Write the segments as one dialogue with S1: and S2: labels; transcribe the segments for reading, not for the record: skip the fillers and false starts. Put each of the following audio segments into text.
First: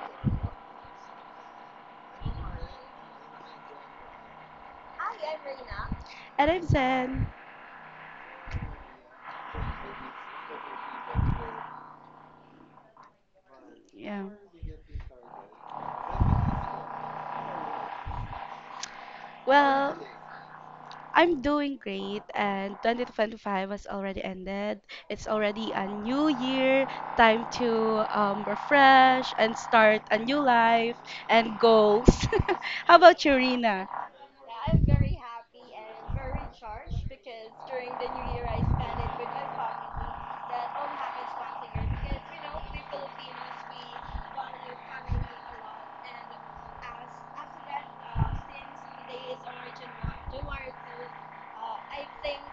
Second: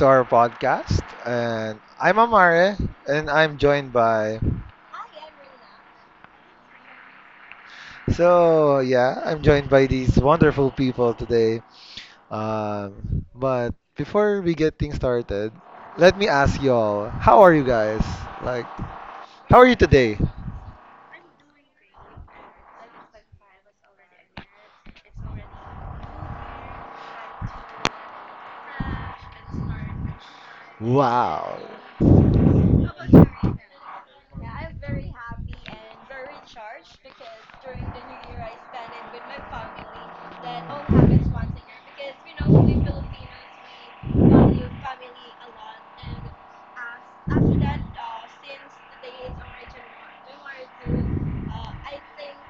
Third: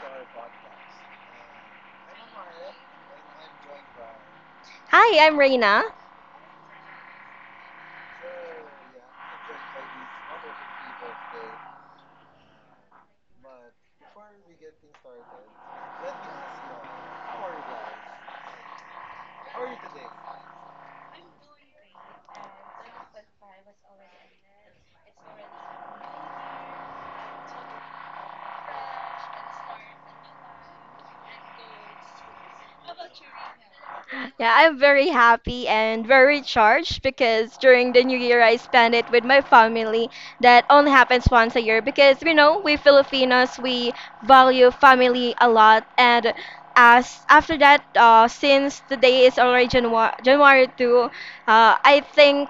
S1: to our podcast. And I'm Amare and I'm joined by...
S2: Hi, I'm Reina.
S3: And I'm Zen.
S1: So, yeah, I'm joined by these wonderful people today. But
S3: Yeah.
S1: before we get things started, let me ask y'all, how are you guys? Like, how are you
S3: Well,
S1: today?
S3: I'm doing great, and 2025 has already ended. It's already a new year, time to refresh and start a new life and
S1: Wow.
S3: goals. How about you, Rina?
S2: Yeah, I'm very happy and very charged because during the new year I spend it with my family. That only happens once a year because, we Filipinos we value family a lot. And as after that, since today is already January 2, I think,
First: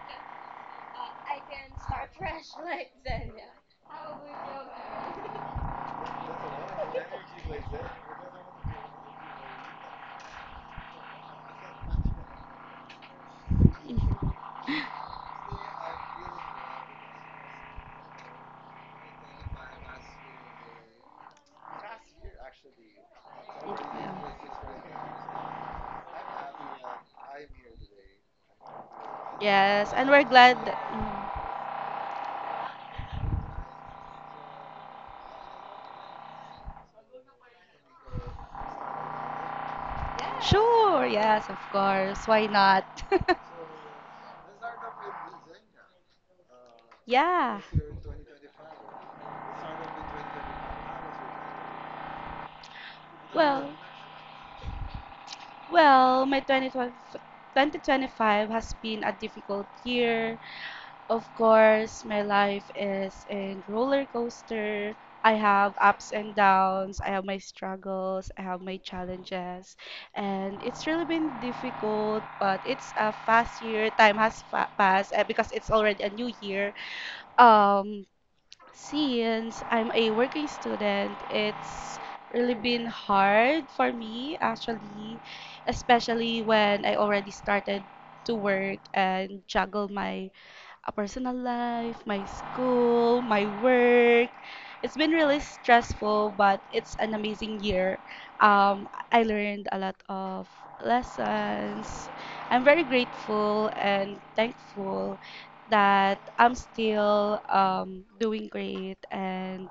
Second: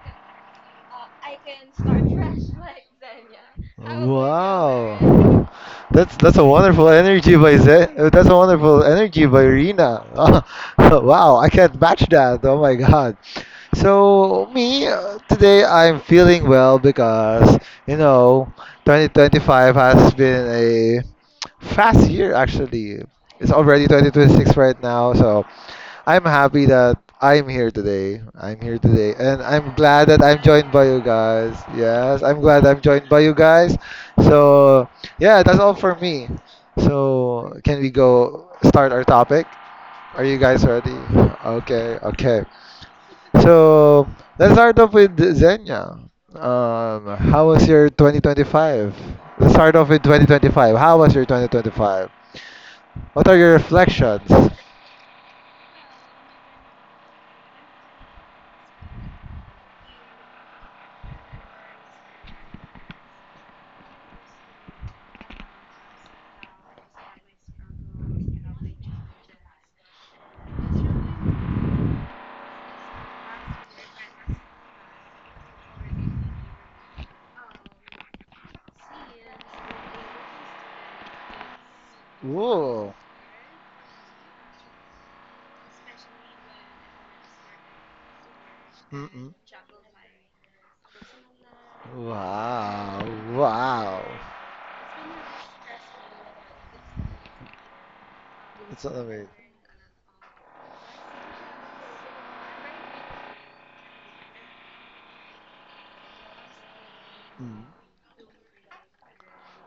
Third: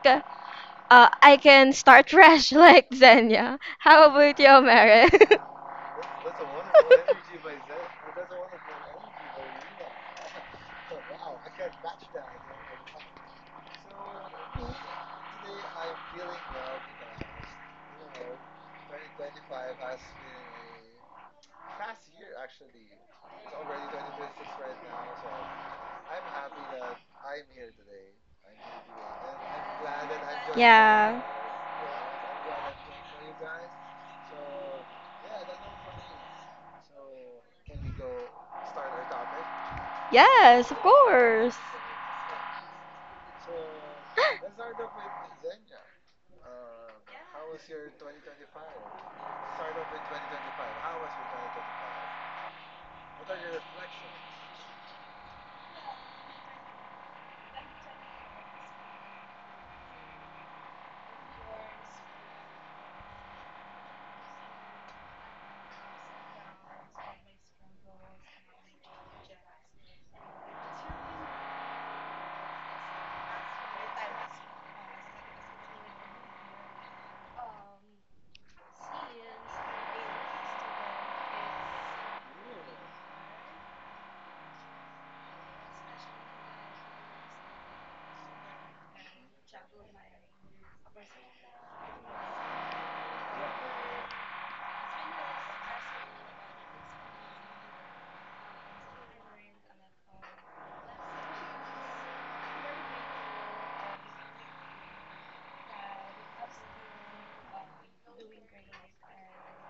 S2: I can start fresh like Xenia. How about you, Mary?
S1: Wow. That's a wonderful energy by Zay. That's a wonderful energy by Rina. Wow, I can't match that. Oh my god. So me today I'm feeling well because you know 2025 has been a fast year actually. It's already 2026 right
S3: Yeah.
S1: now, so I'm happy that I'm here today. I'm here today. And I'm
S3: Yes, and
S1: glad
S3: we're
S1: that I'm
S3: glad.
S1: joined
S3: That,
S1: by you
S2: Yeah.
S3: Mm.
S1: guys. Yes, I'm glad I'm joined by you guys. So, yeah, that's all for me. So, can we go start our topic? Are you guys
S2: Yes, of
S1: ready?
S3: Sure, yes, of
S2: course.
S1: Okay,
S3: course. Why
S1: okay.
S3: not?
S1: So, let's start off with Zenya. How
S3: yeah.
S1: was your 2025? Let's start off with 2025. How was your 2025? What are your
S3: Well,
S1: reflections?
S3: Well, my 2025 has been a difficult year. Of course, my life is a roller coaster. I have ups and downs, I have my struggles, I have my challenges, and it's really been difficult, but it's a fast year. Time has passed because it's already a new year. Um, since I'm a working student, it's really been
S1: Ooh.
S3: hard for me actually, especially when I already started to work and juggle my a personal life, my
S1: Wow,
S3: school, my
S1: wow.
S3: work. It's been really stressful, but it's an amazing year.
S1: That's
S3: I
S1: amazing.
S3: learned a lot of lessons. I'm very grateful and thankful that I'm still
S1: Mm.
S3: doing great and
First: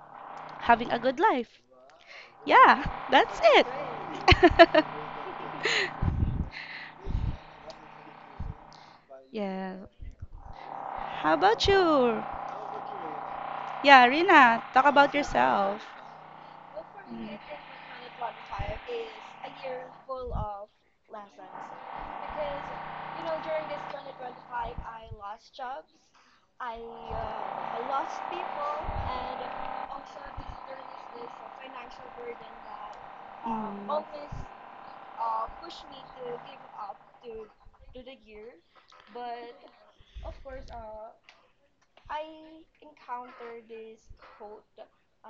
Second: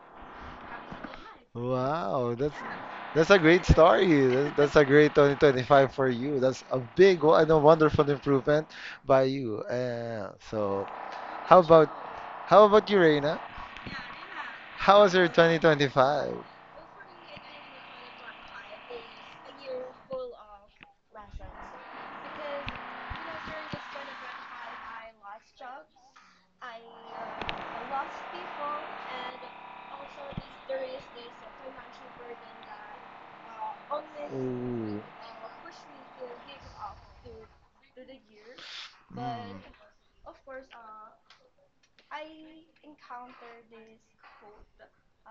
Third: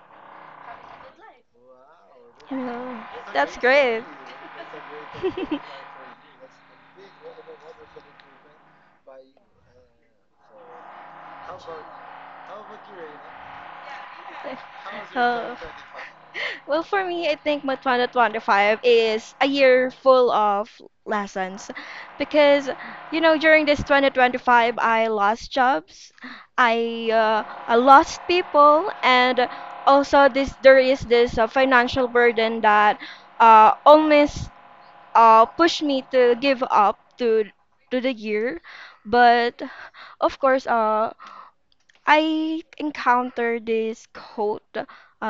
S3: having a good life.
S1: Wow, that's
S3: Yeah,
S2: No.
S1: a
S3: that's
S2: Yeah.
S1: great
S3: it.
S1: story. That's a great 2025 for you. That's a big wo- and a wonderful improvement by you.
S3: yeah.
S1: So,
S3: How
S1: how
S3: about
S1: about
S3: you,
S1: you, Reina?
S3: yeah, Rina, talk
S1: How
S3: about
S1: was your
S2: Uh,
S3: yourself.
S1: 2025?
S2: well, for
S3: Mm.
S2: me, I
S3: Mm.
S2: think my 2025 is a year full of lessons because, during this 2025, I lost jobs, I, uh, I lost people, and also this there is this financial burden that almost
S1: Ooh.
S2: pushed me to give up to the year. But
S1: Mm.
S2: of course, I encountered this quote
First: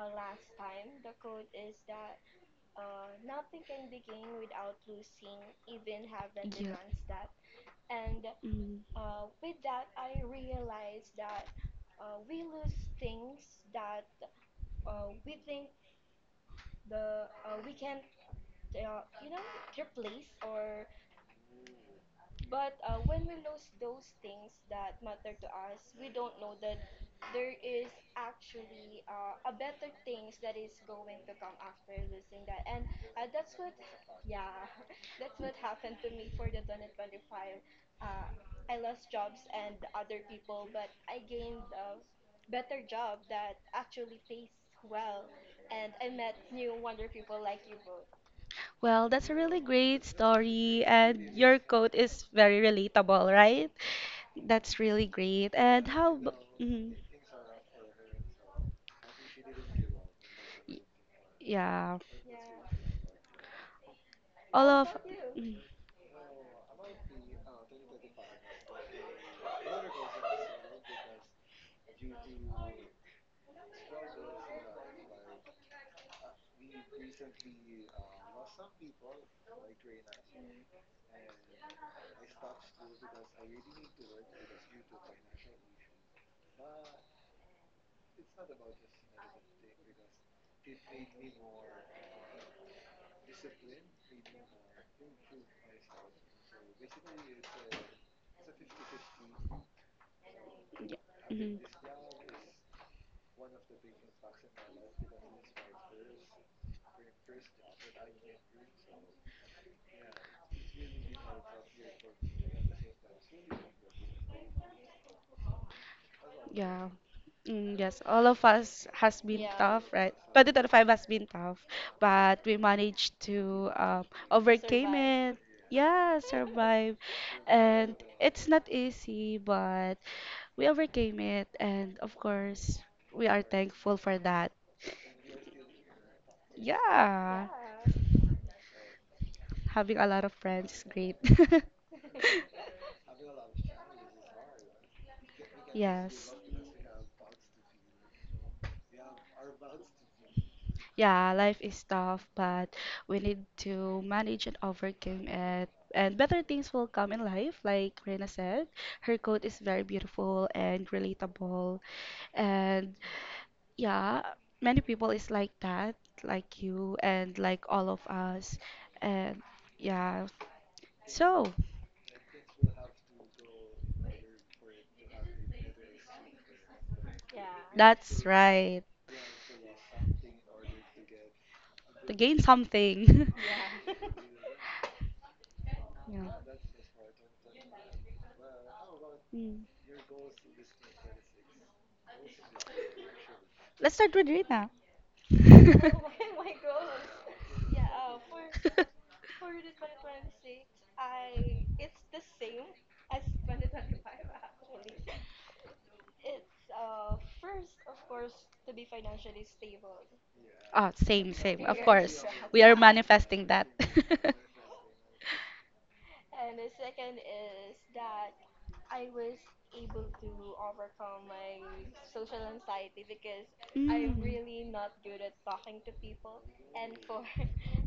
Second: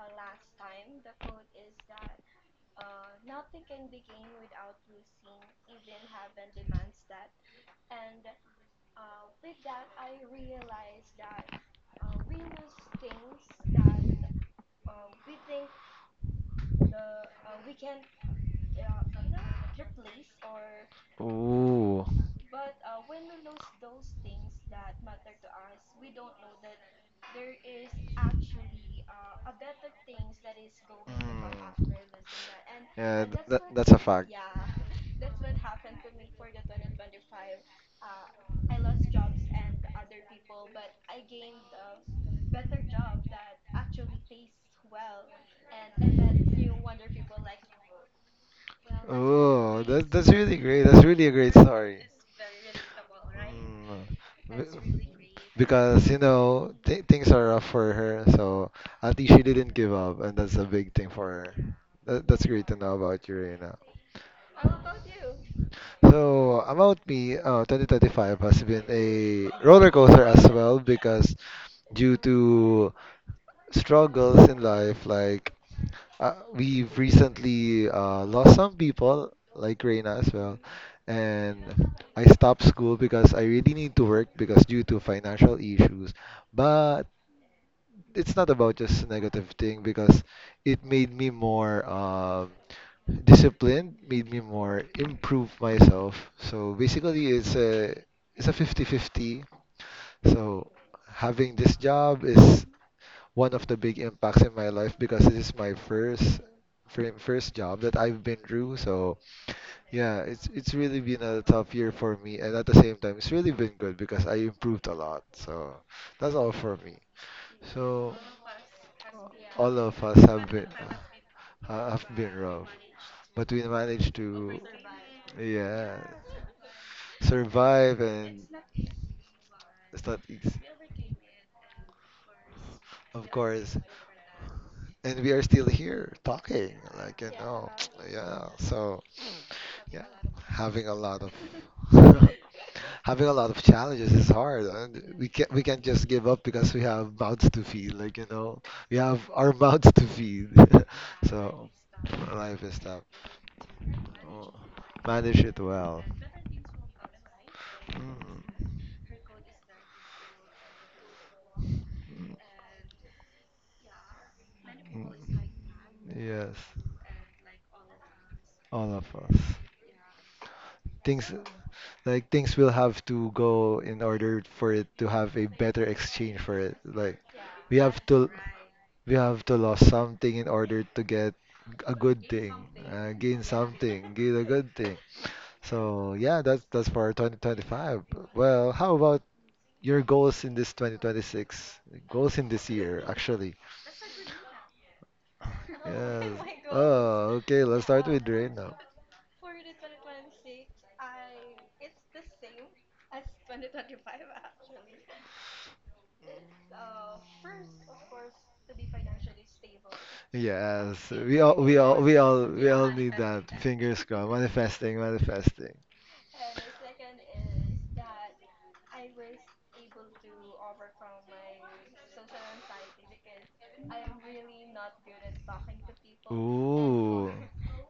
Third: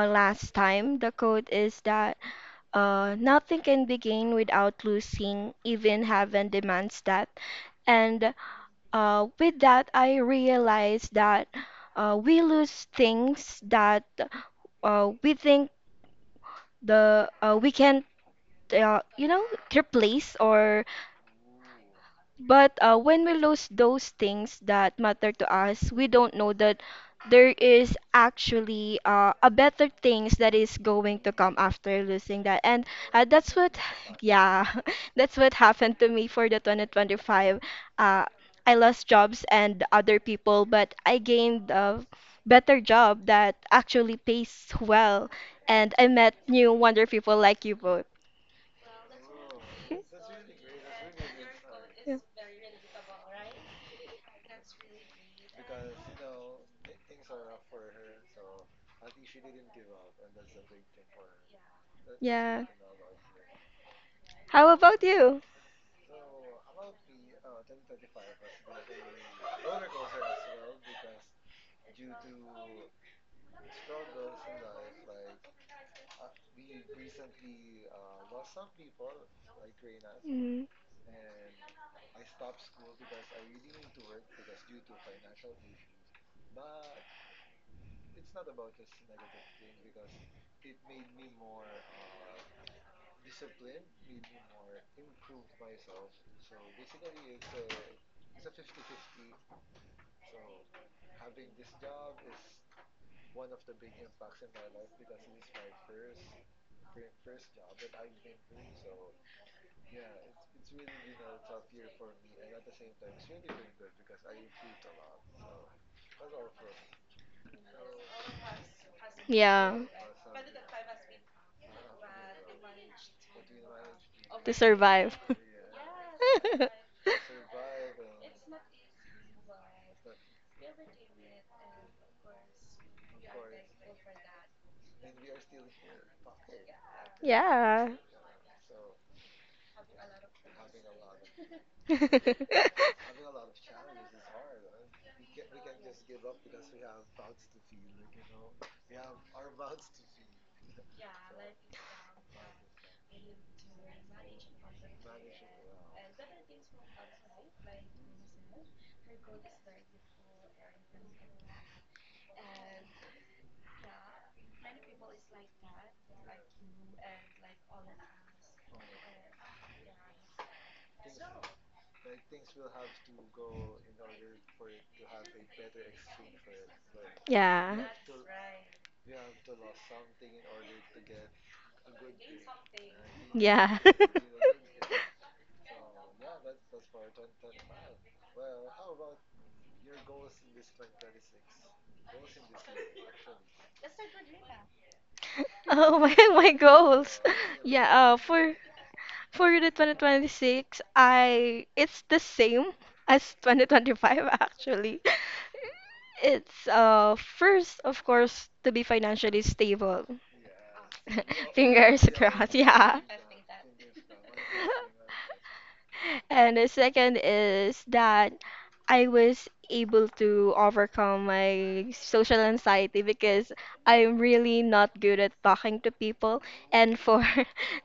S2: last time. The quote is that, nothing can be gained without losing, even heaven demands that. And,
S3: Mm.
S2: with that, I realized that, we lose things that, we think the we can't, uh, you know replace or.
S1: Ooh.
S2: But, when we lose those things that matter to us, we don't know that there is actually, a better things that is going to come
S1: Mm.
S2: after losing that. And,
S1: Yeah,
S2: uh, that's what,
S1: that's a fact.
S2: yeah, that's what happened to me for the 2025. Uh, I lost jobs and other people, but I gained a better job that actually pays well. And I met new wonder people like you both.
S3: Well, that's a really
S1: Oh,
S3: great
S1: that that's really great.
S3: story,
S1: That's really a
S3: and
S1: great
S3: your quote
S1: story.
S2: Yeah.
S3: is very relatable, right?
S1: Mm,
S3: That's
S1: be-
S3: really great. And
S1: Because you
S3: how
S1: know th things are rough for her, so at least she didn't give up, and that's a
S3: Y-
S1: big thing for her.
S3: yeah,
S1: That's great
S2: Yeah.
S1: to know about you right now.
S3: all
S2: How
S3: of.
S2: about you?
S3: Mm,
S1: So about me, 2025 has been a roller coaster as well because due to struggles in life, like... We've recently lost some people, like Reina as well.
S2: Mm,
S1: And I stopped school because I really need to work because due to financial issues. But it's not about just negative thing because it made me more disciplined, made me more improve myself. So basically, it's a 50 50. So having
S3: mm.
S1: this job is one of the big impacts in my life because this is my first first job that I've been through. So yeah, it's really been a tough year for me, and at the same time, it's really been good because I improved a lot. So that's all for
S3: Yeah.
S1: me.
S3: Mm, yes,
S1: So
S3: all of us has been, yeah,
S1: all
S2: yeah,
S3: tough,
S1: of
S3: right?
S1: us
S3: 2025 has been tough,
S1: have been
S3: but we
S1: rough,
S3: managed
S1: but we
S3: to
S1: managed
S2: to
S1: to
S3: overcame
S2: survive.
S3: Survive. It.
S1: yeah
S3: Yeah, survive. And
S1: survive, and
S3: it's not easy, but
S1: it's not easy,
S3: we overcame it. And of course,
S1: of
S3: we are
S1: course.
S3: thankful for that.
S1: And we are still here talking, like you
S3: Yeah,
S1: know,
S3: yeah.
S2: Yeah.
S1: yeah. So.
S3: Having
S1: Yeah,
S3: a lot of friends
S1: having
S3: is
S1: a
S3: great.
S1: lot of... Having a lot of challenges is hard. And we can't just give
S3: Yes.
S1: up because we have mouths to feed. Like you know, we have our mouths to feed.
S3: Yeah, life
S1: So
S3: is tough,
S1: life is
S3: but
S1: tough.
S3: we need to manage
S1: Oh,
S3: and overcome
S1: manage it
S3: it.
S1: well.
S3: And better things will come in life, like Rena
S1: Mm,
S3: said. Her quote is very beautiful and relatable. And yeah, many people is
S1: mm.
S3: like that,
S1: Yes,
S3: like you and like all of us.
S1: all of
S3: And
S1: us.
S3: yeah,
S1: Things,
S3: so
S1: like things will have to go in order for it to have a better exchange for it. Like we
S2: Yeah.
S1: have
S3: that's
S1: to...
S3: right.
S1: We have to lose something in order to get a
S3: To
S1: good
S3: gain
S1: thing,
S3: something.
S1: gain
S2: Yeah.
S1: something, gain a good thing. So
S3: yeah.
S1: yeah, that's for 2025. Well, how about
S3: Mm.
S1: your goals in this 2026? Goals in this year, actually.
S3: Let's start with Rena.
S2: Oh my,
S1: Yes.
S2: my goals.
S1: Oh, okay. Let's
S2: Yeah,
S1: start with
S2: for
S1: Reina.
S2: for the 2026, I it's the same as 2025 actually. It's, first, of course, to be financially stable.
S3: Oh,
S1: Yes,
S3: same,
S1: we all
S3: same.
S1: we
S3: Of
S1: all
S2: Fingers
S1: we
S3: course.
S1: all
S2: crossed.
S3: We
S1: we
S3: are
S1: all
S2: Yeah.
S1: need that.
S3: manifesting that.
S1: Fingers crossed. Manifesting, manifesting.
S2: And the second is that I was able to overcome my social anxiety because I'm really
S3: Mm.
S2: not good at talking to people. And for
S1: Ooh.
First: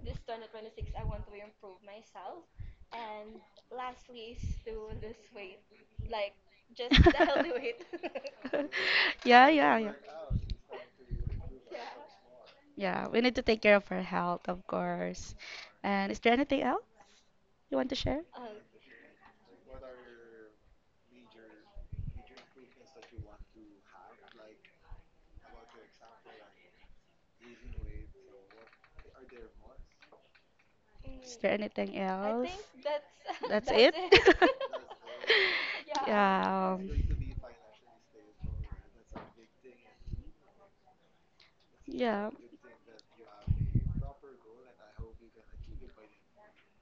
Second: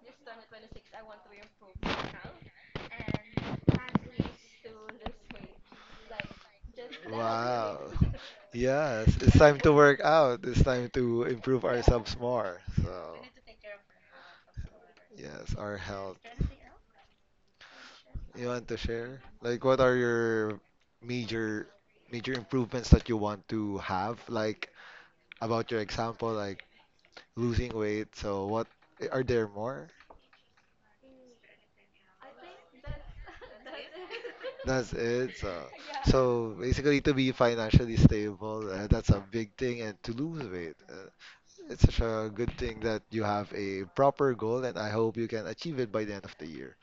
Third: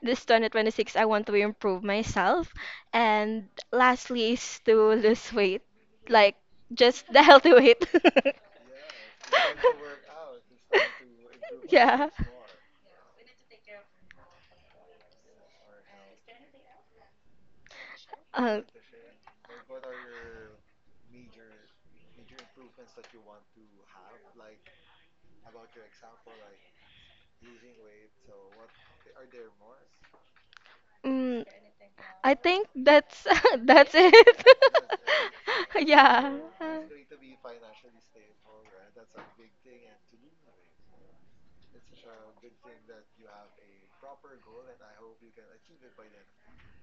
S2: this 2026, I want to improve myself. And lastly is to lose weight, like just the healthy
S1: Wow.
S2: weight.
S1: Yes, it's
S3: Yeah,
S1: time to
S3: yeah, yeah.
S1: work out. It's time to improve
S2: Yeah.
S1: ourselves more.
S3: Yeah,
S1: So,
S3: we need to take care of our health, of course.
S1: yes, our
S3: And
S1: health.
S3: is there anything else you want to share?
S1: You
S2: Uh,
S1: want to share? Like, what are your major improvements that you want to have? Like about your example, like losing weight. So, what... are there more?
S3: Is
S2: Mm,
S3: there anything
S2: I
S3: else?
S2: think that's that's
S3: It.
S2: it.
S1: That's it. So,
S2: Yeah.
S1: so
S3: Yeah.
S1: basically, to be financially stable, that's a big thing, and to lose weight. It's such a
S3: Yeah, yeah.
S1: good thing that you have a proper goal, and I hope you can achieve it by the end of the year.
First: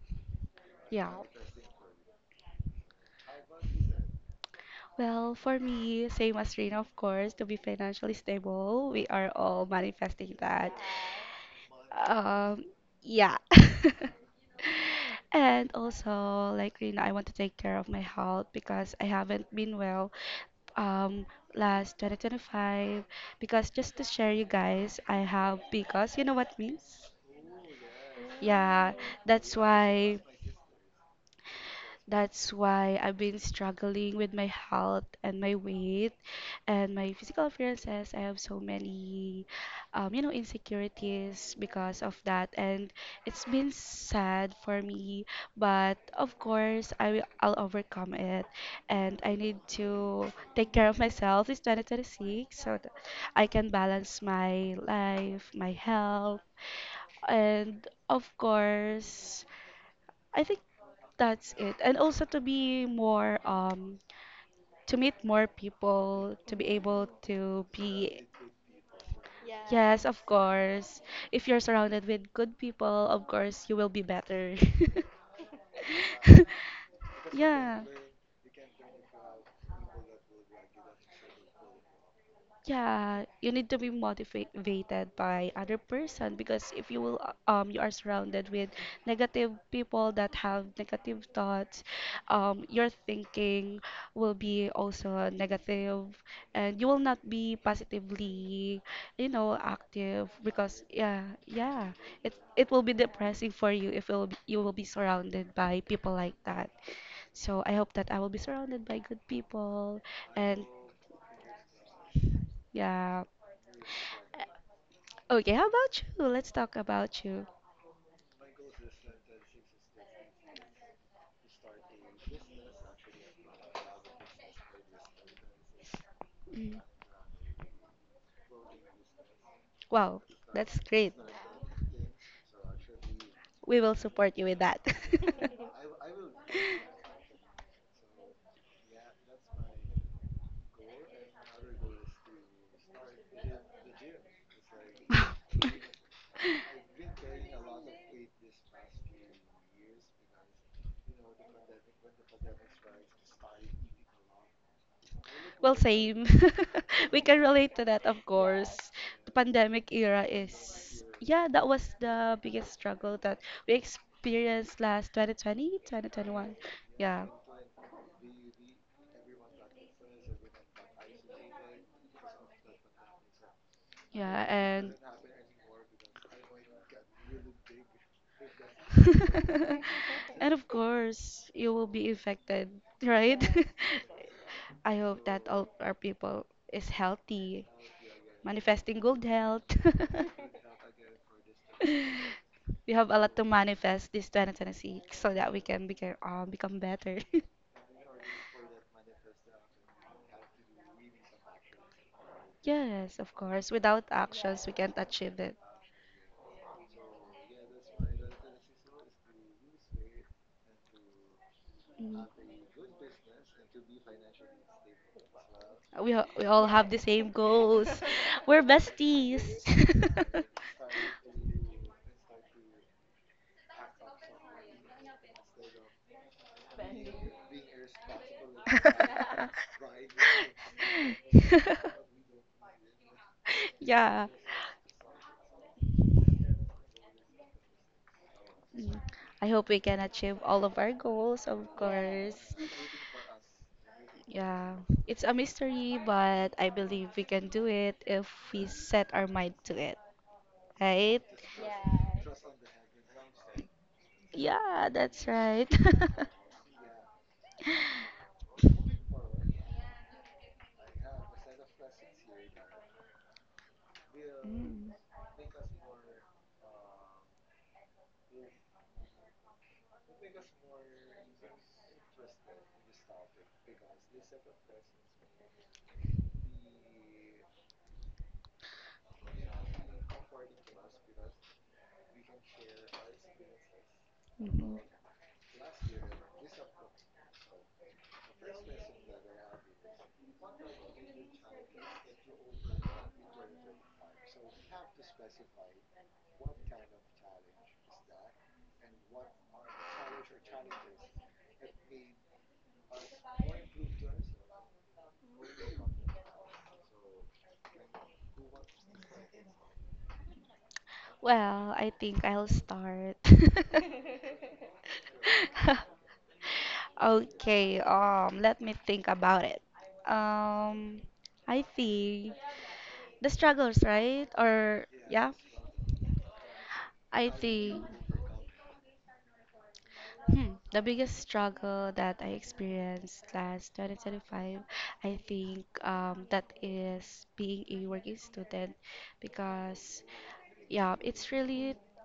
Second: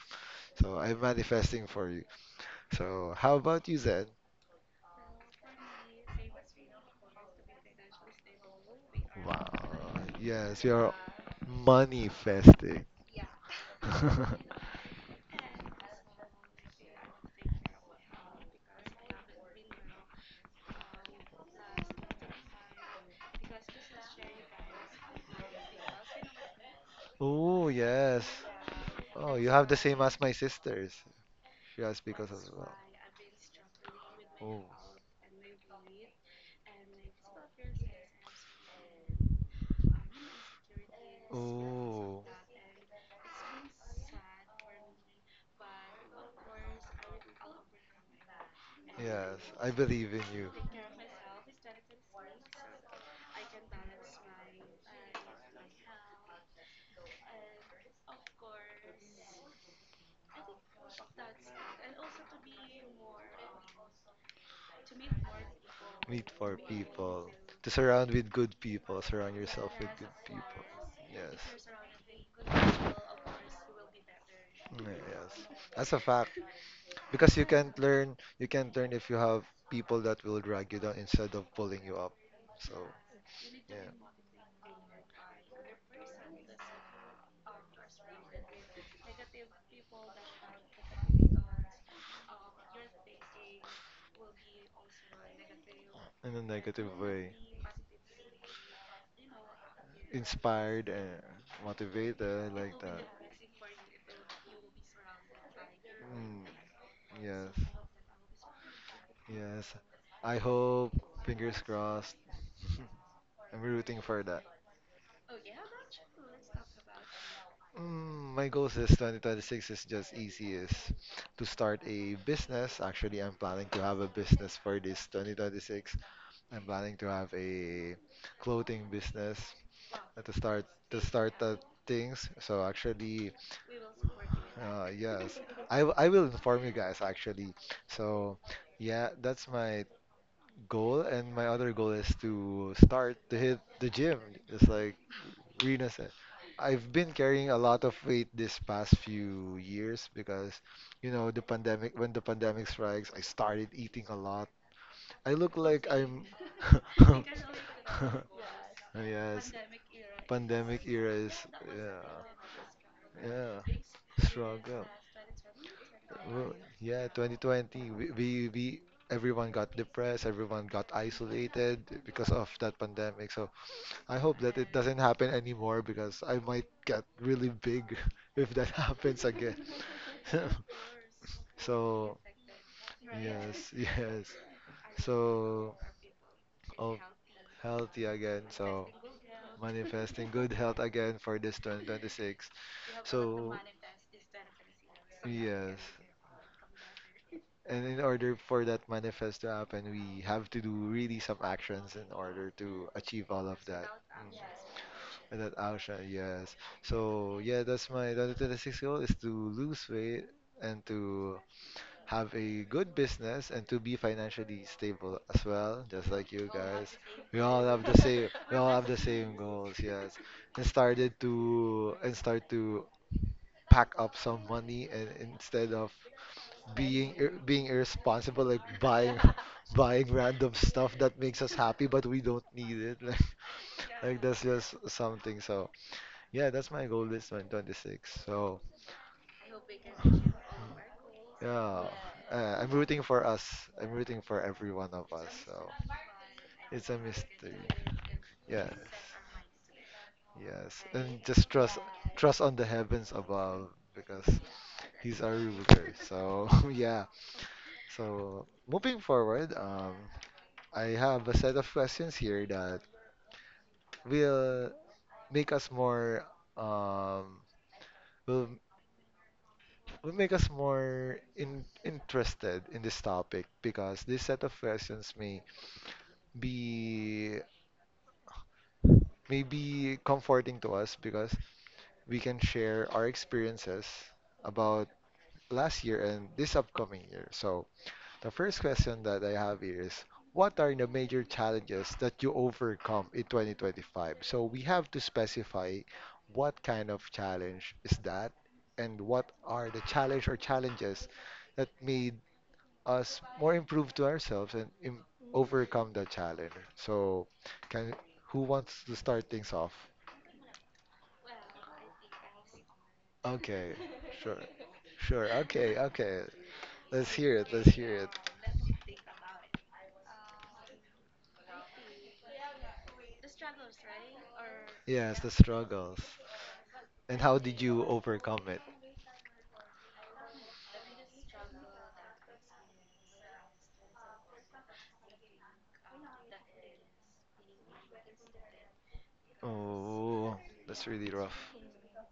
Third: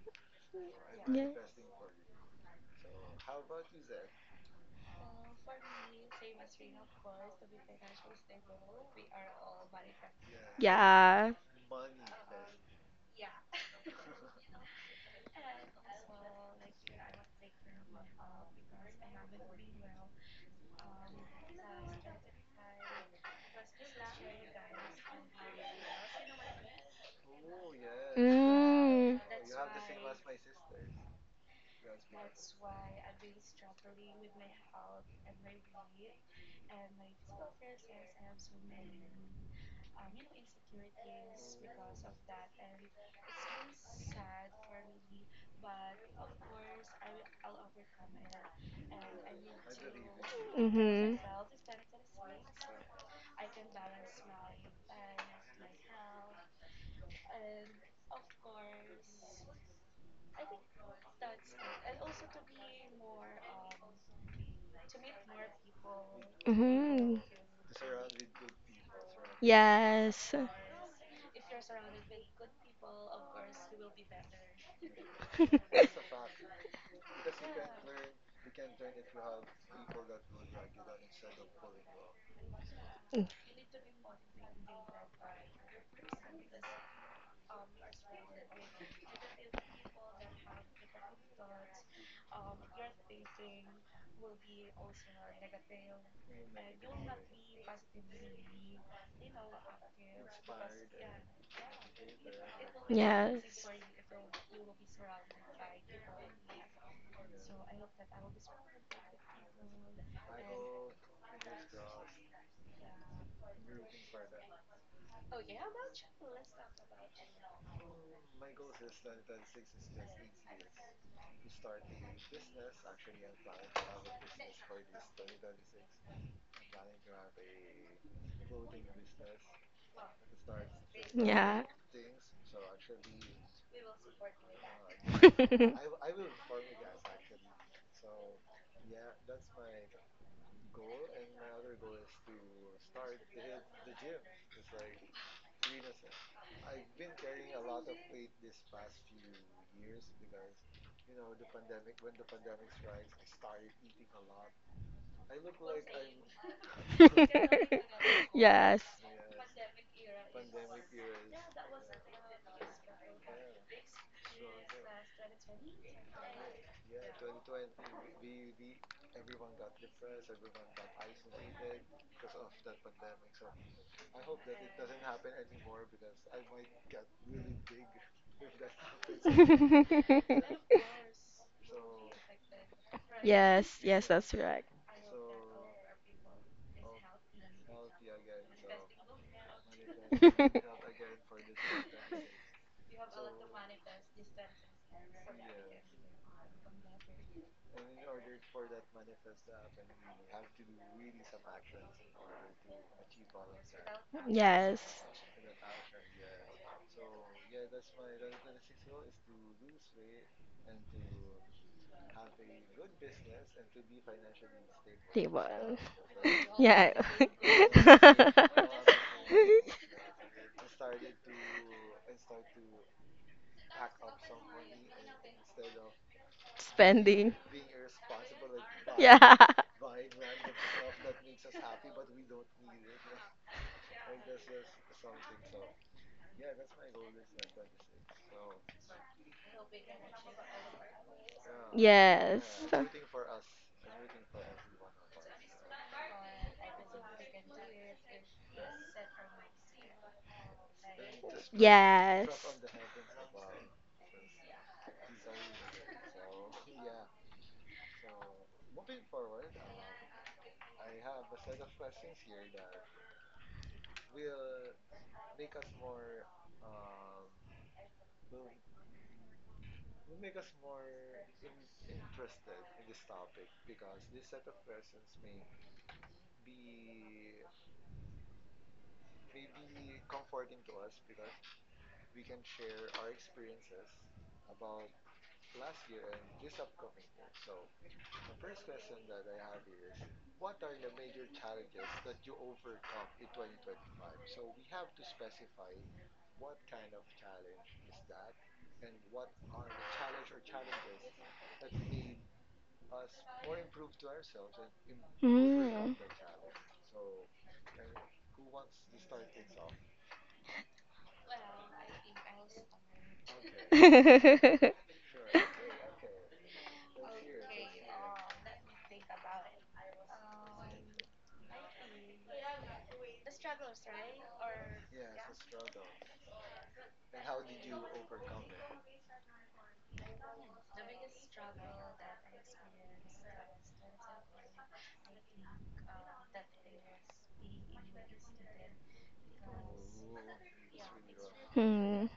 S1: So I'm
S3: Yeah.
S1: manifesting for you. So how about you, Zen?
S3: Well, for me, same as Rina, of course, to be financially stable, we are
S1: Wow.
S3: all manifesting
S1: Yes,
S2: Yeah.
S3: that.
S1: you're
S2: Yeah.
S3: Um,
S1: manifesting.
S3: yeah. And also, like Rina, I want to take care of my health because I haven't been well um last 2025. Because just to share you guys, I have because you know what means?
S1: Oh, yes.
S3: Yeah,
S2: Mm.
S1: Oh, you
S3: that's
S1: have the same
S3: why.
S1: as my sisters. She has because as
S3: That's
S1: well.
S3: why I've been struggling with my health and my weight and my physical appearances. I have so many, you know,
S1: Oh.
S3: insecurities because of
S1: Oh.
S3: that. And it's been sad for me, but of course, I'll overcome it. And I
S1: Yes,
S3: need
S1: I believe in
S3: to
S1: you.
S3: take care of
S2: Mhm.
S3: myself this 2026 so that I can balance my life, my health, and of course, I think that's it. And also to be more, to meet more
S1: Meet
S3: people, to
S1: for
S3: be able
S2: Mhm.
S1: people.
S3: to
S1: To surround
S3: be,
S1: with good people. Surround yourself with
S3: yes,
S1: good
S3: of
S2: Yes.
S1: people.
S3: course.
S1: Yes.
S3: If you're surrounded with good people, of course, you will be better.
S1: Mm, yes. That's a fact. Because
S3: Yeah.
S1: you can't learn if you have people that will drag you down instead of pulling you up. So,
S3: Yeah, you need to be
S1: yeah.
S3: motivated by other person because if you are surrounded with negative people that have negative thoughts, your thinking will be also negative
S1: In a
S3: and you
S1: negative
S3: will not
S1: way.
S3: be positively, you know, active because
S1: Inspired and
S3: yeah, yeah, it
S1: motivated
S3: it
S1: like
S3: will be
S1: that.
S3: depressing
S2: Yes.
S3: for you if it will be, you will be surrounded by people like
S1: Mm,
S3: that.
S1: yes,
S3: So I hope that I will be surrounded by good
S1: yes.
S3: people.
S1: I
S3: And
S1: hope, fingers crossed.
S3: yeah.
S1: I'm rooting for that.
S3: Okay, how about you? Let's talk about you.
S1: Mm, my goals is 2026 is just easy, is to start a business. Actually, I'm planning to have a business for this 2026. I'm
S3: Mm.
S1: planning to have a clothing business
S3: Wow,
S1: at the start,
S3: that's
S1: to
S3: great.
S1: start the
S2: Yeah.
S1: things. So actually,
S3: We will support you with that.
S1: yes, I will inform you guys actually. So yeah, that's my goal, and my other goal is to start to hit the gym. It's like Rina said, I've been carrying a lot of weight this past few years because, you know, the pandemic, when the pandemic strikes, I started eating a lot. I look
S3: Well,
S1: like
S3: same.
S1: I'm...
S3: We can relate to that, of course.
S2: Yes.
S3: The
S1: Yes,
S3: pandemic era
S1: pandemic
S3: is,
S1: era is,
S3: yeah, that was
S1: yeah,
S3: the biggest struggle that
S1: yeah,
S3: we experienced
S1: struggle.
S3: last twenty twenty twenty twenty
S1: Well,
S3: one.
S1: yeah,
S3: Yeah.
S1: 2020, we everyone got depressed, everyone got isolated because of that pandemic. So I hope
S3: Yeah,
S1: that it
S3: and
S1: doesn't happen anymore because I might get really big if that happens again.
S3: and of course, you will be
S1: So,
S3: infected, right?
S1: yes,
S2: Yes, yes, that's
S1: yes.
S2: correct.
S3: I hope that all
S1: So,
S3: our people is
S1: oh,
S3: healthy,
S1: healthy again. So,
S3: manifesting good health.
S1: manifesting good health again for this 2026.
S3: We have a lot to
S1: So,
S3: manifest this 2026 so that we
S1: yes.
S3: can become, become better.
S1: And in order for that manifest to happen, we have to do really some actions in order to
S3: Yes,
S1: achieve
S3: of
S1: all of
S3: course.
S1: that.
S3: Without
S1: Mm.
S3: actions, we can't
S2: Yes.
S3: achieve it.
S1: Without Ausha, yes. So yeah, that's my 2026 goal, is to lose weight and to
S3: Mm.
S1: have a good business and to be financially stable
S2: They
S1: as
S2: Table.
S1: well, just like
S3: We
S1: you
S3: all have
S2: Yeah.
S3: the
S1: guys.
S3: same goals.
S1: We
S3: We're
S1: all have the same
S3: besties.
S1: goals, yes. And start to pack up some money, and instead of being ir
S2: Spending.
S1: being irresponsible, like buying
S2: Yeah.
S1: buying random stuff that makes us happy, but we don't need it. Like,
S3: yeah.
S1: that's just something. So yeah, that's my goal this one twenty six. So
S3: Mm. I hope we can achieve all of our goals, of
S1: yeah,
S2: Yes.
S3: course.
S1: I'm rooting for us. I'm rooting for every
S3: Yeah,
S1: one of
S3: it's
S1: us.
S3: a
S1: So
S3: mystery, but I
S1: it's a
S3: believe we can
S1: mystery.
S3: do it if we
S1: Yes,
S3: set our mind to it,
S1: yes,
S3: right?
S1: and just trust
S2: Yes.
S1: on the heavens above because
S3: Yeah,
S1: he's
S3: that's
S1: our
S3: right.
S1: ruler. So yeah. So moving forward, um... I have a set of questions here that will
S3: Mm.
S1: make us more um will will make us more interested in this topic because this set of questions may be comforting to us because we can share our experiences
S3: Mhm.
S1: about last year and this upcoming year. So the first question that I have here is, what are the major challenges that you overcome in 2025? So we have to specify what kind of challenge is that, and what are the challenge or challenges that made us more improve to ourselves and im overcome
S2: Mm.
S1: the challenge. So can... who wants to start things off?
S3: Well, I think I'll start.
S1: Okay, sure, sure. Okay, okay. Let's hear it. Let's
S3: Okay,
S1: hear it.
S3: let me think about it. Um, I think the struggles, right? Or
S1: Yes, the
S3: yeah,
S1: struggles. And how
S3: I
S1: did you
S3: think
S1: overcome it?
S3: the biggest struggle that I experienced last 2025, I think that is being a working student because
S1: Oh, that's
S3: yeah,
S1: really
S3: it's
S1: rough.
S3: really
S2: Mm.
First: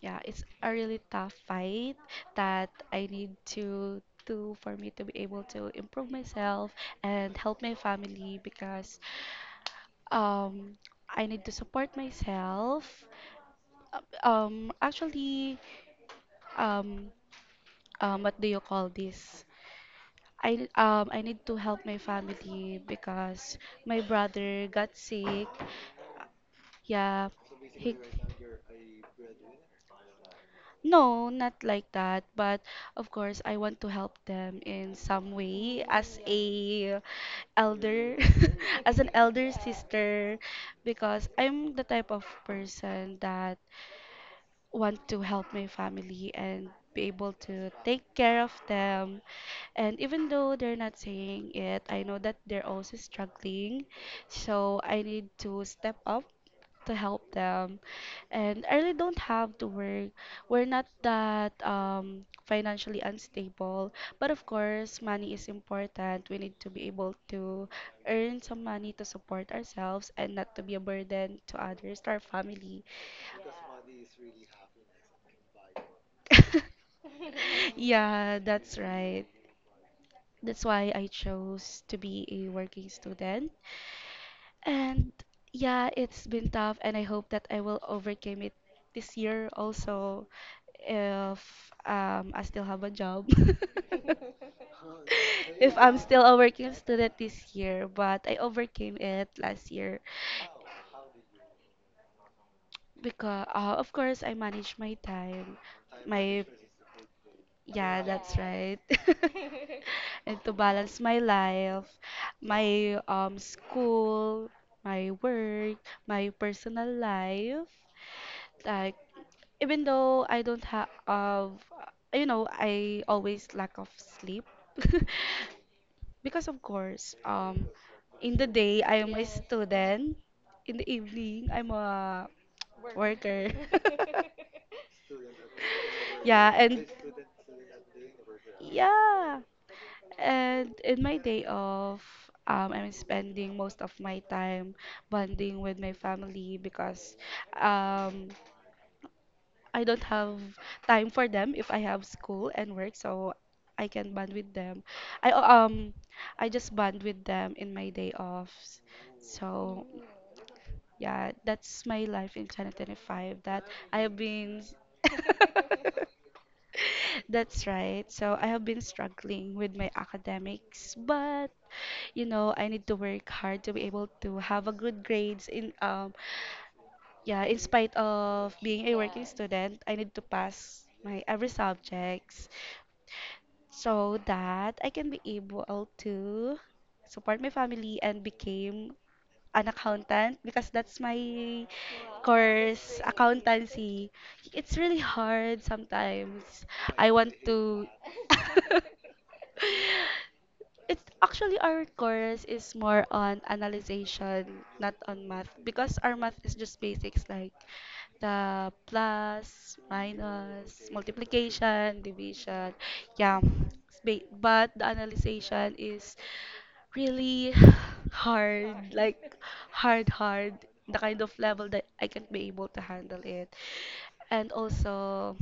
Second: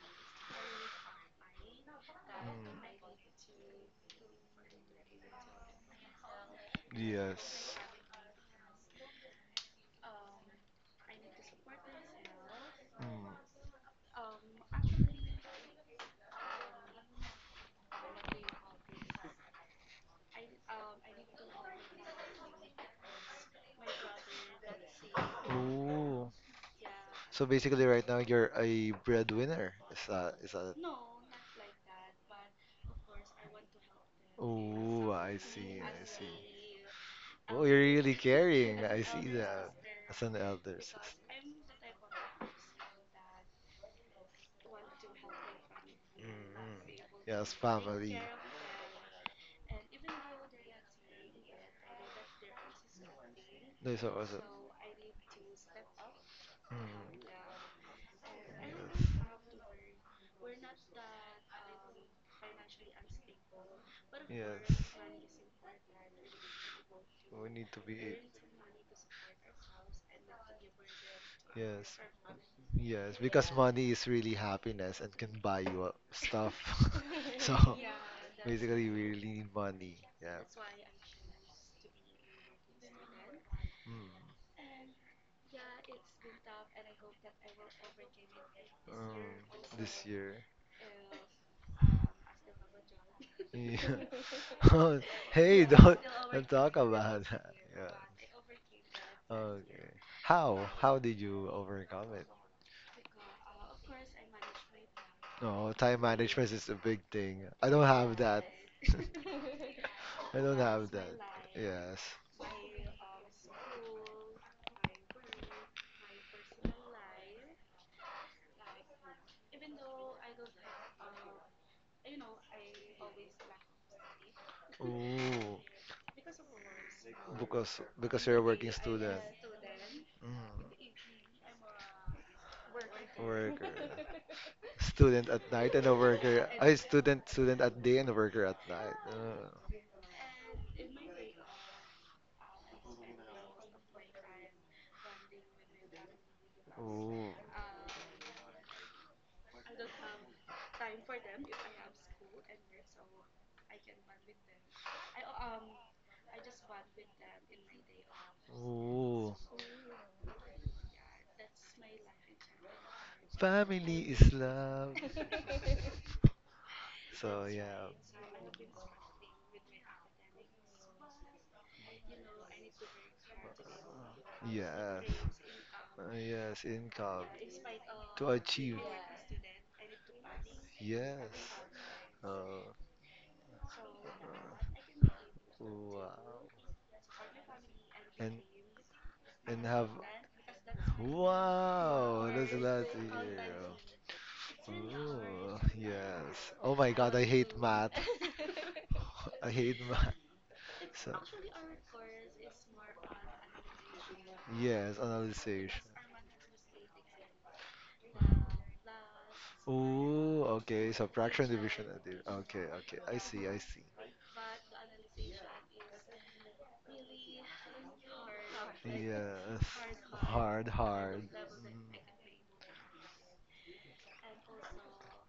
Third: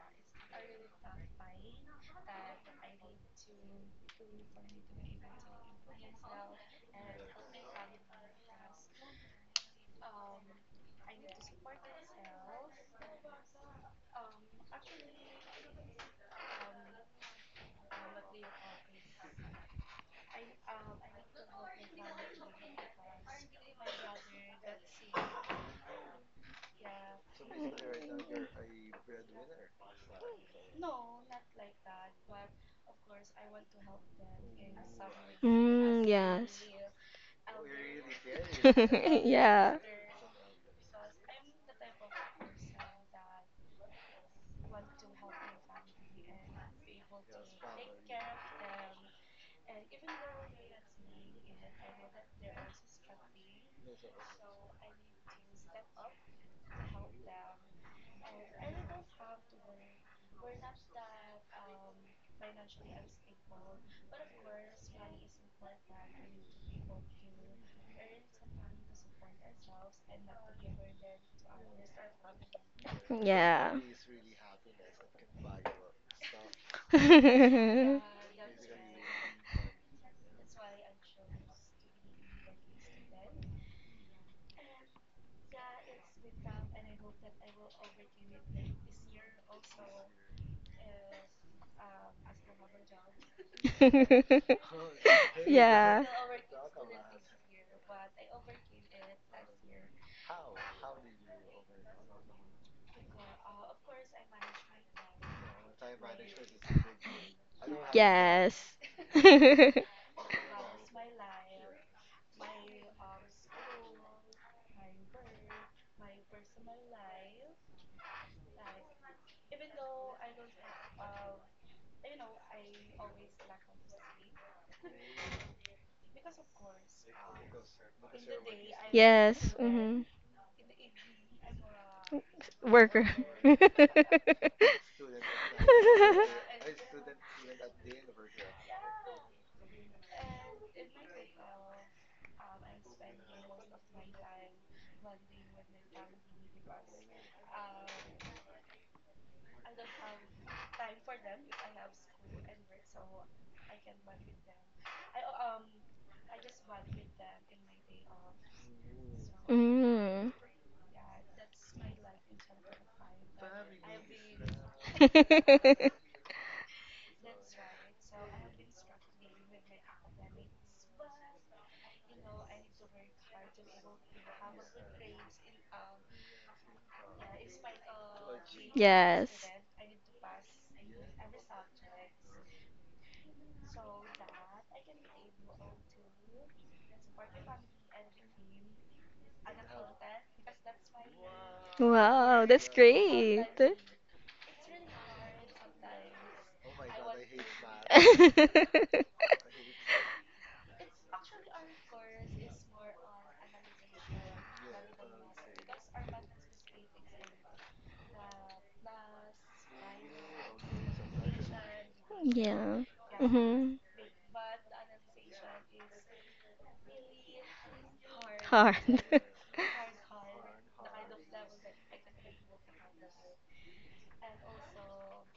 S3: Yeah, it's a really tough fight that I need to do for me to be able to improve myself
S1: Mm,
S3: and help my
S1: yes.
S3: family because um I need to support myself.
S1: Mm.
S3: Actually um what do you call this? I need to help my family because my brother got sick.
S1: Oh,
S3: Yeah.
S1: so basically,
S3: He
S1: right now you're a breadwinner. Is that?
S3: No, not like that, but of course I want to help them in
S1: Oh,
S3: some
S1: I
S3: way
S1: see.
S2: Mm,
S1: I
S3: as
S1: see.
S2: yes.
S1: Oh, you're really
S3: elder,
S1: caring.
S3: as
S1: I
S3: an
S1: see
S3: elder
S1: that.
S2: Yeah.
S1: As
S3: sister
S1: an elder sister.
S3: because I'm the type of person that want to help my family and
S1: Mm,
S3: be able
S1: yes,
S3: to take
S1: family.
S3: care of them. And even though they're not saying it, I know that they're also struggling.
S1: This was it.
S3: So I need to step up to help
S1: Mm,
S3: them. And I really don't have to work. We're not that financially unstable. But of
S1: yes,
S3: course, money is important. We need to be able
S1: we
S3: to
S1: need to be.
S3: earn some money to support ourselves and not to be a burden to others,
S1: Yes,
S3: to our family.
S1: yes, because
S2: Yeah.
S1: money is really happiness and can buy you stuff. So
S3: Yeah, that's
S1: basically, we
S3: right.
S1: really need money. Yeah.
S3: That's why I chose to be a working student. And
S1: Yeah,
S3: yeah, it's been tough, and I hope that I will overcome it this year
S1: this
S3: also
S1: year
S3: if I still have a job.
S1: this year. Yeah. Oh, hey, yeah,
S3: If I'm
S2: Yeah.
S3: still a
S1: don't
S3: working
S1: talk
S3: student
S1: about
S3: this
S1: that.
S3: year,
S1: Yeah.
S3: but I overcame it last
S1: Okay.
S3: year.
S1: How? So, how did you overcome it?
S3: Because, of course, I manage my time.
S1: No, time
S3: My,
S1: management is a big thing. I don't
S3: yeah,
S1: have
S3: that's
S1: that.
S3: right.
S2: Yes.
S3: And
S1: I
S3: to
S1: don't have
S3: balance my
S1: that.
S3: life,
S1: Yes.
S3: my school, my work, my personal life. Like, even though I don't have, you know, I always lack of sleep.
S1: Ooh,
S3: Because of course,
S1: because
S3: in
S1: you're
S3: the
S1: a working
S3: day I am a
S1: student.
S2: Yes. Hmm.
S3: student,
S1: Student. Mm.
S3: in the evening I'm a
S2: Worker.
S3: worker.
S1: Student at night and a
S3: Yeah,
S1: worker.
S3: and
S1: Student at day and a worker at night.
S3: yeah, and in my day off, I'm spending most of my time bonding with my family
S1: Uh,
S3: because
S1: ooh,
S3: um, I don't have time for them if I have school and work, so I can bond with them. I um I just bond with them in my day offs.
S1: Ooh.
S3: So
S2: Mm.
S3: yeah, that's my life in 2025 that I
S1: Family
S3: have
S1: is
S3: been.
S1: love. So
S3: That's
S1: yeah,
S3: right. So I have been struggling with my academics, but you know, I need to work hard to be able to have a
S1: yes.
S3: good grades in
S1: Yes, income
S3: yeah, in spite
S1: to
S3: of being
S1: achieve.
S3: a working
S2: Yes.
S3: student, I need to pass my
S1: Yes.
S3: every subjects
S1: Uh,
S3: so that I can be able
S1: wow.
S3: to support my family and
S1: And
S3: became an
S1: and have.
S3: accountant because that's my
S1: Wow,
S2: Wow,
S1: that's a
S2: that's
S1: lot
S3: course,
S1: here.
S2: great.
S3: accountancy. It's really hard
S1: Ooh, yes.
S3: sometimes.
S1: Oh my
S3: I
S1: God,
S3: want
S1: I hate
S3: to.
S1: math. I hate math.
S3: It's
S1: So,
S3: actually our course is more on analyzation, not
S1: yes,
S3: on math,
S1: analysis.
S3: because our math is just basics like the plus,
S1: Ooh,
S3: minus,
S1: okay, subtraction, division,
S3: multiplication,
S1: and
S3: division.
S1: okay,
S2: Yeah.
S1: okay, I
S3: Yeah,
S1: see, I
S2: Mhm.
S1: see.
S3: it's but the analyzation is really
S2: Hard.
S3: hard, like
S1: Yes,
S3: hard, hard,
S1: hard,
S3: the kind of
S1: hard.
S3: level that I
S1: Mm.
S3: can't be able to handle it. And also,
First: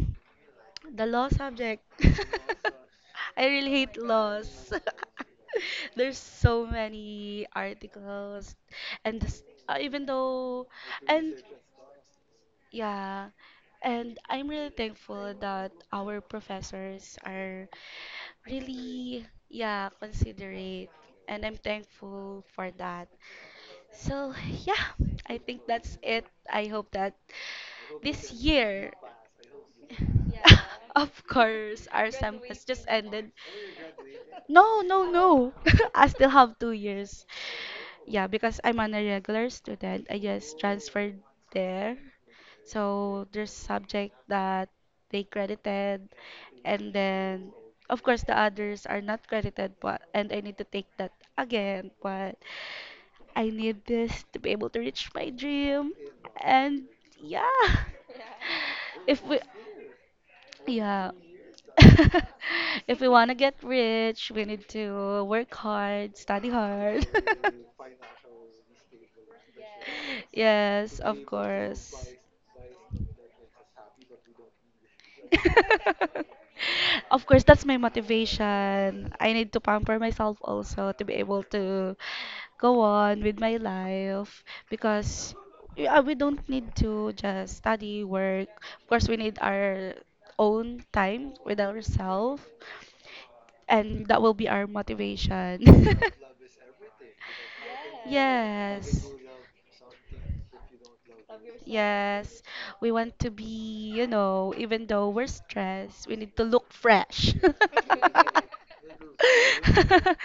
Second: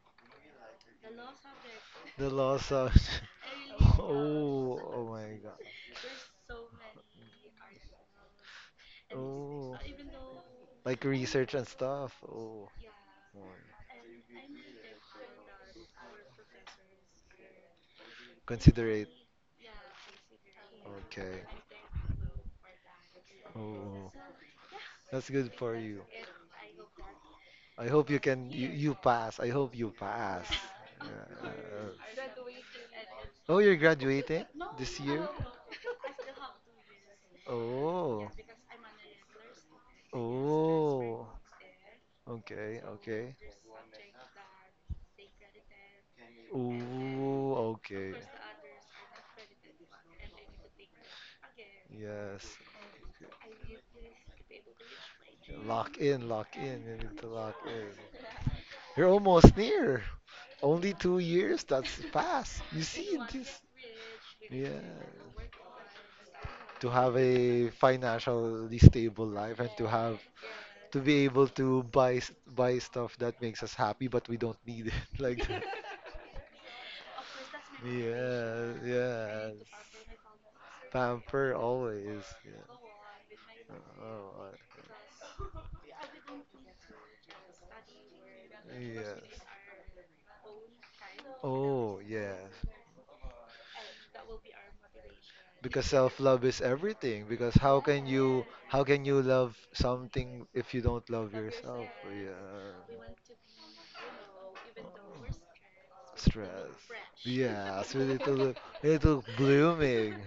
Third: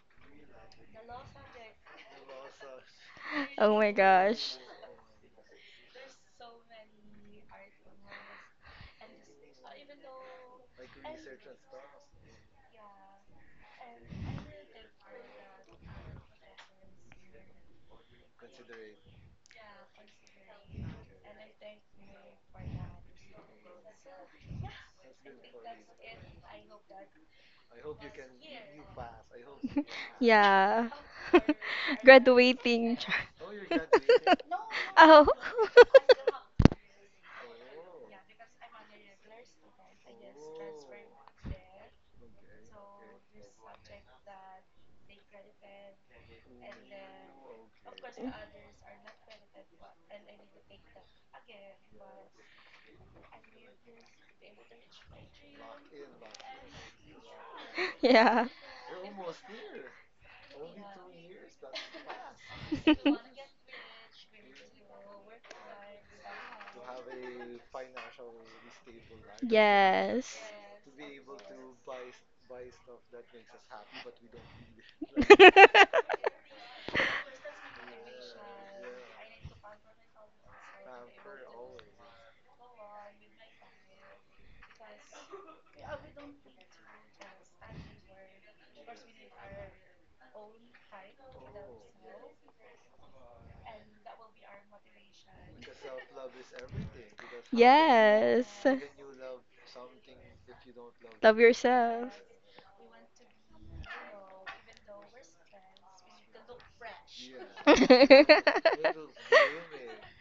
S3: the law subject.
S1: The loss of.
S3: I really
S2: Oh my
S3: hate
S2: gosh.
S3: laws.
S1: Oh, oh my god.
S3: There's so many articles, and this,
S1: Oh.
S3: even though,
S1: Like
S3: and
S1: research and stuff. Oh,
S3: yeah,
S1: oh my.
S3: and I'm really thankful that our professors are
S1: Considerate.
S3: really, yeah, considerate,
S1: Okay.
S3: and I'm thankful for that.
S1: Oh,
S3: So yeah,
S1: that's
S3: I
S1: good
S3: think
S1: for
S3: that's
S1: you.
S3: it. I hope that
S1: I hope you
S3: this
S1: can.
S3: year,
S1: You pass. I hope you pass.
S2: Yeah.
S3: of
S1: Yeah.
S3: course, our SEM has just
S2: Graduating. Char-
S3: ended.
S1: Oh, you're graduating
S3: No,
S1: this
S3: no,
S1: year?
S2: Oh.
S3: no. I still have 2 years. Yeah,
S1: Oh.
S3: because I'm an irregular student. I just transferred
S1: Oh.
S3: there.
S1: Okay,
S3: So
S1: okay.
S3: there's subject that they credited, and then
S1: Ooh,
S3: of
S1: okay.
S3: course the others are not credited, but and I need to take that again. But
S1: Yes.
S3: I need this to be able to reach my dream,
S1: Lock in, lock in.
S3: and
S1: You need to lock
S3: yeah.
S1: in.
S2: Yeah.
S1: You're
S3: If we,
S1: almost near. Only
S3: yeah.
S1: 2 years. That's fast. You
S3: If we
S1: see
S3: want to get
S1: this.
S3: rich, we need
S1: Yeah.
S3: to work hard, study
S1: To
S3: hard.
S1: have a financially stable life and to have
S2: Yes.
S1: to
S3: Yes,
S1: be
S3: of
S1: able to
S3: course.
S1: buy stuff that makes us happy, but we don't need it like that.
S3: Of course, that's my
S1: Yeah,
S3: motivation. I
S1: yeah.
S3: need to pamper myself also to be able
S1: Pamper
S3: to
S1: always. Yeah.
S3: go on with my
S1: Oh,
S3: life
S1: I-
S3: because yeah, we don't need to just study, work. Of course, we need
S1: yes.
S3: our own time with
S1: Oh, yes.
S3: ourselves and that will be our motivation.
S1: Because self-love is everything. Because how can you
S2: Yes.
S1: how can
S3: Yes.
S1: you love something if you don't love
S2: Love
S1: yourself?
S2: yourself.
S3: Yes, we
S1: Yeah.
S3: want to be, you know, even though we're stressed, we need to
S1: Stress.
S3: look fresh.
S1: Yes, we need to look blooming.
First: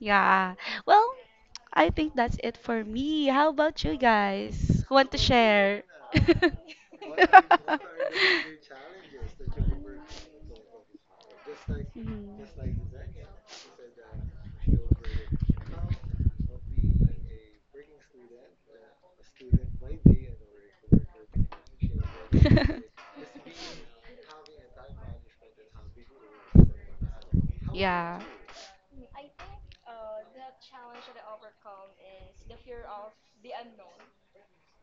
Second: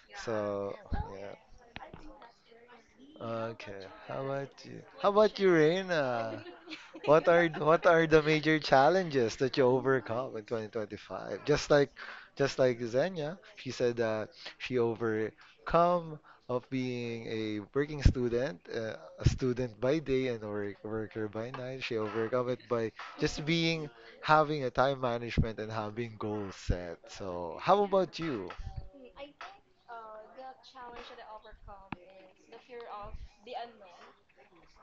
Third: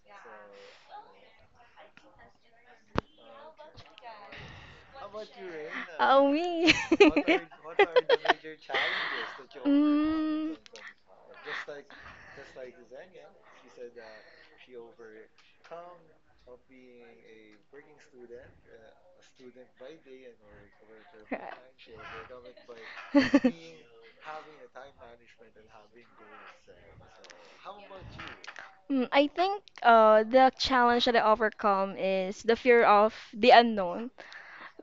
S3: Yeah.
S1: So
S3: Well,
S1: yeah.
S3: I think that's it for me. How
S1: Okay.
S3: about you
S1: How about you?
S3: guys? Who
S1: How
S3: want to
S1: about you,
S3: share?
S2: Oh
S1: Reina?
S2: me.
S1: What are what are the major challenges that you overcome in 2025? Just like
S3: Mhm.
S1: Xenia, she said that she overcome of being a working student, a student by day and a worker by night. She overcome it by just
S2: Mm.
S1: being having a time management and having goals set. So, how about you?
S2: Mm, I think, the challenge that I overcome is the fear of the unknown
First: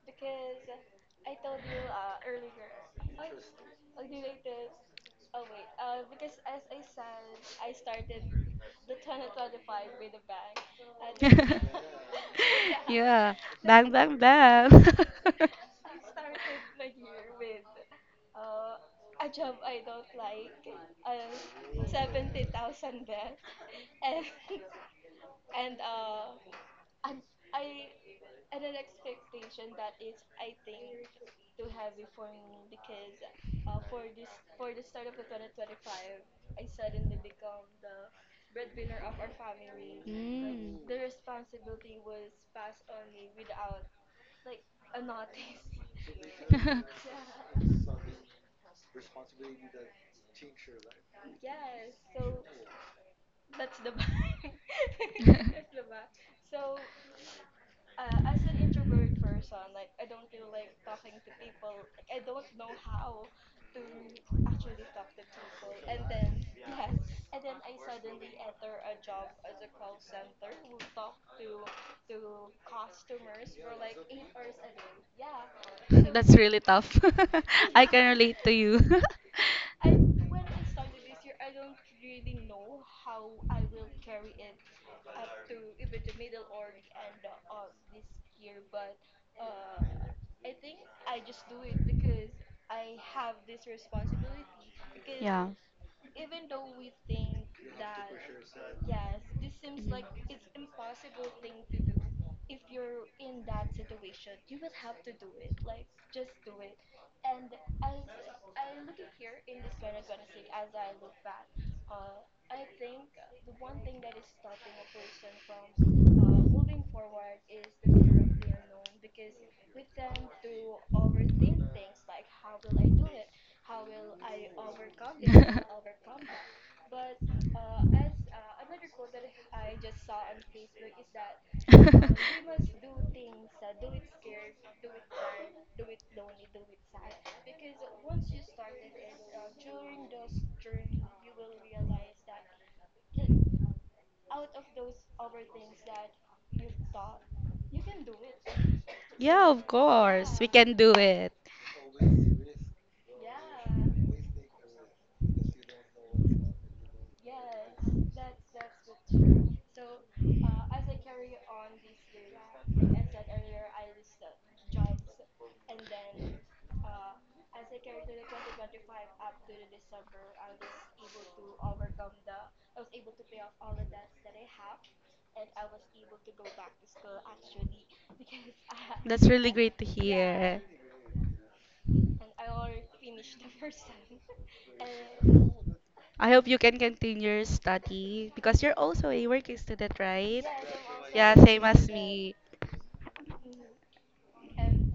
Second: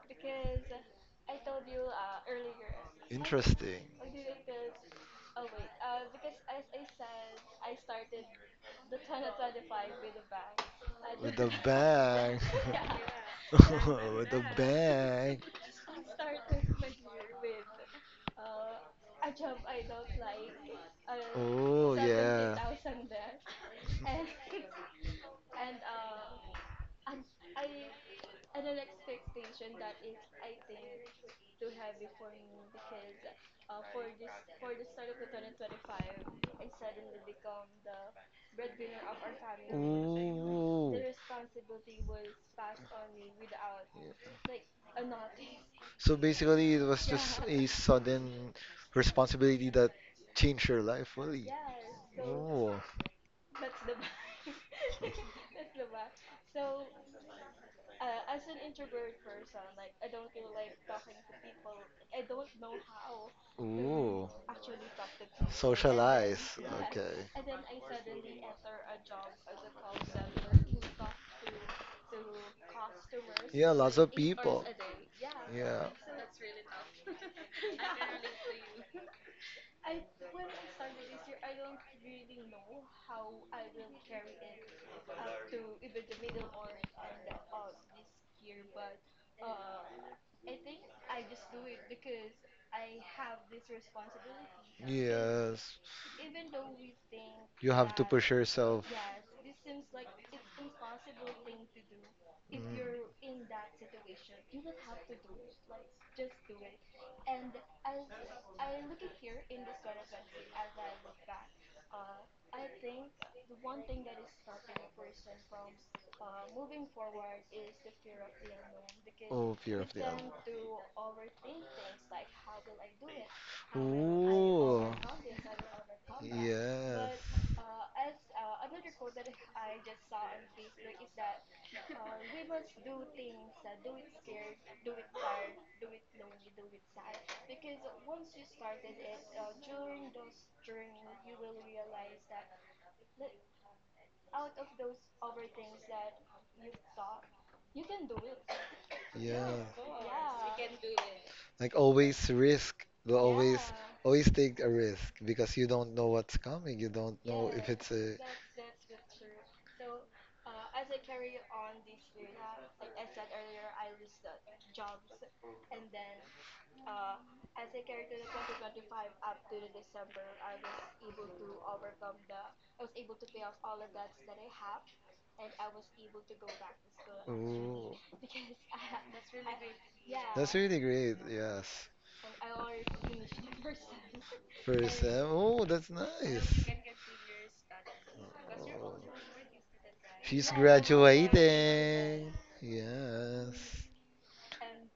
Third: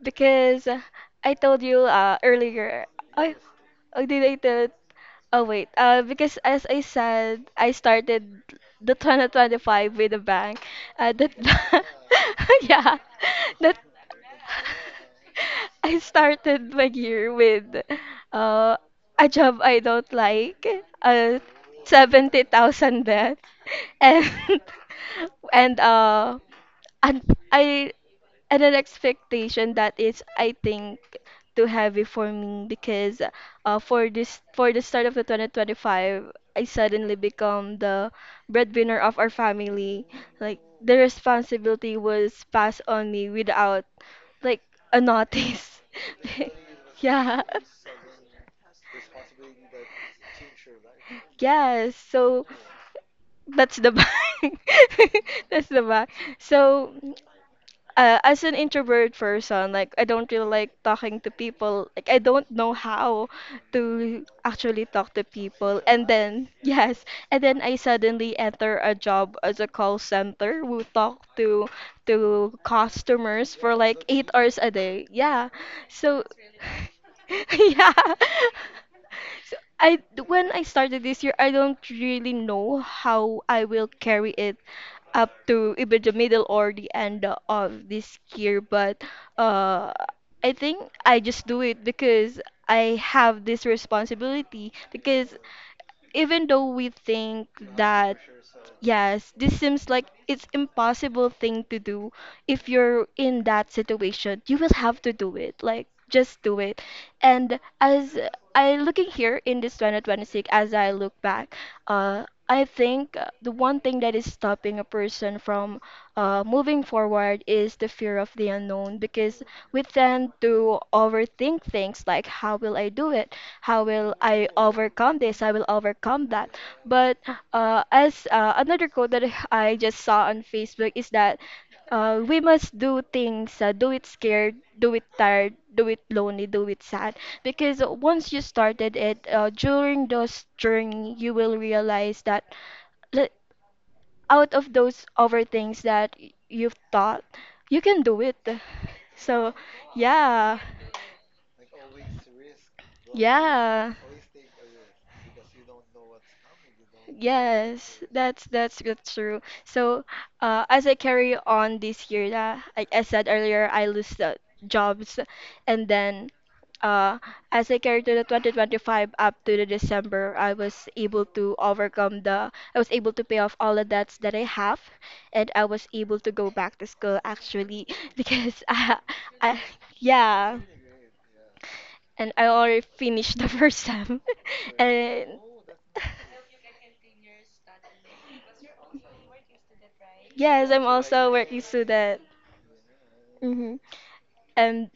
S2: because, I told you, earlier. I
S1: Interesting.
S2: Oh, did I tell it? Oh wait. Because as I said, I started the 2025 with a bang. That.
S1: With a bang.
S2: Yeah, that.
S3: Bang, bang,
S1: With a
S3: bang.
S1: bang.
S3: Start.
S2: I started my year with, uh, a job I don't like. Uh,
S1: Oh
S2: 70,000 debt. And and uh and I and an expectation that is, I think, too heavy for me. Because, for this for the start of the 2025, I suddenly become the breadwinner of our
S1: yeah.
S2: family, like the
S1: Ooh.
S2: responsibility was passed on me without, like, a notice.
S1: So basically, it was just
S2: Yeah.
S1: a sudden responsibility that changed your life fully.
S2: Yes, so that's the bag. That's the bag. So, as an introvert person, like I don't really like talking to people. Like I don't know how to
S1: Ooh. Ooh.
S2: actually talk to people. And then
S1: Socialize.
S2: yes,
S1: Okay.
S2: and then I suddenly enter a job as a call center who talk to customers
S1: Yeah,
S2: for
S1: lots
S2: like
S1: like of
S2: 8 hours
S1: people.
S2: a day. Yeah,
S1: Yeah.
S2: so
S3: That's really tough.
S2: yeah.
S3: Relate to you.
S2: I When I started this year, I don't really know how I will carry it up to even the middle or the end of this year. But, uh I think I just do it because I have this responsibility, because
S1: Yes.
S2: even though we think
S1: You have to
S2: that,
S1: push yourself.
S2: yes, this seems like it's impossible thing to do. If
S1: Mm.
S2: you're in that situation, you will have to do it, like just do it. And as I looking here in this 2026, as I look back, I think, the one thing that is stopping a person from, moving forward is the fear of the unknown because
S1: Oh, fear
S2: we
S1: of the unknown.
S2: tend to overthink things, like, how will I do it? How will I
S1: Oh,
S2: overcome this? I will overcome that.
S1: yeah,
S2: But, as, another quote that I just saw on Facebook is that, we must do things, do it scared, do it tired, do it lonely, do it sad. Because once you started it, during those journey, you will realize that, le- out of those other things that you've thought, you can do it.
S3: Yeah,
S2: So,
S1: yeah.
S3: of course. We
S2: yeah.
S3: can do it.
S1: Like always risk. They Always,
S2: Yeah.
S1: always take a risk because you don't know what's coming. You don't know if it's
S2: Yes,
S1: a.
S2: that's true. So, as I carry on this year, like I said earlier, I lose the jobs. And then, uh, as I carry to the 2025 up to the December, I was able to overcome the. I was able to pay off all the debts that I have, and I was able to go back to school actually
S1: Oh,
S2: because
S3: That's really
S2: I
S3: great to
S1: that's
S2: yeah,
S3: hear.
S1: really great. Yes,
S2: and I already finished the first time.
S1: first.
S2: And
S1: Oh, that's
S3: I hope you
S1: nice.
S3: can continue your study because you're
S1: Oh.
S3: also a working student, right?
S1: She's
S2: yes, I'm also a
S3: Yeah,
S2: working
S3: same as
S2: student.
S1: graduating.
S3: me.
S2: Hmm.
S1: Yes.
S2: And,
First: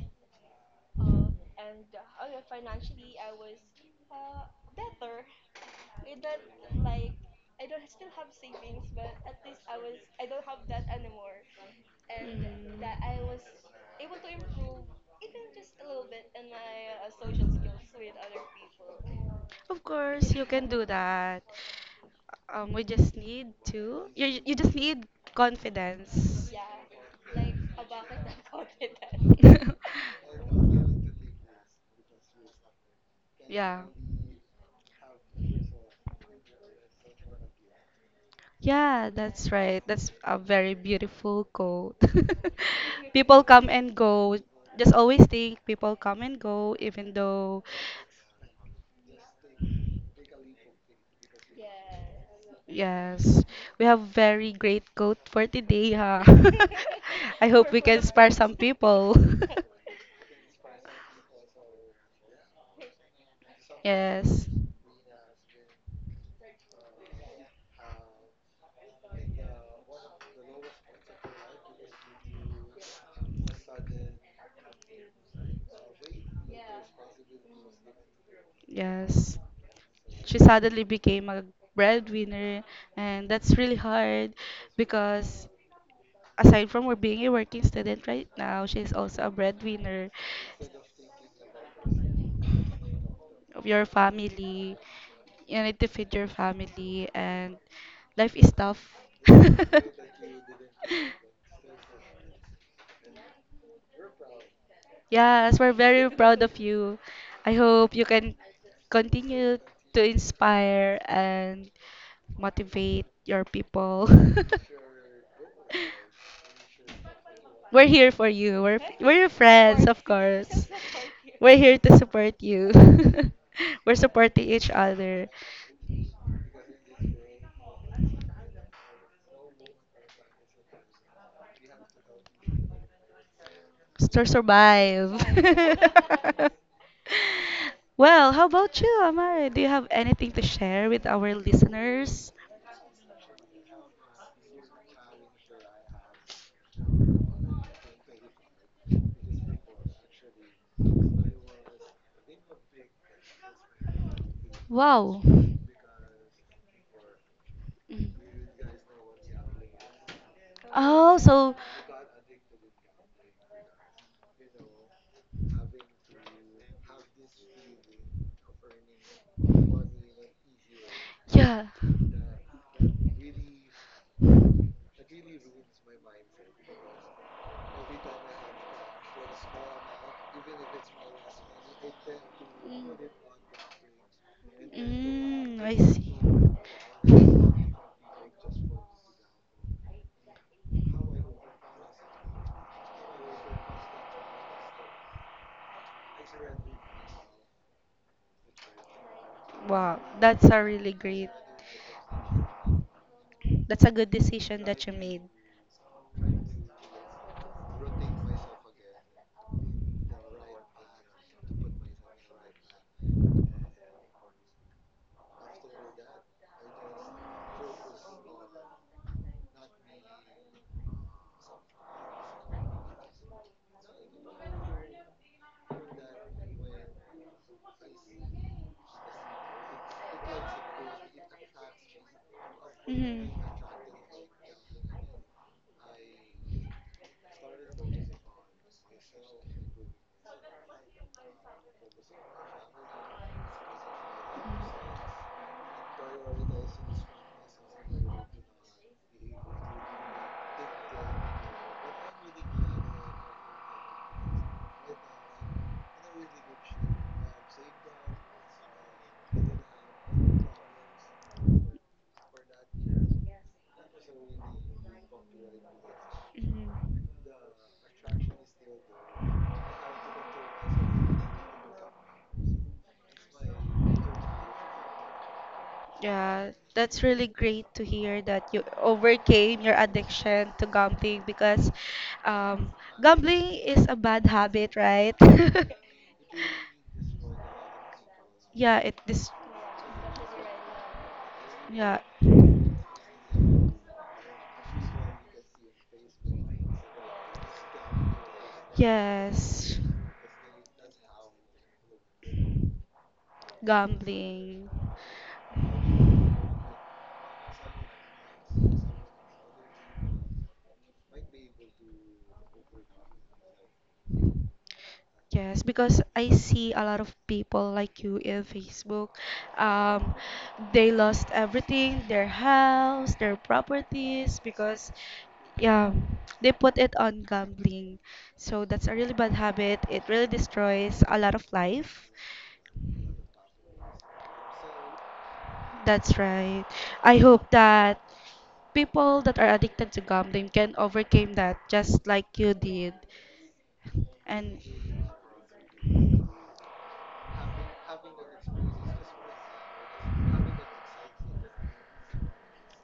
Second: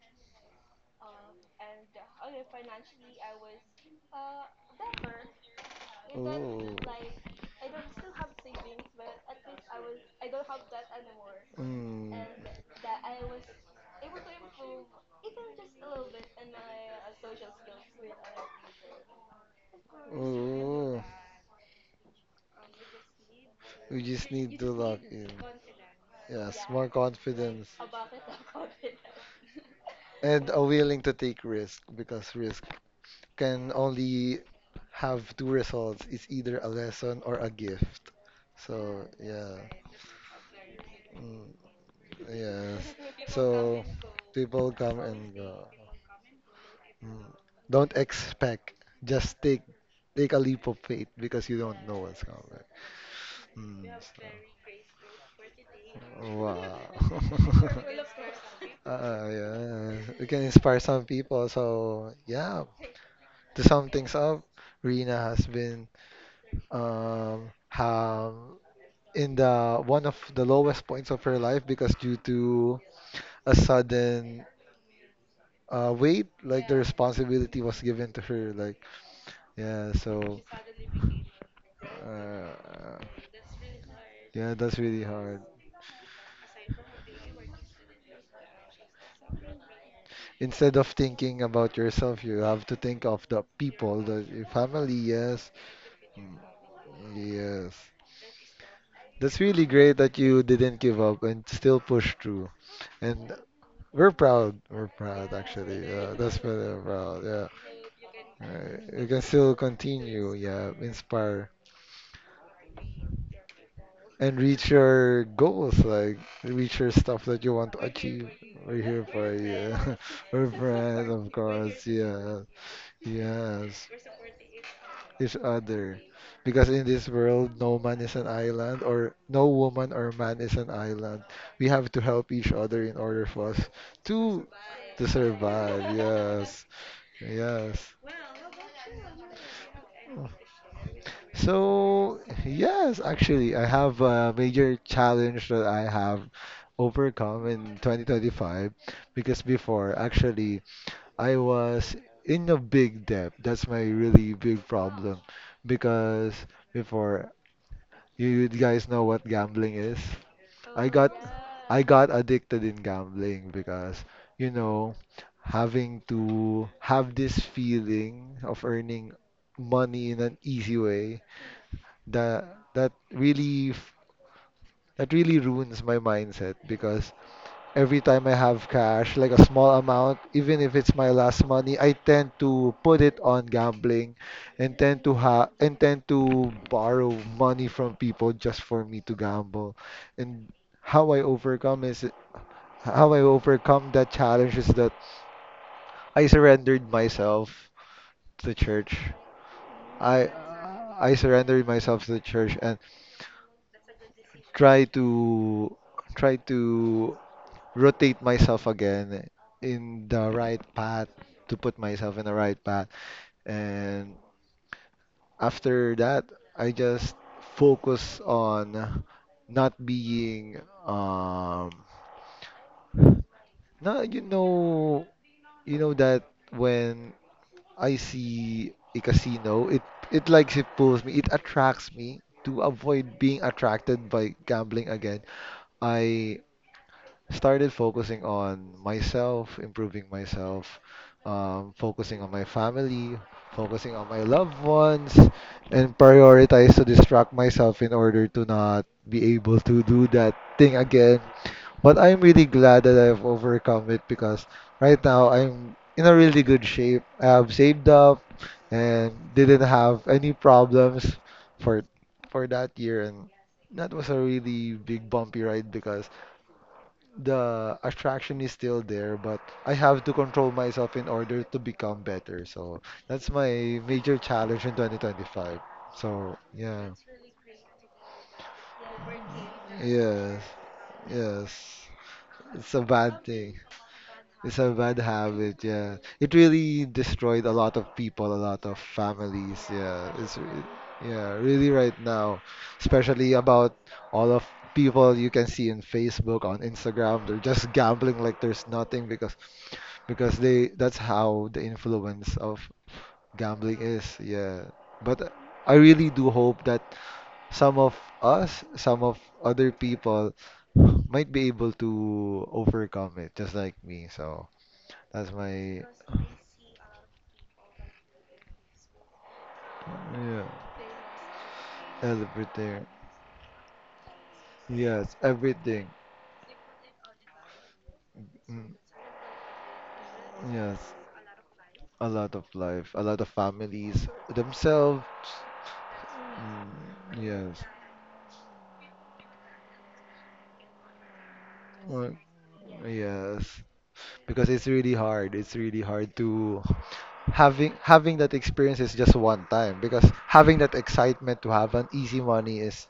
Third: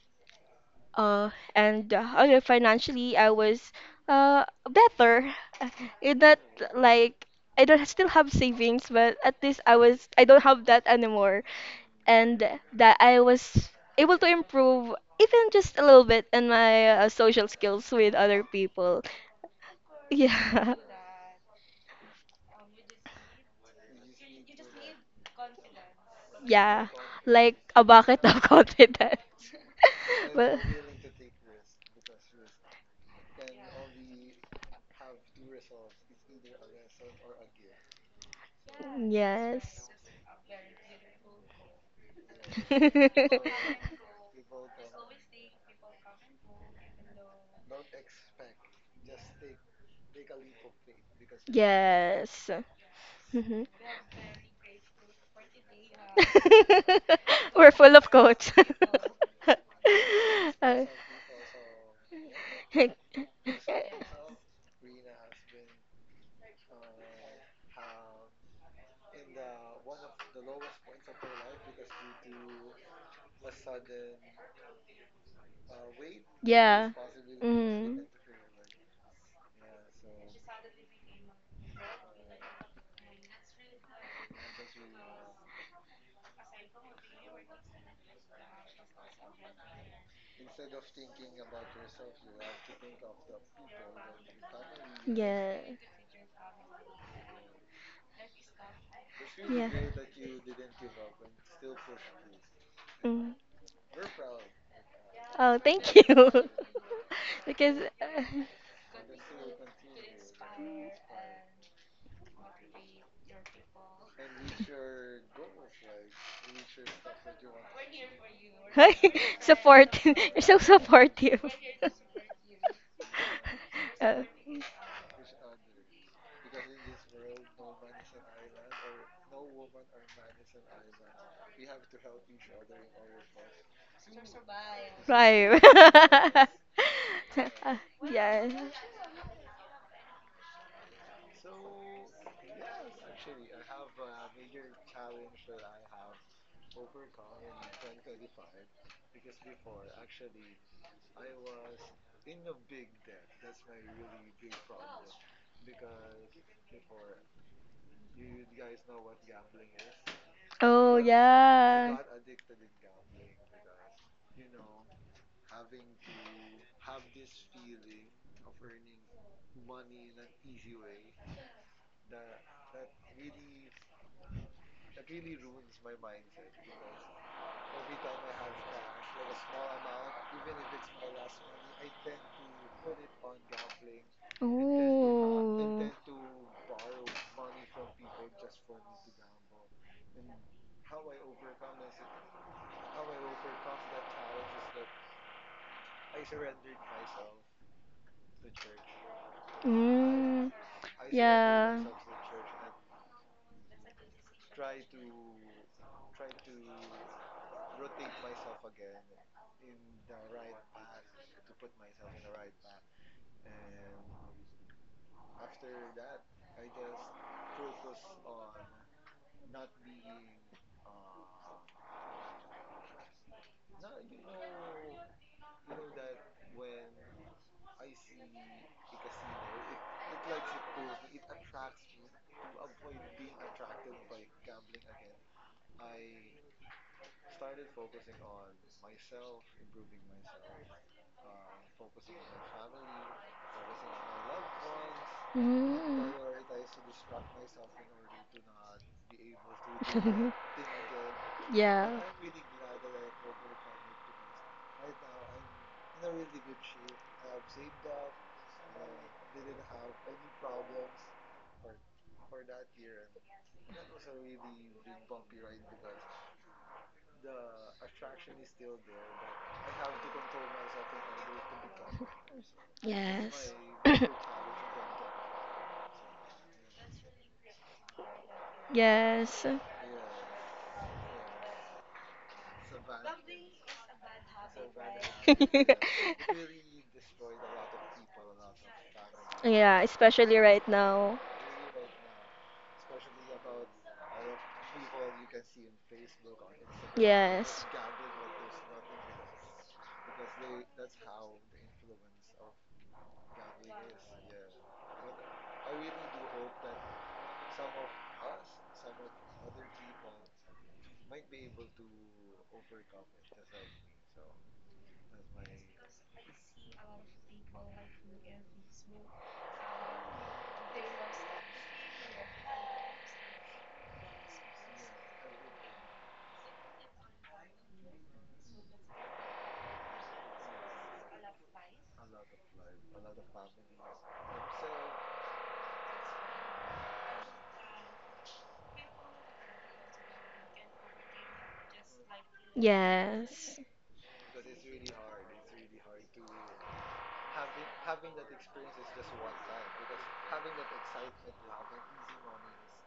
S2: uh, okay, financially, I was, better. Uh, It not
S1: Oh.
S2: like I don't still have savings, but at least I don't have that anymore,
S1: Mm.
S2: and that I
S3: Mhm.
S2: was able to improve even just a little bit in my, social skills with other people.
S3: Of course, you can
S2: Yeah.
S3: do
S1: Oh.
S3: that. We just need
S1: We
S3: to.
S1: just
S3: You
S1: need to
S3: just
S1: lock
S3: need
S1: in.
S3: confidence.
S1: Yes,
S2: Yeah.
S1: more
S2: Like
S1: confidence.
S2: a bucket of confidence.
S1: And
S2: Well,
S1: are willing to take risk because risk can
S3: Yeah.
S1: only have two results. It's either a lesson or a gift. So,
S3: Yeah, that's
S1: yeah.
S3: right.
S2: yes.
S3: That's a very beautiful
S1: Mm,
S3: quote.
S1: yes.
S3: People come
S1: So,
S3: and go.
S1: people
S3: Just
S1: come
S3: always
S1: and
S3: think
S1: go.
S3: people come and go, even
S1: Mm.
S3: though,
S1: Don't expect. Just take take a leap of faith because you don't know what's
S2: Yes.
S1: coming.
S3: yes,
S2: Mhm.
S1: Mm.
S3: we have very great quote for today, huh?
S1: Wow.
S3: I
S2: We're
S3: hope we
S2: full
S3: can
S2: of
S3: inspire
S2: quotes.
S3: some people.
S1: Yeah. We can inspire
S2: Uh,
S1: some people. So yeah, to sum things up,
S3: Yes,
S1: Rina has been um um in the one of the lowest points of her life because due to a sudden weight, like the
S2: yeah.
S1: responsibility was
S2: Mm.
S1: given to her. Like
S3: yes.
S1: yeah,
S3: She
S1: so
S3: suddenly became a breadwinner,
S1: uh,
S3: and that's really hard
S1: yeah, that's really hard.
S3: because aside from her being a working student right now, she's also a breadwinner
S1: Instead of thinking about yourself, you have to think of the
S3: of your
S1: people, the your
S3: family.
S1: family, yes.
S2: Yeah.
S3: You need to feed your family, and
S1: Yes.
S3: life is tough.
S1: That's really great that you didn't give up and still push through. And
S2: Mm.
S1: we're proud. We're proud,
S2: Oh,
S3: Yes, we're
S1: actually.
S2: thank
S3: very
S1: Yeah, that's
S3: proud
S2: you.
S1: what
S3: of
S1: we're
S3: you.
S1: proud.
S3: I
S1: Yeah.
S2: Because,
S3: hope you can
S1: You can still
S3: continue to
S1: continue. Yeah.
S3: inspire
S1: Inspire
S3: and motivate your people.
S1: and reach your goals, like reach your stuff that you want to
S3: We're here for
S1: achieve.
S3: you. We're
S1: We're
S2: uh,
S1: here
S3: we're your
S1: for you.
S3: friends, of
S2: support, you're
S1: We're
S2: so
S3: course.
S1: friends, of
S2: supportive.
S3: We're here
S1: course.
S3: to support
S1: Yeah.
S3: you.
S1: Yes.
S3: We're
S2: Uh,
S3: supporting each other
S1: Each other. Because in this world, no man is an island, or no woman or man is an island. We have to help each other in order for us
S3: to
S1: to to
S3: survive.
S2: right.
S1: survive. Yes, yes.
S2: Uh,
S3: Well, how
S2: yeah.
S3: about you, Amari? Do you have anything to share with our
S1: So,
S3: listeners?
S1: yes, actually, I have a major challenge that I have overcome in 2025 because before, actually, I was in a big debt. That's my really big problem
S3: Wow. Mm.
S1: because before you guys know what gambling is. I
S2: Oh,
S1: got
S3: Oh, so
S1: I
S2: yeah.
S1: got addicted in gambling because you know having to have this feeling of earning money in an easy way
S3: yeah.
S1: that that really that really ruins my mindset because every time I have cash, like a small amount, even if it's my last money, I tend to
S3: Mm.
S1: put it on gambling and
S3: To have, mm, I
S2: Oh.
S1: tend
S3: see.
S1: to borrow money from people just for me to gamble. And how I overcome is how I overcome that challenge is that I surrendered myself to the church.
S3: Wow,
S1: I
S3: that's
S2: Mm.
S3: a really
S1: I
S3: great.
S1: surrendered
S2: Yeah.
S1: myself to the church and
S3: That's a good decision
S1: try
S3: that you made.
S1: to try to rotate myself again in the right path to put myself in the right path. And after that, I just focus on not being um no you know that when I see a casino it likes it pulls me it attracts me to avoid
S3: Mm-hmm.
S1: being attracted by gambling again. I started focusing on myself, improving myself, focusing on my family, focusing on my loved ones, and
S2: Mm.
S1: prioritize to distract myself in order to not be able to do that thing again.
S2: Yeah.
S1: But I'm really glad that I've overcome it because right now I'm in a really good shape. I have saved up and didn't have any problems for for that year, and that was a really big bumpy ride because
S3: Mm-hmm.
S1: the attraction is still there, but I have to control myself in order to become better. So that's
S2: Yes.
S1: my major challenge in 2025. So
S3: Yeah,
S1: yeah,
S3: that's really great to hear that you
S2: Yes.
S3: overcame your
S1: yes,
S3: addiction to gambling because
S1: yes,
S3: um,
S1: it's a bad
S3: gambling
S1: thing.
S3: is a bad
S1: It's a
S3: habit,
S1: bad
S3: right?
S1: habit, yeah. It really destroyed a lot of people, a lot of
S3: Yeah, it this
S1: families,
S2: Yeah,
S1: yeah. It's
S2: especially
S1: re
S2: right now.
S1: yeah, really right
S3: yeah.
S1: now, especially about all of people you can see in Facebook, on Instagram, they're
S2: Yes.
S1: just gambling like there's nothing because
S3: Yes.
S1: because they that's how the influence of gambling is, yeah.
S3: Gambling.
S1: But I really do hope that some of some of other people might be able to overcome it, just like me, so that's
S3: Yes,
S1: my
S3: because I see a lot of people like you in Facebook. Um,
S1: yeah,
S3: they lost everything, their
S1: everything.
S3: house, their properties,
S1: Yes,
S3: because
S1: Yes. Everything.
S3: yeah, they put it on gambling. So
S1: Mm,
S3: that's a really bad habit. It really
S1: yes,
S3: destroys a lot of
S1: a
S3: life.
S1: lot of life, a lot of families themselves.
S3: That's right.
S1: Mm,
S3: I hope
S1: yes.
S3: that people that are addicted to gambling can overcome that, just
S1: Well,
S3: like you did.
S1: yes,
S2: Yes.
S1: because
S3: And
S1: it's really hard. It's really hard to having that experience is just one time because having that excitement to have an easy money is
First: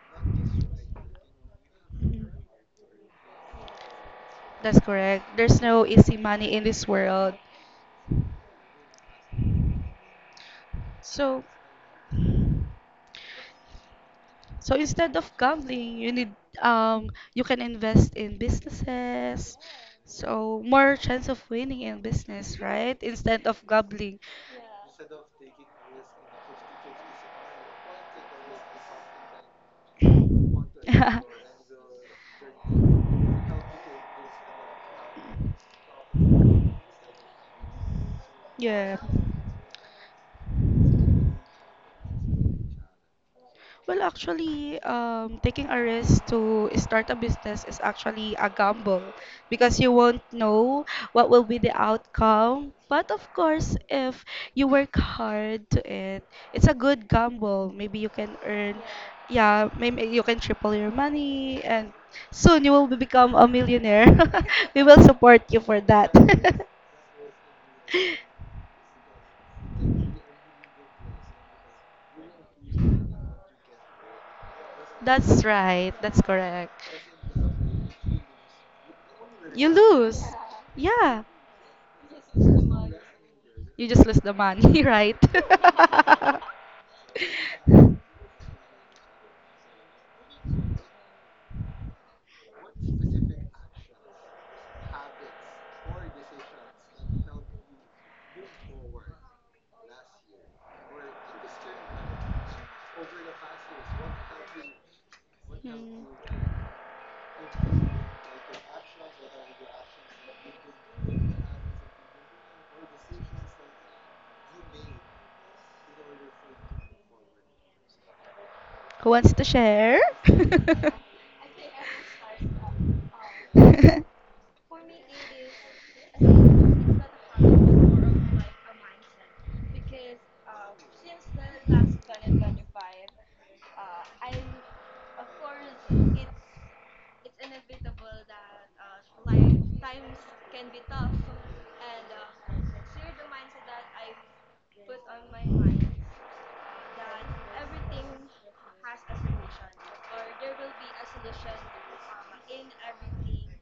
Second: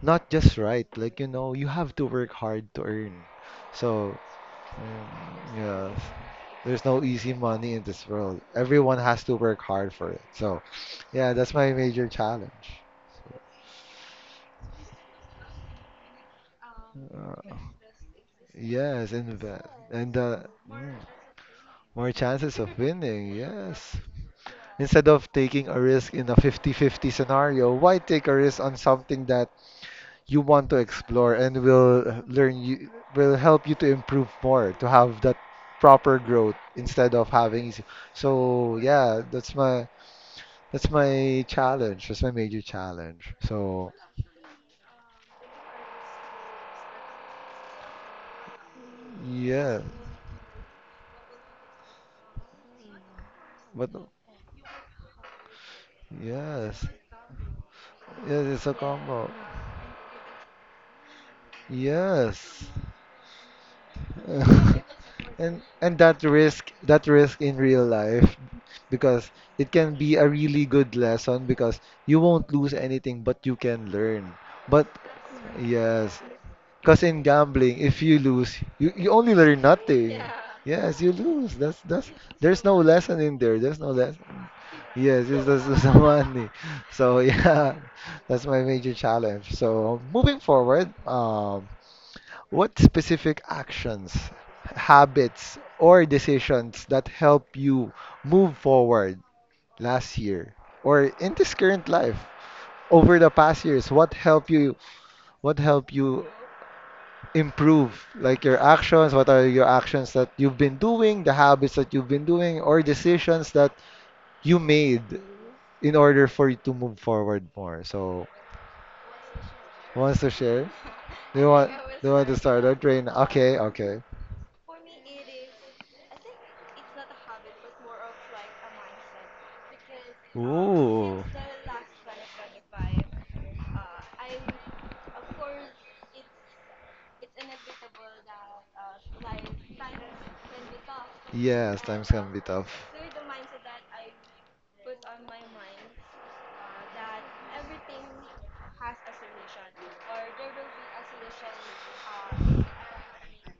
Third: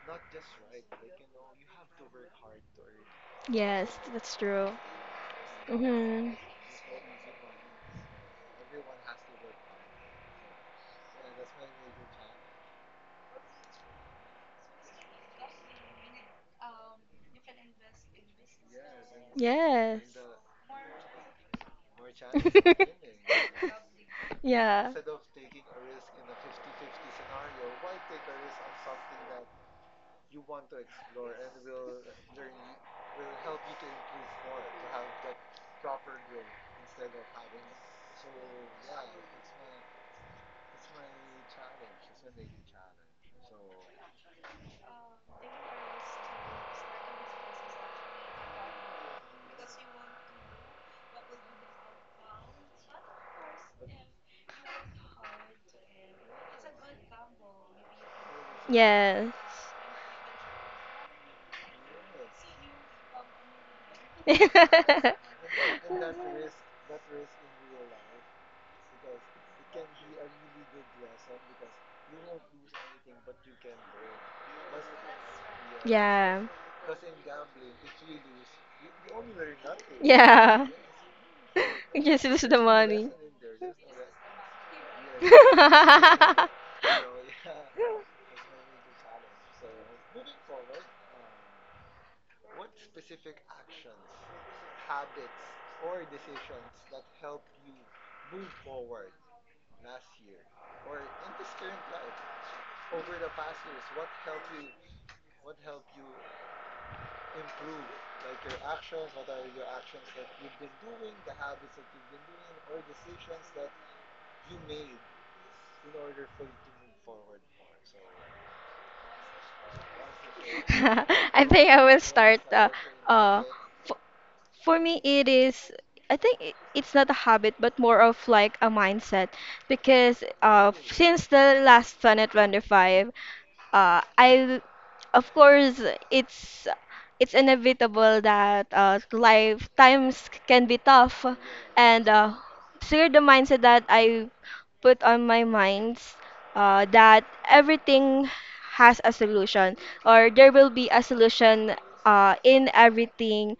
S1: not just right. Like, you know, you have to work hard to earn.
S2: Yes,
S1: So
S2: that's true.
S3: that's
S1: Um,
S3: correct. There's no
S1: yes.
S3: easy
S2: Mm-hmm.
S3: money in
S1: There's
S3: this
S1: no easy
S3: world.
S1: money in this world. Everyone has to work hard for it. So, yeah,
S3: So,
S1: that's my major challenge.
S3: so instead of gambling, you need you
S1: Uh,
S3: can invest in
S1: yes,
S3: businesses.
S1: invest and
S2: Yes.
S3: So
S1: mm,
S3: more chance of winning in
S1: more chances
S3: business,
S1: of
S3: right?
S1: winning.
S3: Instead of
S1: Yes.
S3: gambling.
S2: Yeah.
S1: Instead of taking a risk in a 50-50 scenario, why take a risk on something that you want to explore and will learn you will help you to improve more, to have that proper growth instead of having. Easy. So,
S3: Yeah.
S1: yeah, that's my That's my challenge. That's my major challenge. So,
S3: Well, actually, taking a risk to start a business is actually a gamble
S1: yeah.
S3: because you won't know what will be the outcome. But of course,
S1: But,
S3: if you work hard to it, it's a
S1: yes.
S3: good gamble. Maybe you can
S1: Yes, it's a
S3: earn,
S1: combo.
S2: Yes.
S3: yeah, maybe you can triple your money, and soon
S1: Yes.
S3: you will be- become a millionaire. We will support you
S1: And
S3: for
S1: and
S3: that.
S1: that risk in real life, because it can be a really good lesson because you won't lose anything, but you can learn. But
S3: That's right. That's
S1: yes,
S2: Yeah.
S3: correct.
S1: because in gambling, if you lose, you only learn
S3: You
S1: nothing.
S3: lose.
S2: Yeah.
S1: Yes, you
S3: Yeah.
S1: lose. That's
S2: Just lose the
S1: there's no
S2: money.
S1: lesson in there. There's
S3: You
S1: no
S3: just
S1: lesson.
S3: lose the money, right?
S1: Yes, it's the Susamani. So yeah, that's my major challenge. So moving forward, what specific actions, habits, or decisions that help you move forward last year or in this current life? Over the past years, what help
S3: Hmm.
S1: you improve like your actions? What are your actions that you've been doing, the habits that you've been doing, or decisions that you made in order for you to move forward more. So,
S3: Who wants to share?
S1: who wants to share? Do
S2: I
S1: you
S2: think
S1: want
S2: I will
S1: do you want to
S2: start,
S1: start or train?
S2: uh
S1: Okay, okay.
S2: for me, it is, I think, it's not a habit, but more of like a mindset. Because, since the last Planet 25, I, of course, it's inevitable that, life times can be tough.
S1: Yes, times
S2: And,
S1: can be tough.
S2: so the mindset that I put on my mind, that everything has a solution, or there will be a solution, in everything.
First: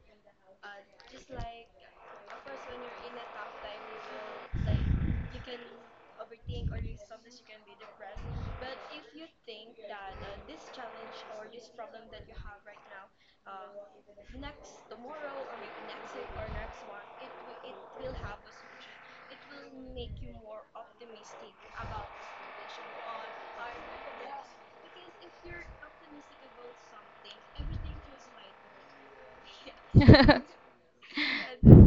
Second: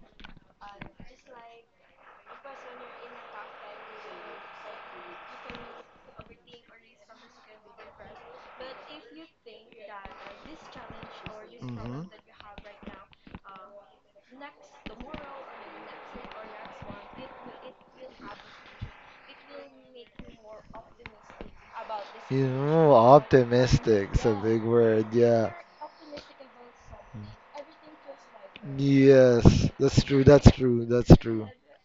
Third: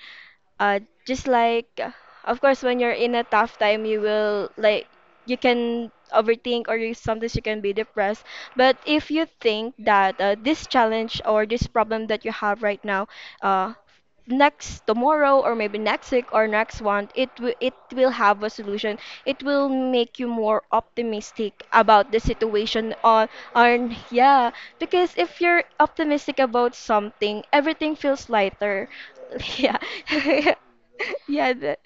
S2: uh just like, of course, when you're in a tough time you will like, you can overthink, or you, sometimes you can be depressed. But if you think that, this challenge or this
S1: Mhm.
S2: problem that you have right now, uh next tomorrow or maybe next week or next month, it will have a solution. It will make you more optimistic about the
S1: You know,
S2: situation on,
S1: optimistic it's a
S2: yeah,
S1: big word,
S2: because if
S1: yeah.
S2: you're optimistic about something, everything feels lighter.
S1: Yes,
S2: Yeah.
S1: that's true, that's true, that's true.
S2: Yeah, the,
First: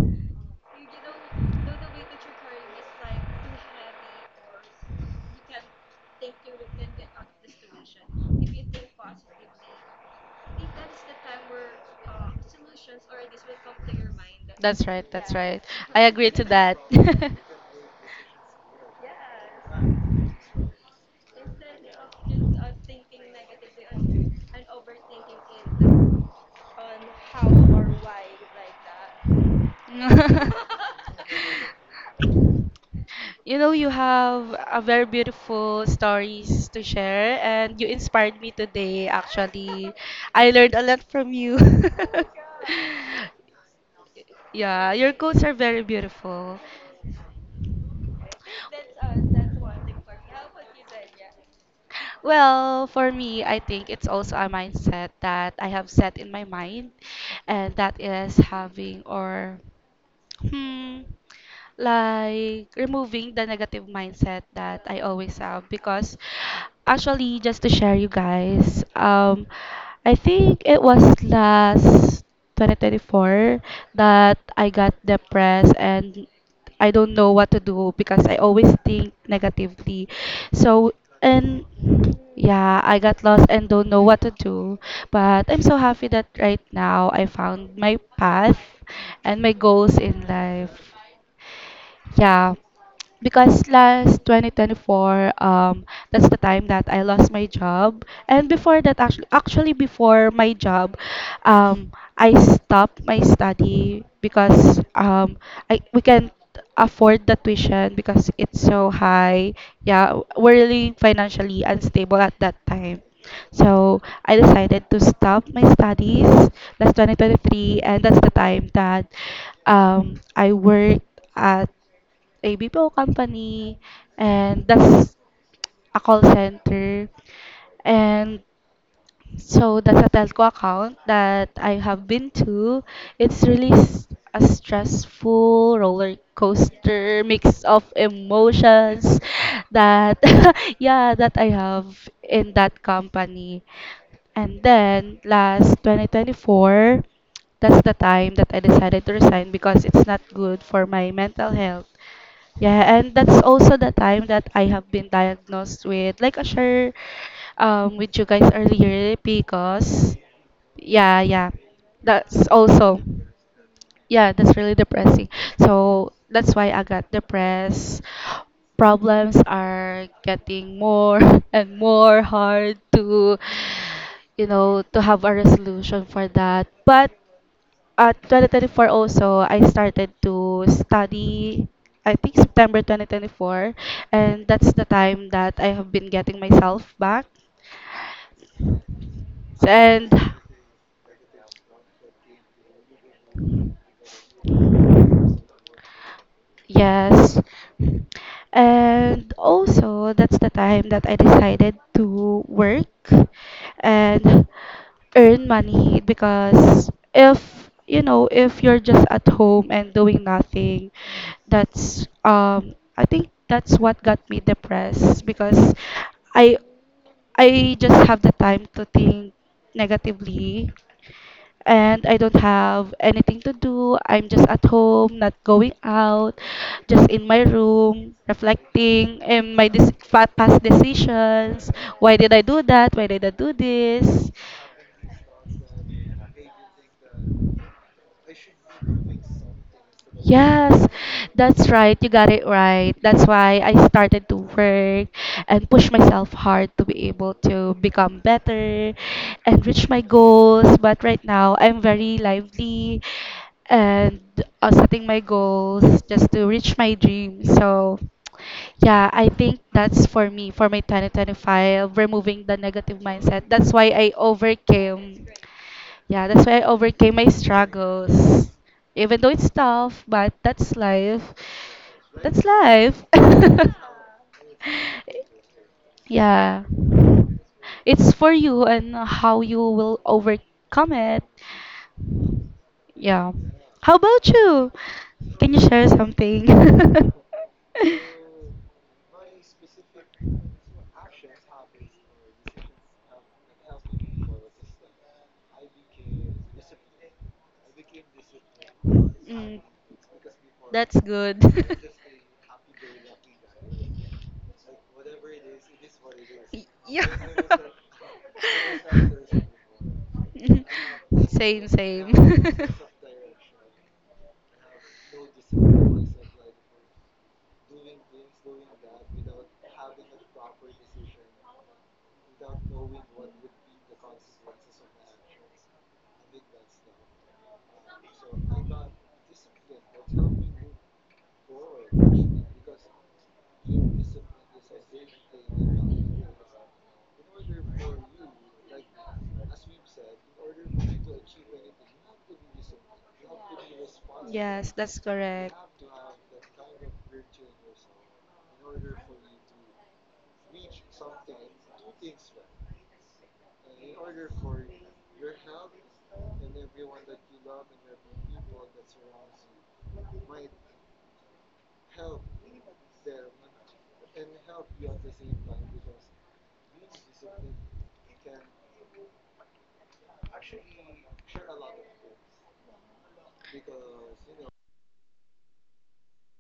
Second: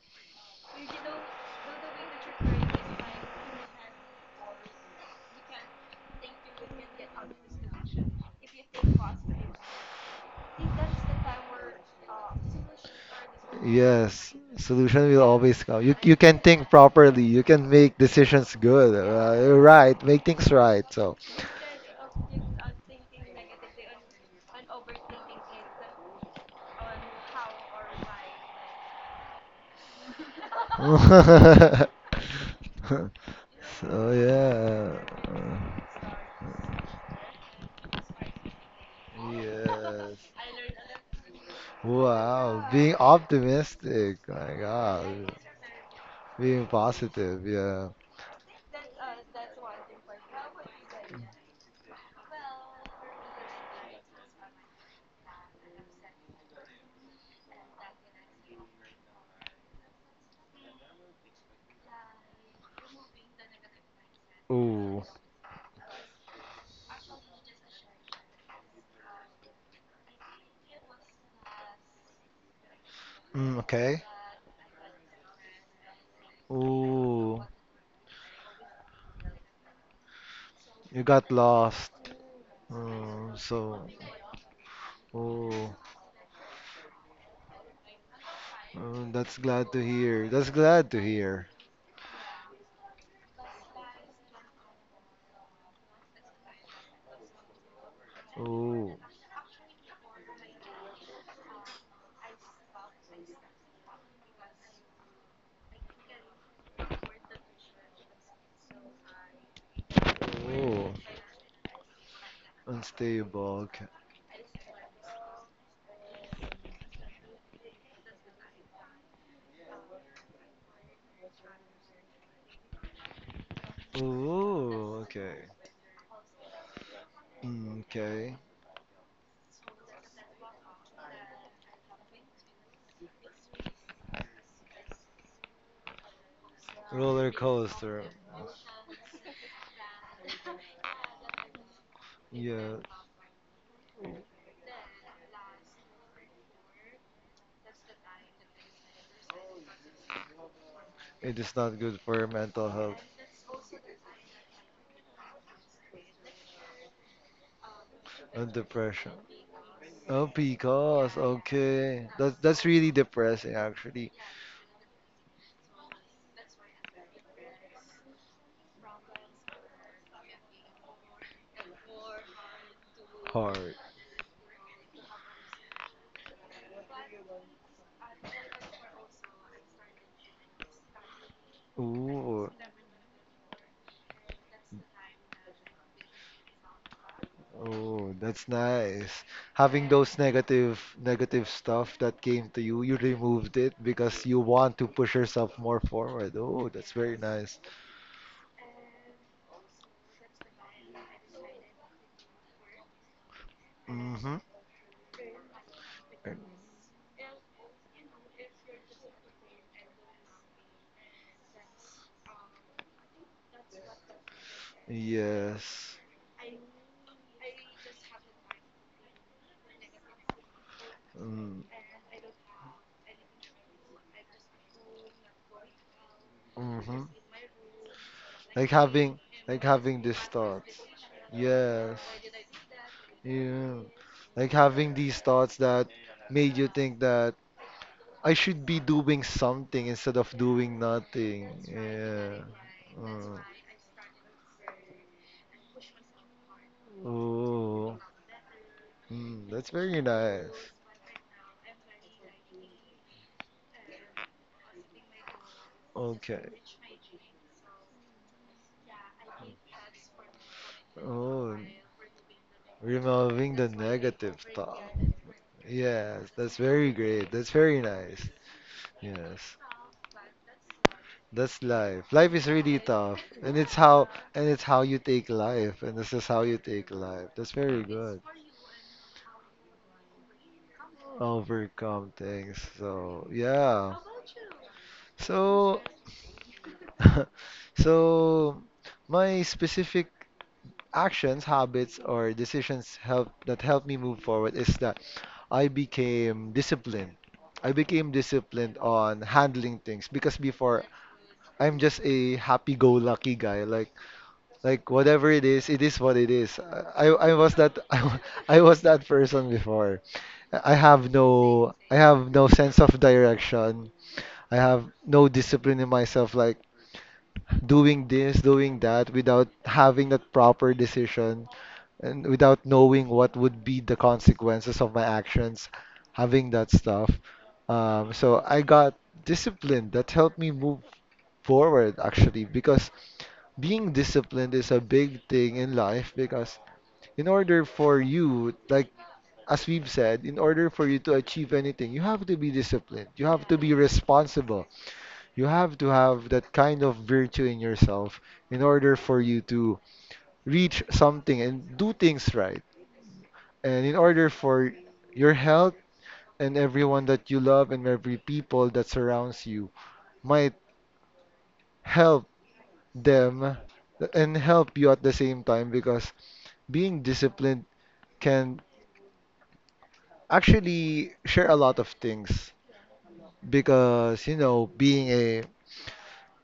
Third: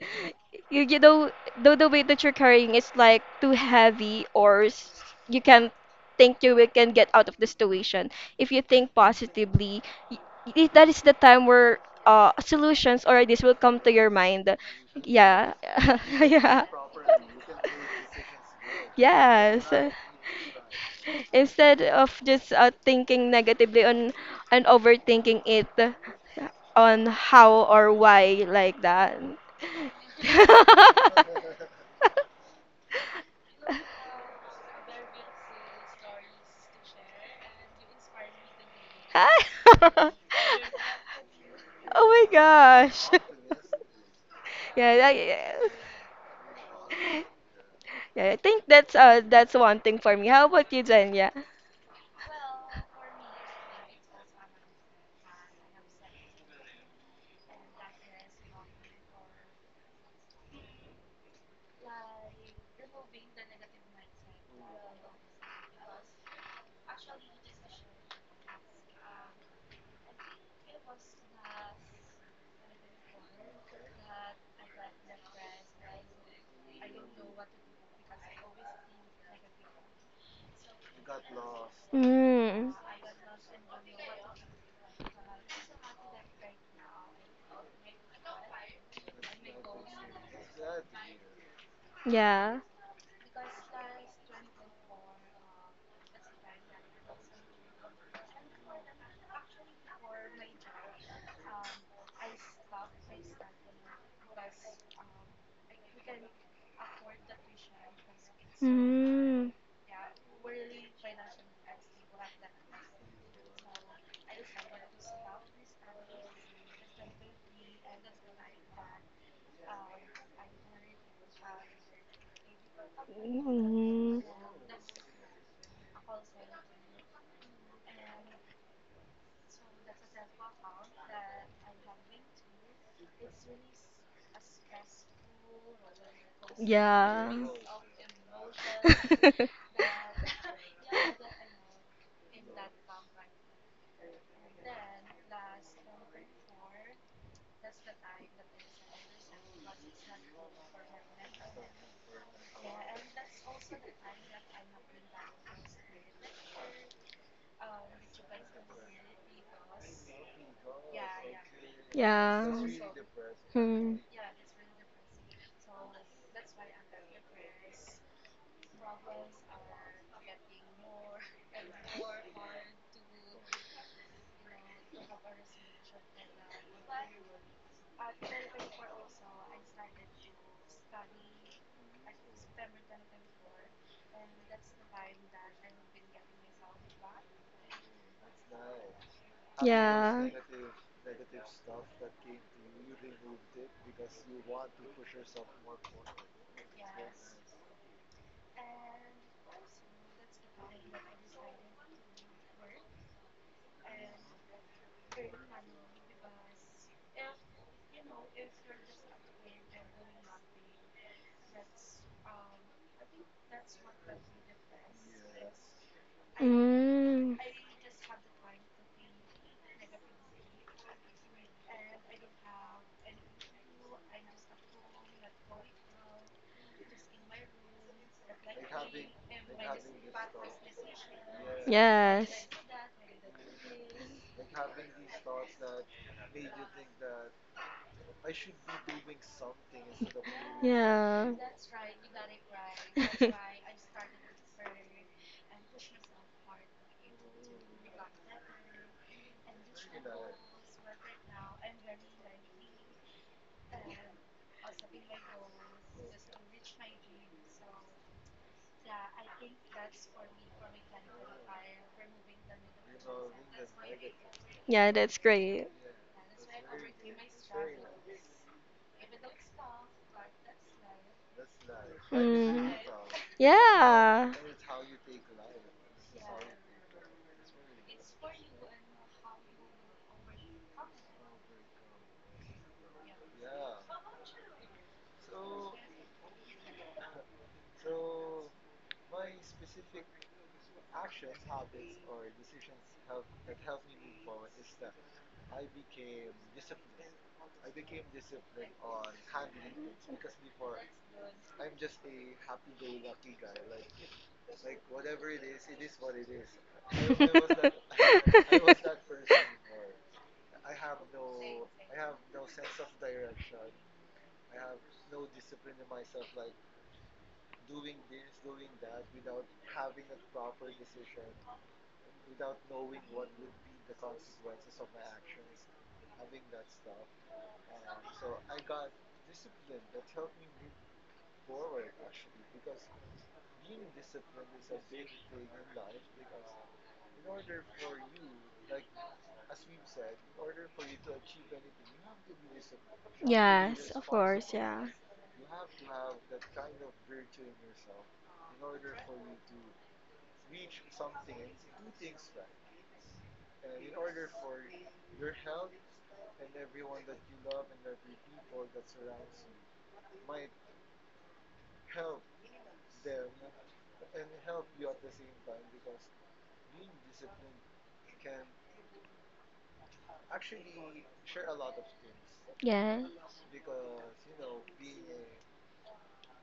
S2: you know though the weight that you're carrying is like too heavy or, you can think you will can get out of the situation if you think positively, y- that is the time where, solutions or ideas will come to your
S1: Yes,
S2: mind.
S3: That's right,
S1: solution will
S3: that's
S2: Yeah.
S1: always
S3: right.
S1: come.
S3: I
S1: You
S3: agree
S1: can
S3: to
S2: Yeah.
S1: think
S3: that.
S1: properly. You can make decisions good. You're
S2: Yes.
S1: right, make things right. So.
S2: Instead of just, thinking negatively on, and overthinking it on how or why, like that.
S1: So
S3: You know, you have a very
S1: yeah.
S3: beautiful stories to share, and you inspired me today, actually.
S1: Yes.
S3: I learned a lot from you.
S2: Oh my
S1: Wow, being
S2: gosh.
S1: optimistic. My
S3: Yeah,
S2: Yeah,
S3: your
S2: that,
S1: God,
S3: quotes are very beautiful.
S1: being
S2: yeah.
S1: positive. Yeah.
S2: Yeah, I think that's one thing for me. How about you, Jen? Yeah.
S3: Well, for me, I think it's also a mindset that I have set in my mind, and that is having or, hmm, like removing the negative mindset that I
S1: Ooh.
S3: always have because actually just to share you guys, I think it was last
S1: Mm,
S3: 2024
S1: okay.
S3: that I got depressed and I don't know
S1: Ooh,
S3: what to do because I always think negatively. So,
S1: you got
S3: and
S1: lost.
S2: Mm,
S3: yeah, I got
S1: Mm,
S3: lost and
S1: so,
S3: don't know what to do. But I'm
S1: ooh,
S3: so happy that right now I found my path
S1: mm, that's
S3: and my
S1: glad to
S3: goals in
S1: hear. That's glad
S3: life.
S1: to hear.
S3: Yeah,
S2: yeah.
S3: because last 2024, that's the time that I lost my job. And before
S1: Ooh.
S3: that, actually before my job, um, I stopped my study because I we can't afford the tuition because it's so high.
S2: 음,
S3: Yeah, we're
S1: Ooh,
S3: really financially unstable at that time.
S1: unstable. Okay.
S3: So I decided to stop my studies last 2023, and that's the time that I worked at ABPO company,
S2: 음,
S3: and
S1: Ooh,
S3: that's
S1: okay.
S3: a call center.
S1: Mm, okay.
S3: And so that's a telco account that I have been to. It's really s- a stressful roller coaster
S1: Roller
S2: yeah,
S3: mix of
S1: coaster.
S3: emotions that yeah that I have in
S1: Yeah,
S3: that company. And then last 2024, that's the time that I decided to resign because it's not good for my
S1: it
S3: mental
S1: is not
S3: health.
S1: good for your mental
S3: Yeah,
S1: health
S3: and that's also the time that I have been diagnosed with, like I share with you guys
S1: and depression.
S3: earlier, because
S1: Oh, because
S3: yeah, yeah,
S1: okay, that's
S3: that's
S2: yeah,
S1: that's really
S3: also,
S1: depressing
S2: mm,
S1: actually.
S3: yeah, that's really depressing. So that's why I got depressed. Problems are getting more and more hard to,
S1: Heart.
S3: you know, to have a resolution for that. But at 2024 also, I started to study, I think
S1: Ooh,
S3: September 2024, and that's the time that I have been getting myself back.
S1: oh, that's nice. Having
S3: And
S1: those
S2: yeah,
S1: negative negative stuff that came to you, you removed it because you want to push yourself more forward. Oh, that's very
S3: yes.
S1: nice.
S3: And also, that's the time that I decided to work
S1: Mm-hmm.
S3: and earn money because if you know if you're just at home and doing nothing that's I think that's what got me depressed because
S1: Yes.
S3: i
S2: mm,
S3: I just have the time to think negatively
S1: Mm,
S3: and I don't have anything to do. I'm just at home, not going out,
S1: mm-hmm.
S3: just in my room,
S1: Like having
S3: reflecting and my dis-
S1: these
S3: fa- past
S1: thoughts.
S3: decisions.
S1: Yes.
S3: Why did I
S2: yes,
S3: do that? Why did I do
S1: Yeah.
S3: this?
S1: Like having these thoughts that made you think that I should be doing something instead of doing
S3: Yes,
S2: yeah,
S1: nothing.
S3: that's right. You got
S1: Yeah.
S3: it right. That's
S1: Uh,
S3: why I started to work and push myself hard to be able to
S1: oh,
S3: become better
S1: mm, that's
S3: and reach
S1: very
S3: my
S1: nice.
S3: goals. But right now, I'm very lively and setting my goals just to
S1: Okay.
S3: reach my dream. So, yeah, I think that's for me, for my
S1: Oh,
S3: 2025, removing the negative mindset.
S1: removing the
S3: That's why I
S1: negative thought.
S2: yeah, that's
S3: overcame.
S2: great.
S1: Yes,
S3: Yeah, that's
S1: that's
S3: why I
S1: very
S3: overcame my
S1: great. That's very nice.
S3: struggles. Even though it's
S1: Yes.
S3: tough, but that's life.
S1: That's life. Life is
S3: That's
S2: Mm,
S1: really
S3: life.
S1: tough, and it's how
S2: yeah.
S1: you take life, and this is how you
S3: Yeah.
S1: take life. That's very
S3: It's
S1: good.
S3: for you and how you will overcome it.
S1: Overcome things. So,
S3: Yeah.
S1: yeah.
S3: How about you? Can you
S1: So,
S3: share something?
S1: So my specific actions, habits, or decisions help me move forward is that I became disciplined. I became disciplined on
S3: Mm,
S1: handling things because before
S3: that's good.
S1: I'm just a happy-go-lucky guy. Like whatever it is what it is.
S3: Y- yeah.
S1: I was that I was that person before.
S3: Same,
S1: I
S3: same.
S1: have no sense of direction. I have no discipline in myself. Like doing this, doing that without having that proper decision and without knowing what would be the consequences of my actions, having that stuff. So I got disciplined. That helped me move forward actually because being disciplined is a big thing in life because in order for you, like as we've said, in order for you to achieve anything, you have to be disciplined. You have to be
S2: Yes, of course,
S1: responsible.
S3: Yes,
S2: yeah.
S3: that's
S1: You
S3: correct.
S1: have to have that kind of virtue in yourself in order for you to reach something and do things right. And in order for your health and everyone that you love and every people that surrounds you might help them and help you at the same time because being disciplined can actually share a lot of things
S2: Yes.
S1: because being a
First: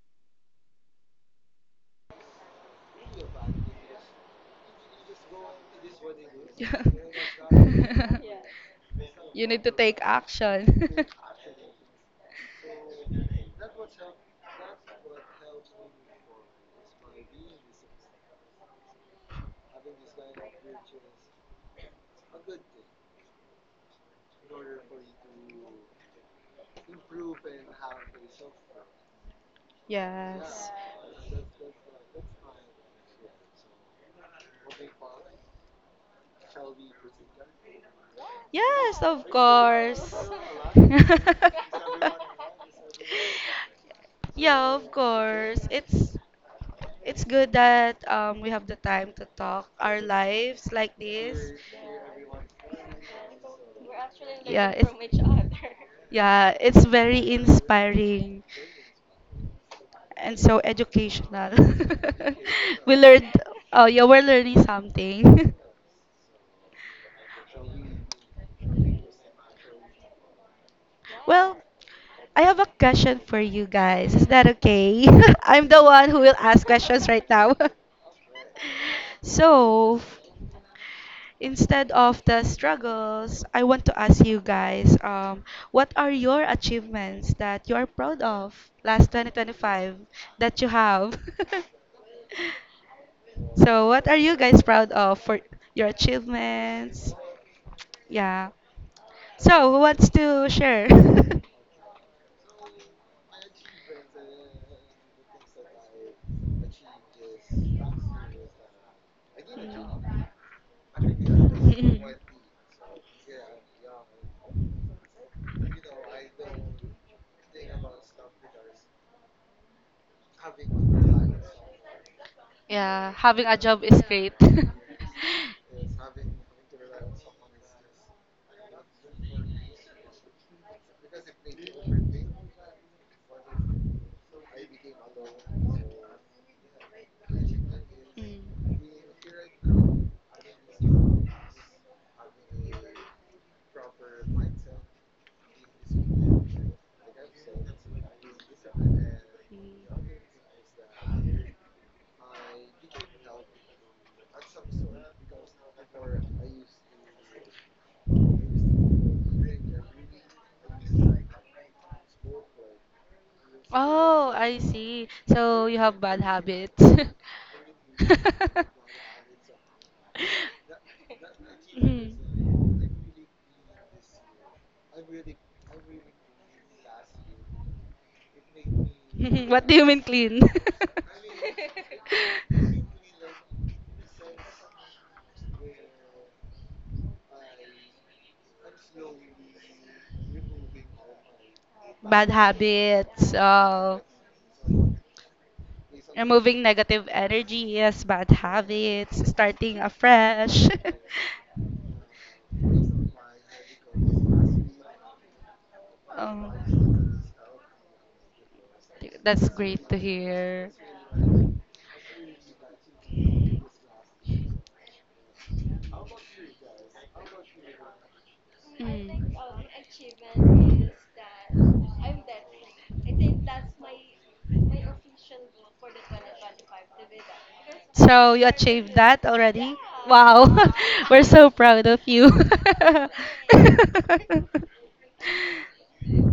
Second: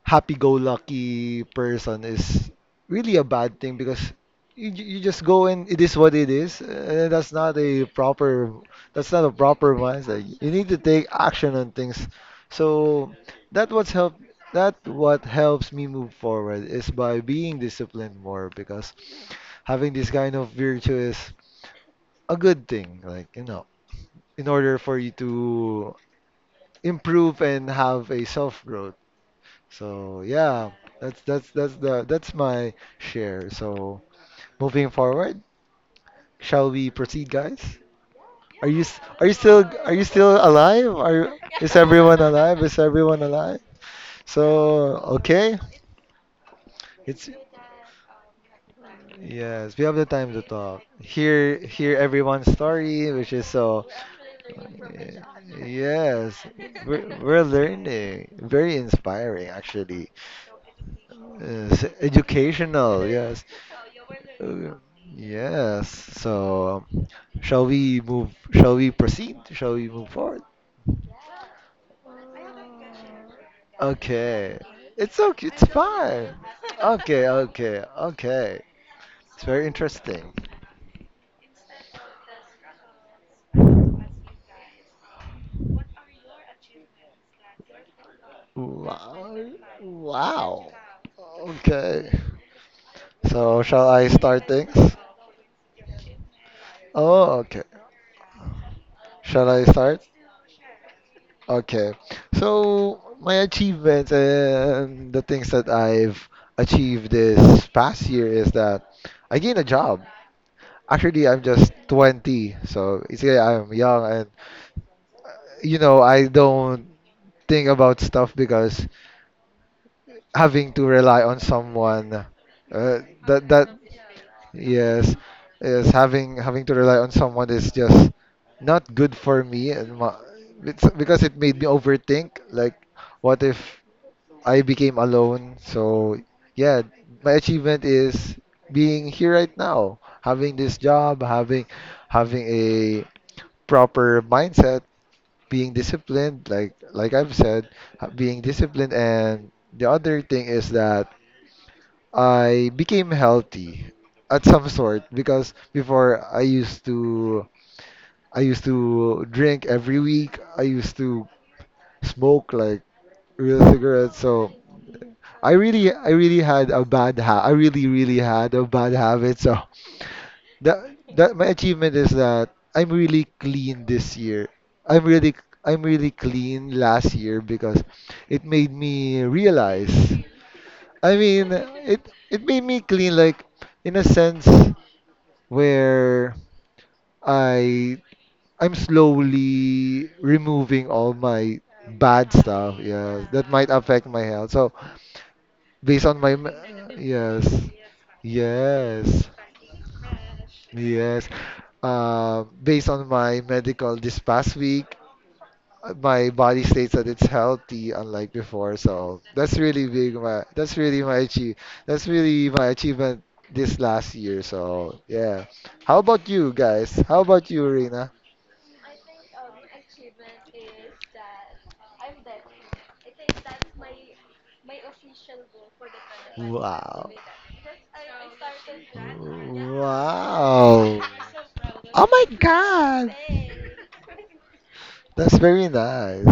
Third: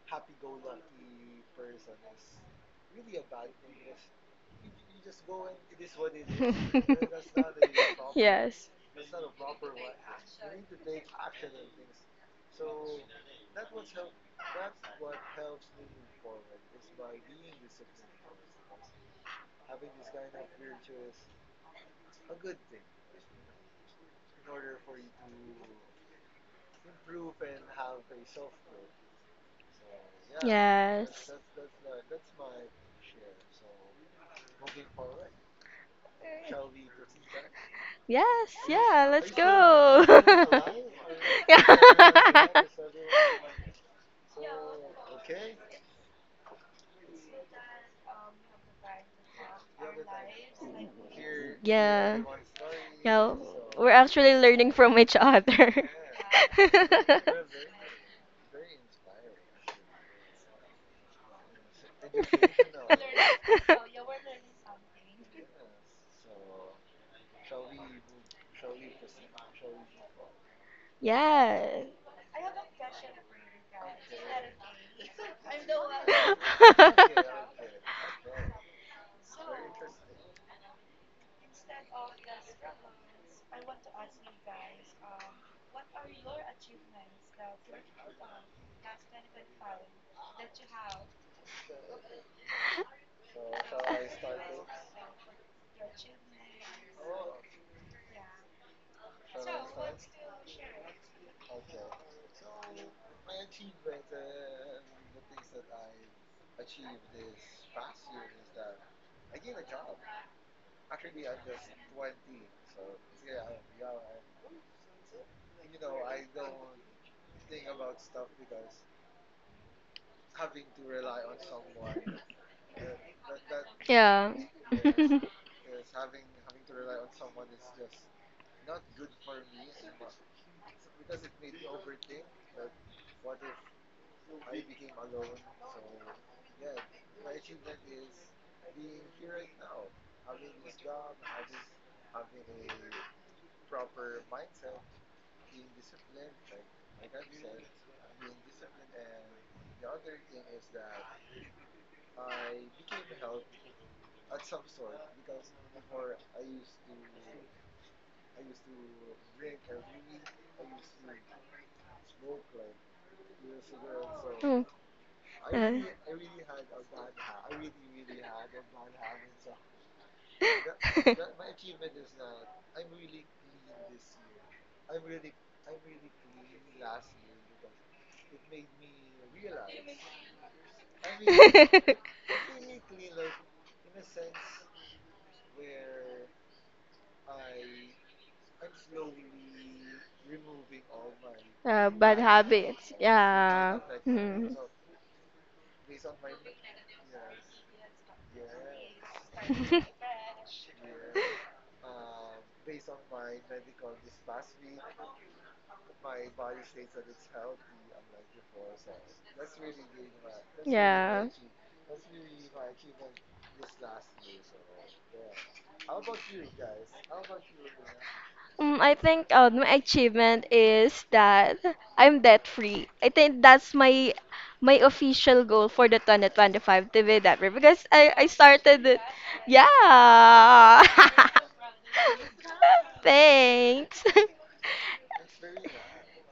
S1: happy-go-lucky person is really a bad thing because you just go and it is what it is, and that's not a proper
S2: Yes.
S1: that's not a
S3: You need to
S1: proper
S3: take
S1: mindset. You need to
S3: action.
S1: take action on things. So that what's help that what helps me move forward is by being disciplined more because having this kind of virtue is a good thing, in order for you to improve and have a self growth. So
S3: Yes.
S1: yeah,
S2: Yes.
S1: that's my share. So moving forward, shall we proceed, guys?
S2: Yes,
S3: Yes,
S2: yeah,
S3: of
S2: let's
S1: Are you
S3: course.
S1: still
S2: go.
S1: alive? Are
S2: Yeah.
S1: Is everyone alive? Is everyone alive? So
S3: Yeah, of
S1: okay,
S3: course. It's
S1: it's
S3: good that we have the time to talk
S1: yes, we have
S3: our
S1: the time to
S3: lives
S1: talk.
S3: like this.
S1: Hear
S2: Yeah.
S1: everyone's story, which
S2: Yeah,
S1: is so
S2: we're actually
S3: Yeah,
S2: learning
S3: it's,
S2: from each other.
S1: yes,
S3: yeah, it's
S1: we're
S3: very
S1: we're learning.
S3: inspiring
S1: Very inspiring, actually.
S3: and so educational.
S1: Yes,
S3: We
S1: educational,
S3: learned,
S1: yes.
S3: oh yeah, we're learning
S1: Uh,
S3: something.
S1: yes. So, shall we move? Shall we proceed? Shall we move forward?
S3: Well,
S2: Yeah.
S3: I have a question for you guys. Is that
S1: Okay.
S3: okay?
S1: It's okay. It's
S3: I'm the one who
S1: fine.
S3: will ask questions right
S1: Okay.
S3: now.
S1: Okay. Okay. It's very
S3: So,
S1: interesting.
S3: instead of the struggles, I want to ask you guys, what are your achievements that you are proud of last
S1: Wow.
S3: 2025 that you
S1: Wow.
S3: have?
S1: Okay. So,
S3: So,
S1: shall
S3: what
S1: I
S3: are you
S1: start
S3: guys proud
S1: things?
S3: of for your achievements?
S1: Oh, okay.
S3: Yeah.
S1: Shall I
S3: So, who
S1: start?
S3: wants to share?
S1: Okay. So, my achievements and the things that I've achieved this past year is that I gained a job. Actually, I'm just
S3: Mm.
S1: 20, so it's yeah, I'm young and you know, I don't think about stuff because having to rely on someone uh,
S3: Yeah, having
S1: that
S3: a
S1: that
S3: job is great.
S2: Yeah.
S1: yes, is having to rely on someone is just not good for me and ma it's because it made me overthink like what if I
S3: Mm.
S1: became alone?
S3: Mm.
S1: So yeah, my achievement is being here right now, having this job, having a proper mindset, being disciplined, like I've said, being disciplined, and the other thing is that I became healthy at some sort because before I used to drink every week. I used to smoke like real cigarettes,
S3: Oh,
S1: so
S3: I
S2: Oh,
S3: see. So
S2: uh,
S3: you have bad habits.
S1: I really really had a bad habit, so that that my achievement is that
S3: Mhm.
S1: I'm really clean this year. I'm really I'm really clean last year because it made me
S3: What do you
S1: realize.
S3: mean clean?
S1: I mean, it it made me clean like in a sense where I I'm slowly removing all my
S2: bad
S3: Bad
S1: bad stuff.
S2: habits.
S1: Yeah,
S3: habits,
S1: that might
S2: Yeah.
S1: affect my health.
S2: Mm.
S1: So based on my m-
S3: removing negative
S1: yes.
S3: energy, yes, bad habits,
S1: Yes.
S3: starting afresh.
S1: Yes, Based on my medical this past week, my
S3: um,
S1: body states that it's healthy, unlike before. So
S3: that's
S1: that's
S3: great
S1: really
S3: to
S1: big. My,
S3: hear.
S1: that's really my
S2: Yeah.
S1: achieve. That's really my achievement this last year. So yeah. How about you guys? How about you, Rina?
S2: Mm, I think,
S3: Mm.
S2: my achievement is that I'm debt free. I think that's my official goal for the 2025, to
S1: Wow.
S2: be debt free because, I
S3: So you
S2: started
S3: achieved
S2: it.
S3: that already? Wow,
S2: Yeah.
S1: Wow.
S3: we're so proud of
S1: Oh my
S3: you.
S1: God.
S2: Thanks.
S1: That's very nice.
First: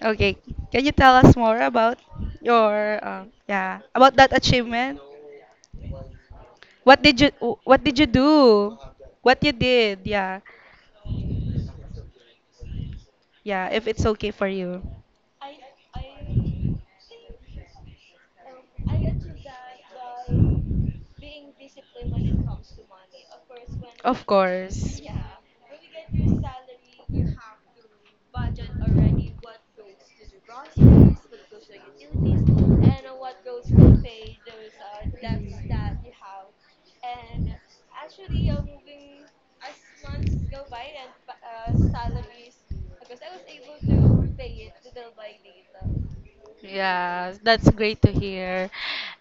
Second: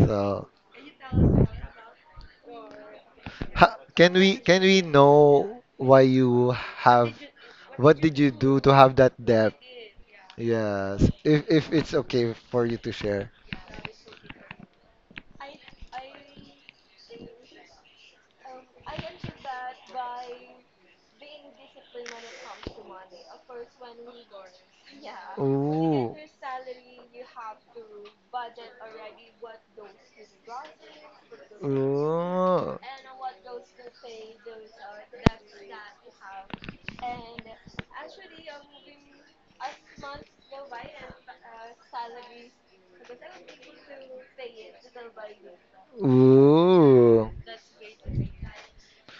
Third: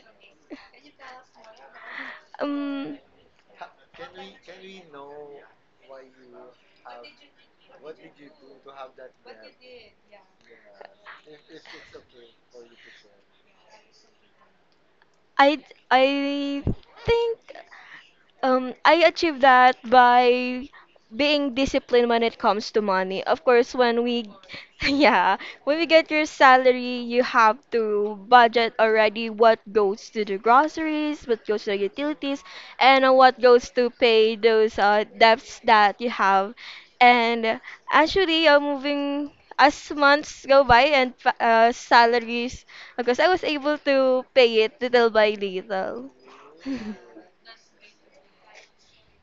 S3: Okay,
S1: So,
S3: can you tell us more about
S2: Um,
S3: your,
S1: ha-
S3: yeah about that
S1: can we
S3: achievement?
S1: know why you
S3: What
S1: have
S3: did you wh- what did
S1: what
S3: you
S1: did you do to
S3: do?
S1: have that
S3: What you
S1: debt?
S3: did? Yeah,
S1: Yes, if it's okay for you to share.
S3: yeah. If it's okay for you,
S2: I I think, I achieve that by being disciplined when it comes to money. Of course, when
S3: of
S2: we,
S3: course.
S2: yeah, when we get
S1: Ooh.
S2: your salary, you have to budget already what goes to the groceries, what goes to the utilities,
S1: Ooh.
S2: and, what goes to pay those, debts that you have. And, actually, moving as months go by and, salaries, because I was able to pay it little by little.
S1: Ooh.
S3: Yeah, that's great to hear.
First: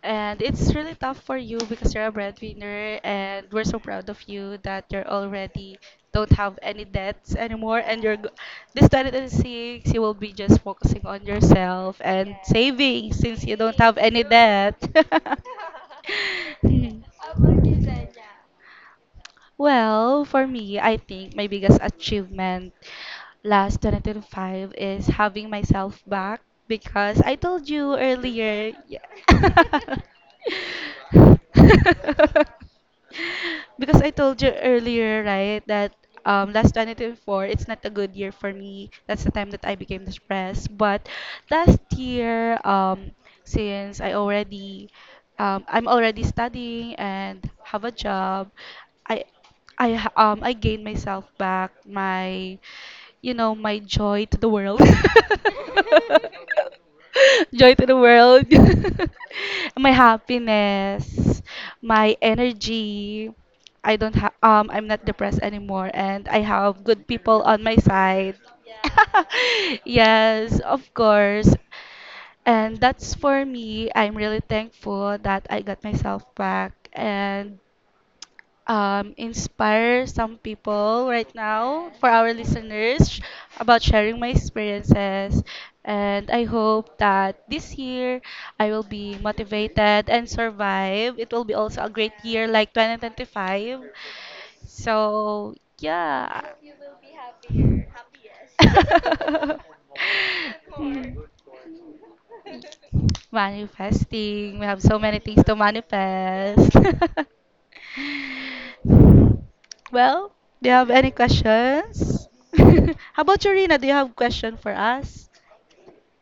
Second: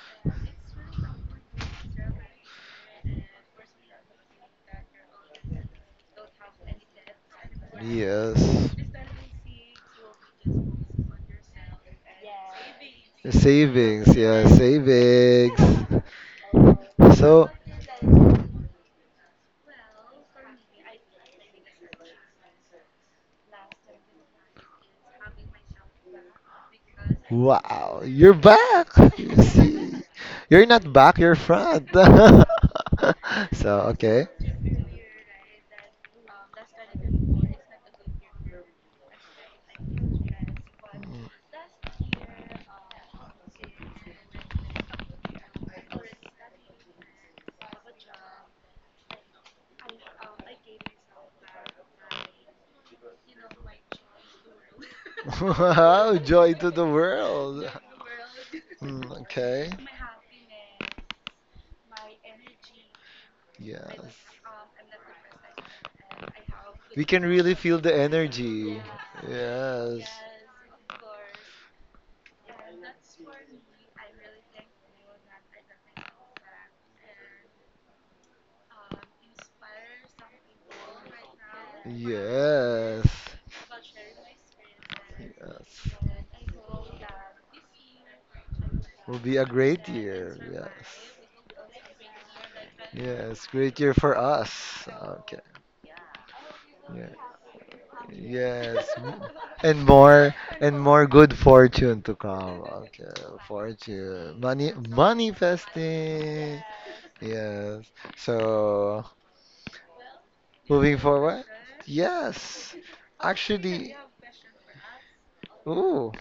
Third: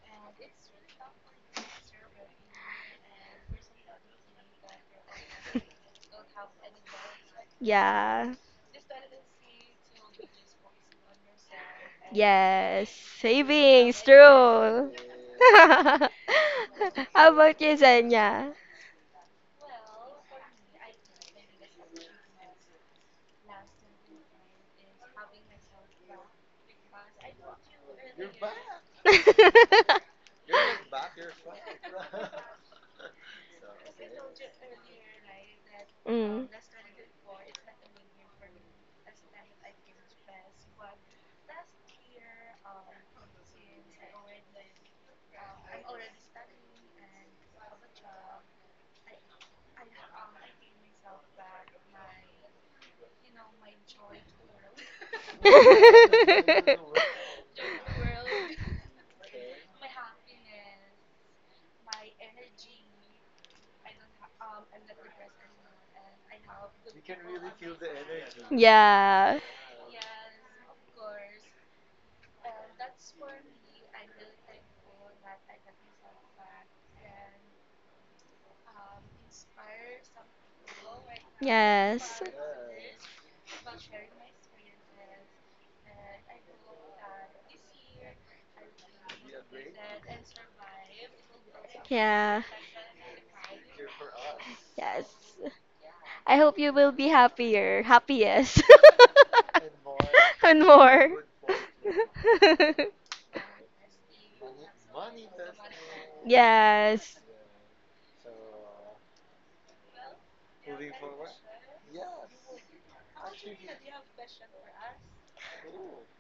S3: And it's really tough for you because you're a breadwinner, and we're so proud of you that you're already don't have any debts anymore. And you're go-
S2: Yeah.
S1: Yes.
S3: this 2026, you will be just focusing on yourself and
S2: Yes,
S3: saving since you don't have
S2: savings,
S1: Savings,
S3: any
S1: yeah,
S3: debt.
S2: true.
S1: savings.
S2: How
S1: So,
S2: about you, Zenya?
S3: Well, for me, I think my biggest achievement last 2025 is having myself back because I told you
S1: wow, you're
S3: earlier.
S1: back.
S3: Yeah.
S1: You see, you're not back, you're front. So,
S3: Because I
S1: okay.
S3: told you earlier, right, that
S2: Mm.
S3: last 2024, it's not a good year for me. That's the time that I became depressed. But last year, since I already, I'm already studying and have a job, I, I gained myself back, my, you know, my joy to the world.
S1: Wow, joy to the world.
S3: Joy to the world.
S1: Mm, okay.
S3: My happiness, my energy. I don't
S1: Yes.
S3: have I'm not depressed anymore and I have
S1: We
S3: good
S1: can
S3: people
S1: really
S3: on my
S1: feel the
S3: side.
S1: energy.
S2: Yeah.
S1: Yes.
S3: Yes, of course. And that's for me. I'm really thankful that I got myself back and, inspire some people right now for
S2: Yes.
S3: our
S1: Yes.
S3: listeners sh- about sharing my experiences.
S1: Yes.
S3: And I hope that this year I will be
S1: Will be a great
S3: motivated and
S1: year. Yes.
S3: survive. It will be also a great year
S2: Yeah.
S3: like
S1: Yes. Great
S3: 2025.
S1: year for us.
S2: Yes.
S1: Okay.
S3: So,
S2: I
S3: yeah.
S2: hope you will
S1: Yeah.
S2: be happier, happiest.
S1: Yes. m- and more
S2: And
S1: and more
S2: more.
S3: Mm.
S1: good fortune to come. Okay. Fortune.
S3: Manifesting. We
S1: Money
S3: have so many things to
S1: manifesting.
S3: manifest.
S2: Yes.
S1: Yes. So
S3: Well, do you have
S1: moving
S3: any
S1: forward?
S3: questions?
S1: Yes.
S3: How about you, Rina? Do you
S1: Actually,
S3: have a question for us?
S1: ooh.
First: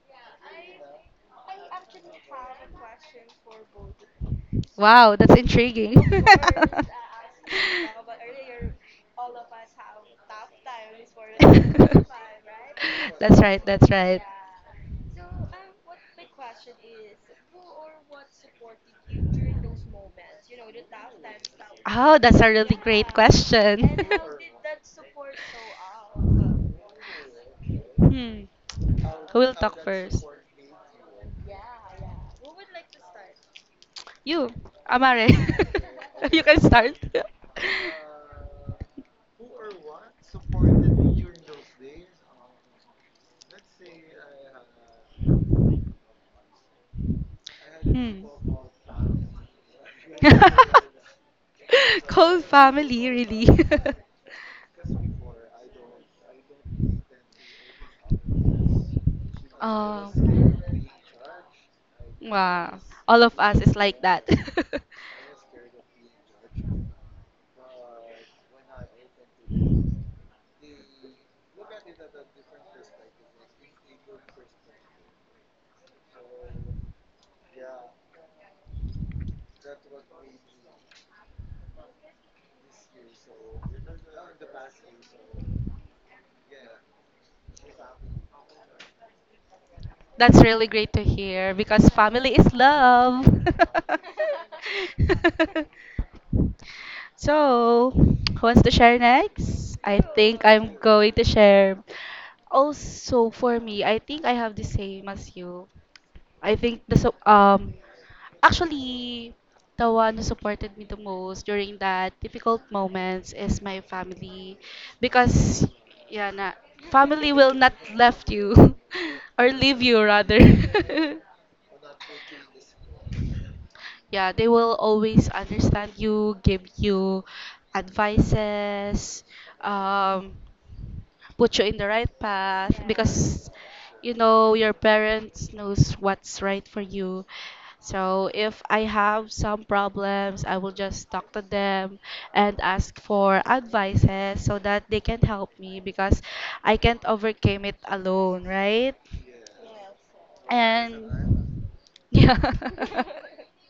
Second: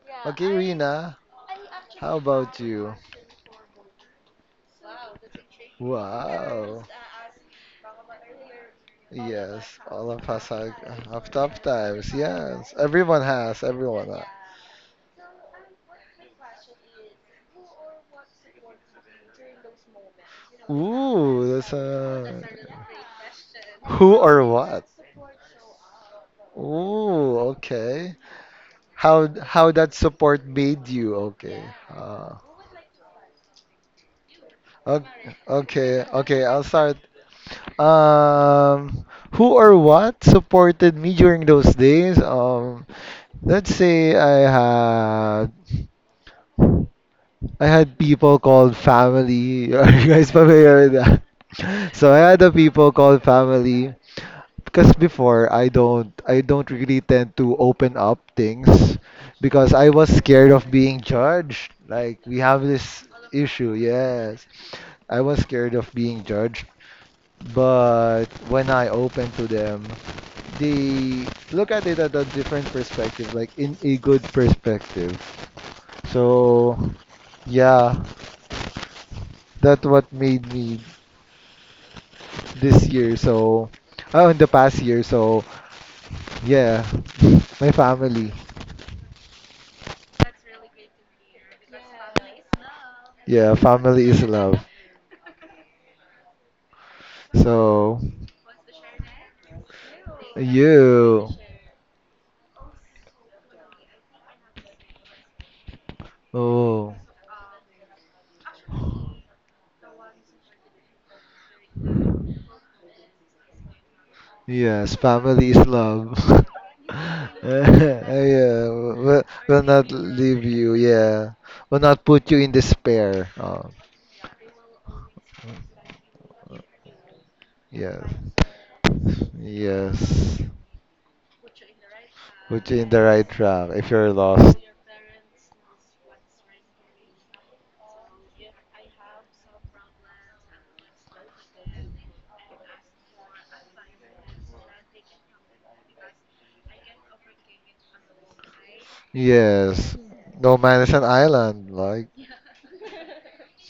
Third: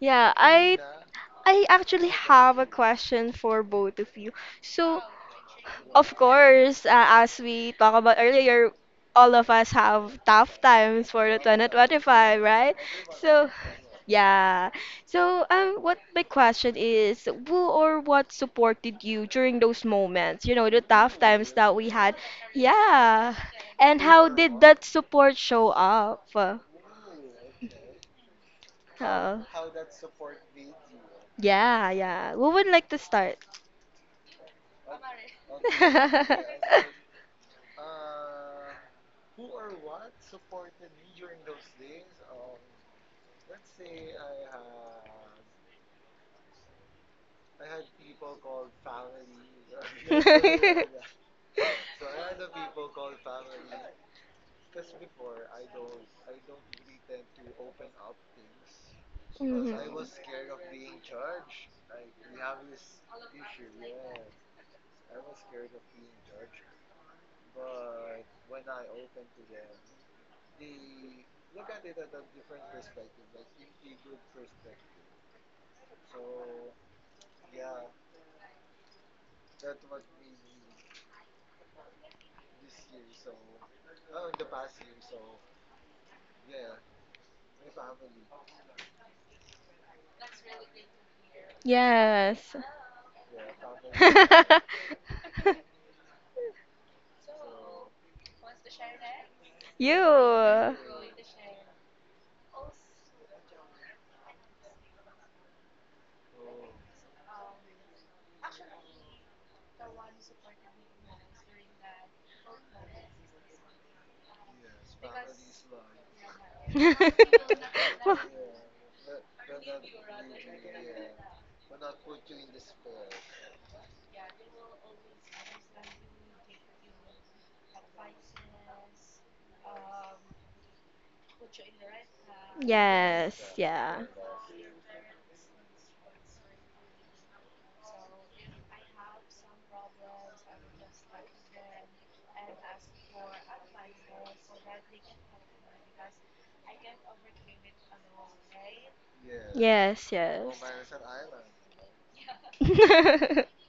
S2: Yeah,
S1: Okay, Rina,
S2: I actually
S1: how
S2: have
S1: about
S2: a
S1: you?
S2: question for both of you. So,
S3: Wow, that's intriguing.
S2: of
S1: Wow.
S2: course, as we talked about earlier, all of us
S1: Yes, all
S2: have
S1: of us
S2: tough times
S1: have
S2: for the
S1: tough times.
S2: 2025,
S1: Yes,
S2: right?
S1: everyone
S3: That's
S2: So,
S3: right,
S1: has.
S3: that's
S1: Everyone
S3: right.
S1: has.
S2: yeah. So, what my question is, who or what supported you during those moments? You know, the tough
S1: Ooh,
S2: times
S1: that's
S2: that we had.
S3: Oh, that's
S1: a
S3: a really great
S2: Yeah.
S3: question.
S2: And
S1: who
S2: how
S1: or
S2: did that
S1: what?
S2: support show up?
S1: Ooh, okay.
S3: Hmm.
S2: Uh,
S3: Who will
S1: How
S3: talk
S1: that
S3: first?
S1: support made you? Okay.
S2: yeah.
S1: Uh,
S2: Who would like to start?
S3: You, Amare.
S1: okay, okay,
S3: You
S1: okay.
S3: can
S1: I'll start.
S3: start.
S1: Um, who or what supported me during those days? Let's say I had
S3: Hmm.
S1: people called family. Are you guys familiar with that? So I had
S3: Cold
S1: the people
S3: family,
S1: called
S3: really.
S1: family because before I don't really tend to open up things because I
S2: Mhm.
S1: was
S3: Oh,
S1: scared of being judged. Like we have
S3: wow.
S1: this
S3: All of us
S1: issue,
S3: is like that.
S1: yes. I was scared of being judged. But when I open to them, they look at it at a different perspective, like in a good perspective. So yeah, that what made me this year. So, oh, in the past year. So, yeah, my family.
S3: That's really great to hear because family is
S2: Yes.
S3: love.
S1: Yeah, family is love.
S3: So,
S1: So,
S3: who wants to share next? I think
S2: You.
S3: I'm going to
S1: you.
S3: share. Also, for me, I think I have the same as you. I think
S1: Oh,
S3: the so actually the one who supported me the most during that difficult moments is my family
S1: yes, family is
S3: because
S1: love.
S3: yeah na, family will not left you
S1: yeah,
S3: or
S1: will
S3: leave
S1: not
S3: you rather
S1: leave you. Yeah, will not put you in despair. Oh,
S3: yeah they will always understand you give you
S1: yes,
S3: advices, um
S1: yes.
S3: put you in the right
S1: Put you
S3: path
S1: in the right
S3: because
S2: Yes,
S1: track if
S2: yeah.
S1: you're
S3: you know
S1: lost.
S3: your parents knows what's right for you, so if I have some problems I will just talk to them and ask for advices so that they can help me because I can't overcome it alone right
S1: Yes.
S2: Yes,
S1: No
S2: yes.
S1: man is an
S3: and
S1: island. Like,
S3: yeah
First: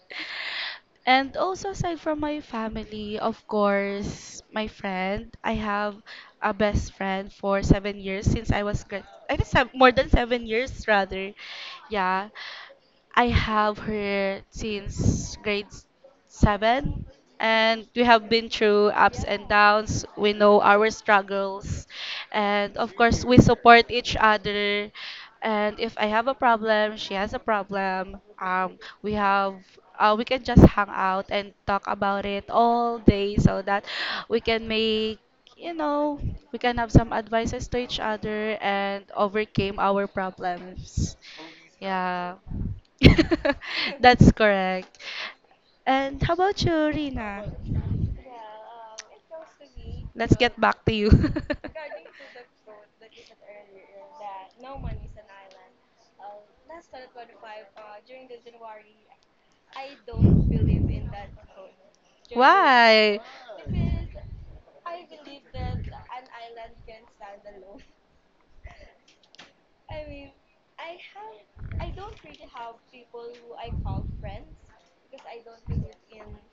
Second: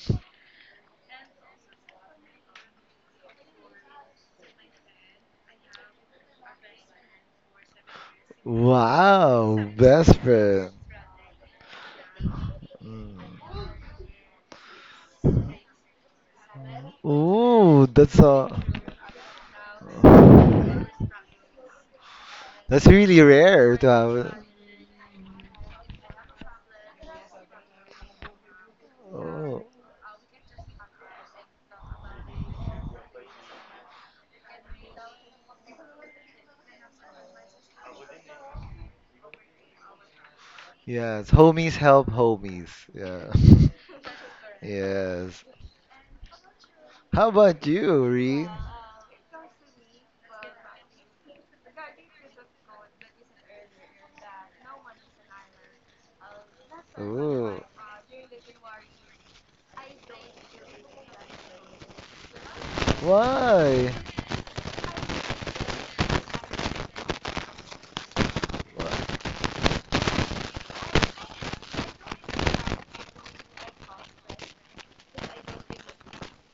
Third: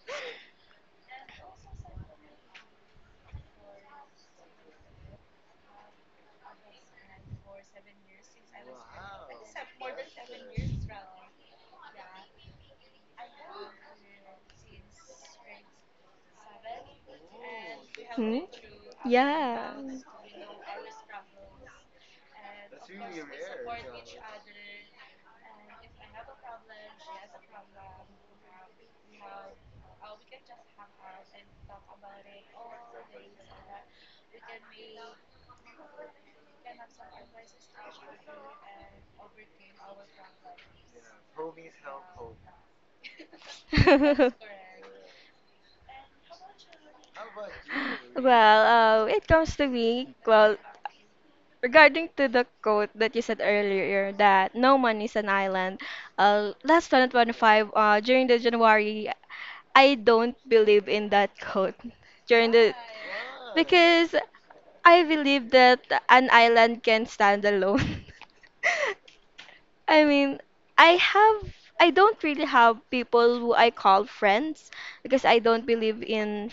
S3: and also aside from my family of course my friend I have a best friend for 7 years since I was grad I think
S1: wow,
S3: sev- more than
S1: best
S3: seven
S1: friend.
S3: years rather yeah I have her since grade seven,
S1: Ooh,
S3: and we
S1: that's
S3: have
S2: Hmm?
S1: a
S3: been through ups and
S2: Yeah.
S3: downs. We know our struggles, and
S1: that's
S3: of
S1: really
S3: course, we
S1: rare to
S3: support each
S1: have.
S3: other. And if I have a problem, she has a problem. We have.
S1: Oh,
S3: We can just hang out and talk about it all day so that we can make, you know, we can have some advices to each other and overcame our problems
S1: yes, homies help
S3: yeah
S1: homies. Yeah,
S3: that's correct.
S1: yes.
S3: And how about you,
S1: How
S3: Rina?
S1: about you, Ree?
S2: Well, it comes to me.
S3: Let's
S2: Well,
S3: get back to you.
S2: regarding to the quote that you said earlier that no man is an island, last
S1: Ooh,
S2: 2025, during the January, I don't believe in that quote. During the
S3: Why?
S1: why?
S2: Because I believe that an island can stand alone. I mean, I have I don't really have people who I call friends because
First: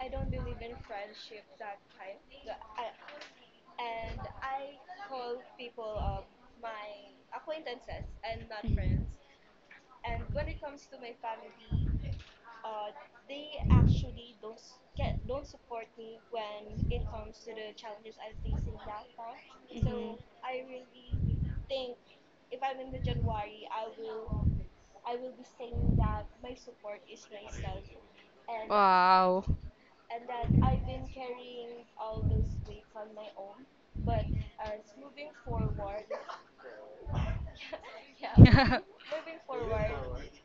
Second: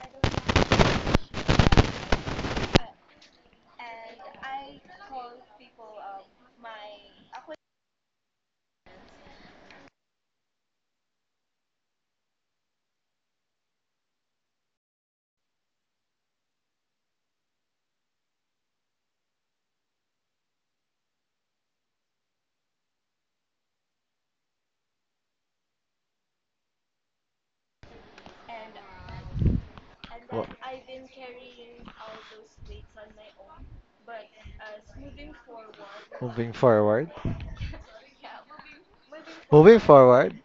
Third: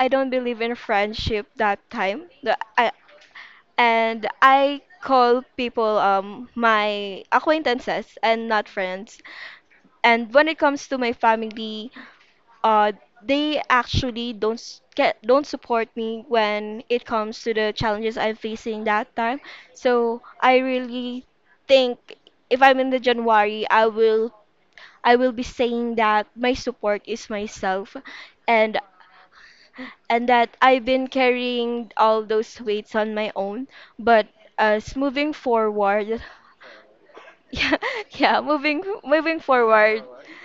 S2: I don't believe in friendship that time. I
S3: Mhm.
S2: and I call people my acquaintances and not friends. And when it comes to my family, uh they actually don't s- get don't support me when it comes to the challenges I'm facing that time. So I really think if I'm in the January, I will be saying that my support is myself and
S3: Wow.
S2: and
S1: Wha-
S2: that I've been carrying all those weights on my own. But as moving forward,
S1: moving forward.
S2: yeah, yeah, moving moving
S1: Moving
S2: forward,
S1: forward.